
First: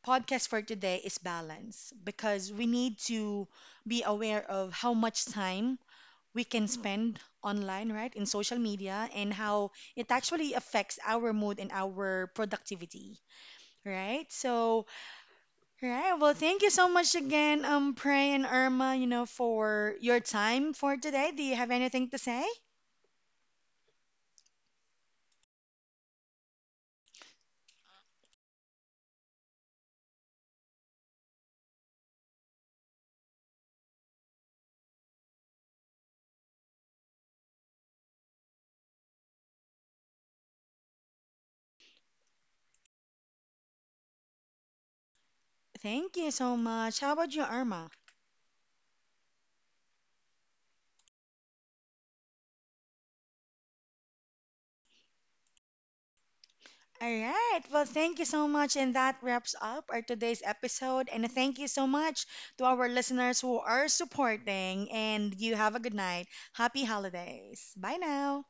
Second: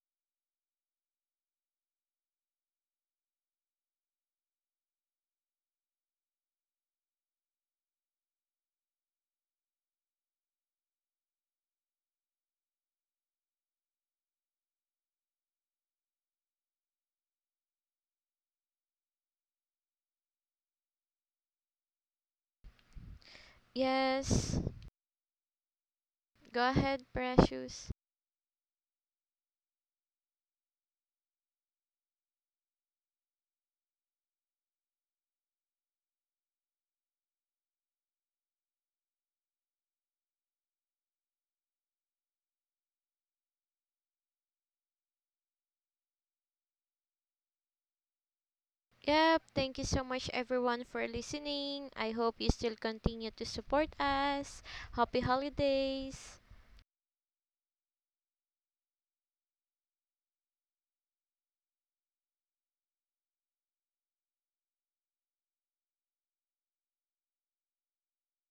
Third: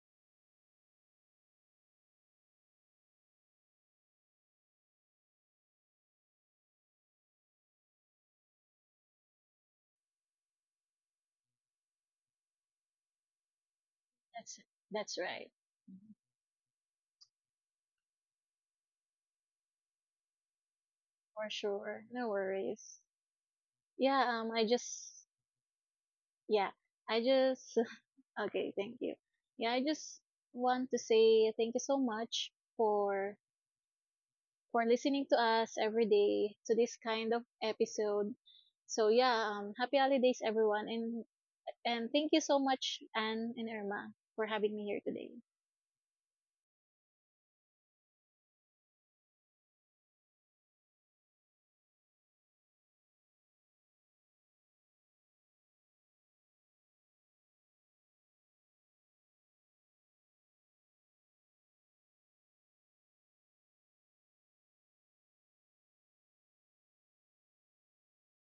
A: podcast for today is balance, because we need to be aware of how much time we can spend online, right, in social media, and how it actually affects our mood and our productivity, right?
C: that's
A: So
C: that's right. Mm-hmm.
A: right. Well, thank you so much again, Pray and Irma, you know, for your time for today. Do
C: For
A: you have
C: sure.
A: anything to
C: No
A: say?
C: worries. Yeah,
B: yes.
C: I just yeah,
B: Go ahead,
C: I just
B: Precious.
C: okay, thank you. Yeah, I just want to say thank you so much for for listening to us every day to this kind of episode. So yeah, happy holidays everyone, and thank you so much Anne and Irma for having me here today.
A: Thank you so much. How about you, Irma?
B: Yep, thank you so much everyone for listening. I hope you still continue to support us. Happy holidays.
A: All right. Well, thank you so much. And that wraps up our today's episode. And thank you so much to our listeners who are supporting. And you have a good night. Happy holidays. Bye now.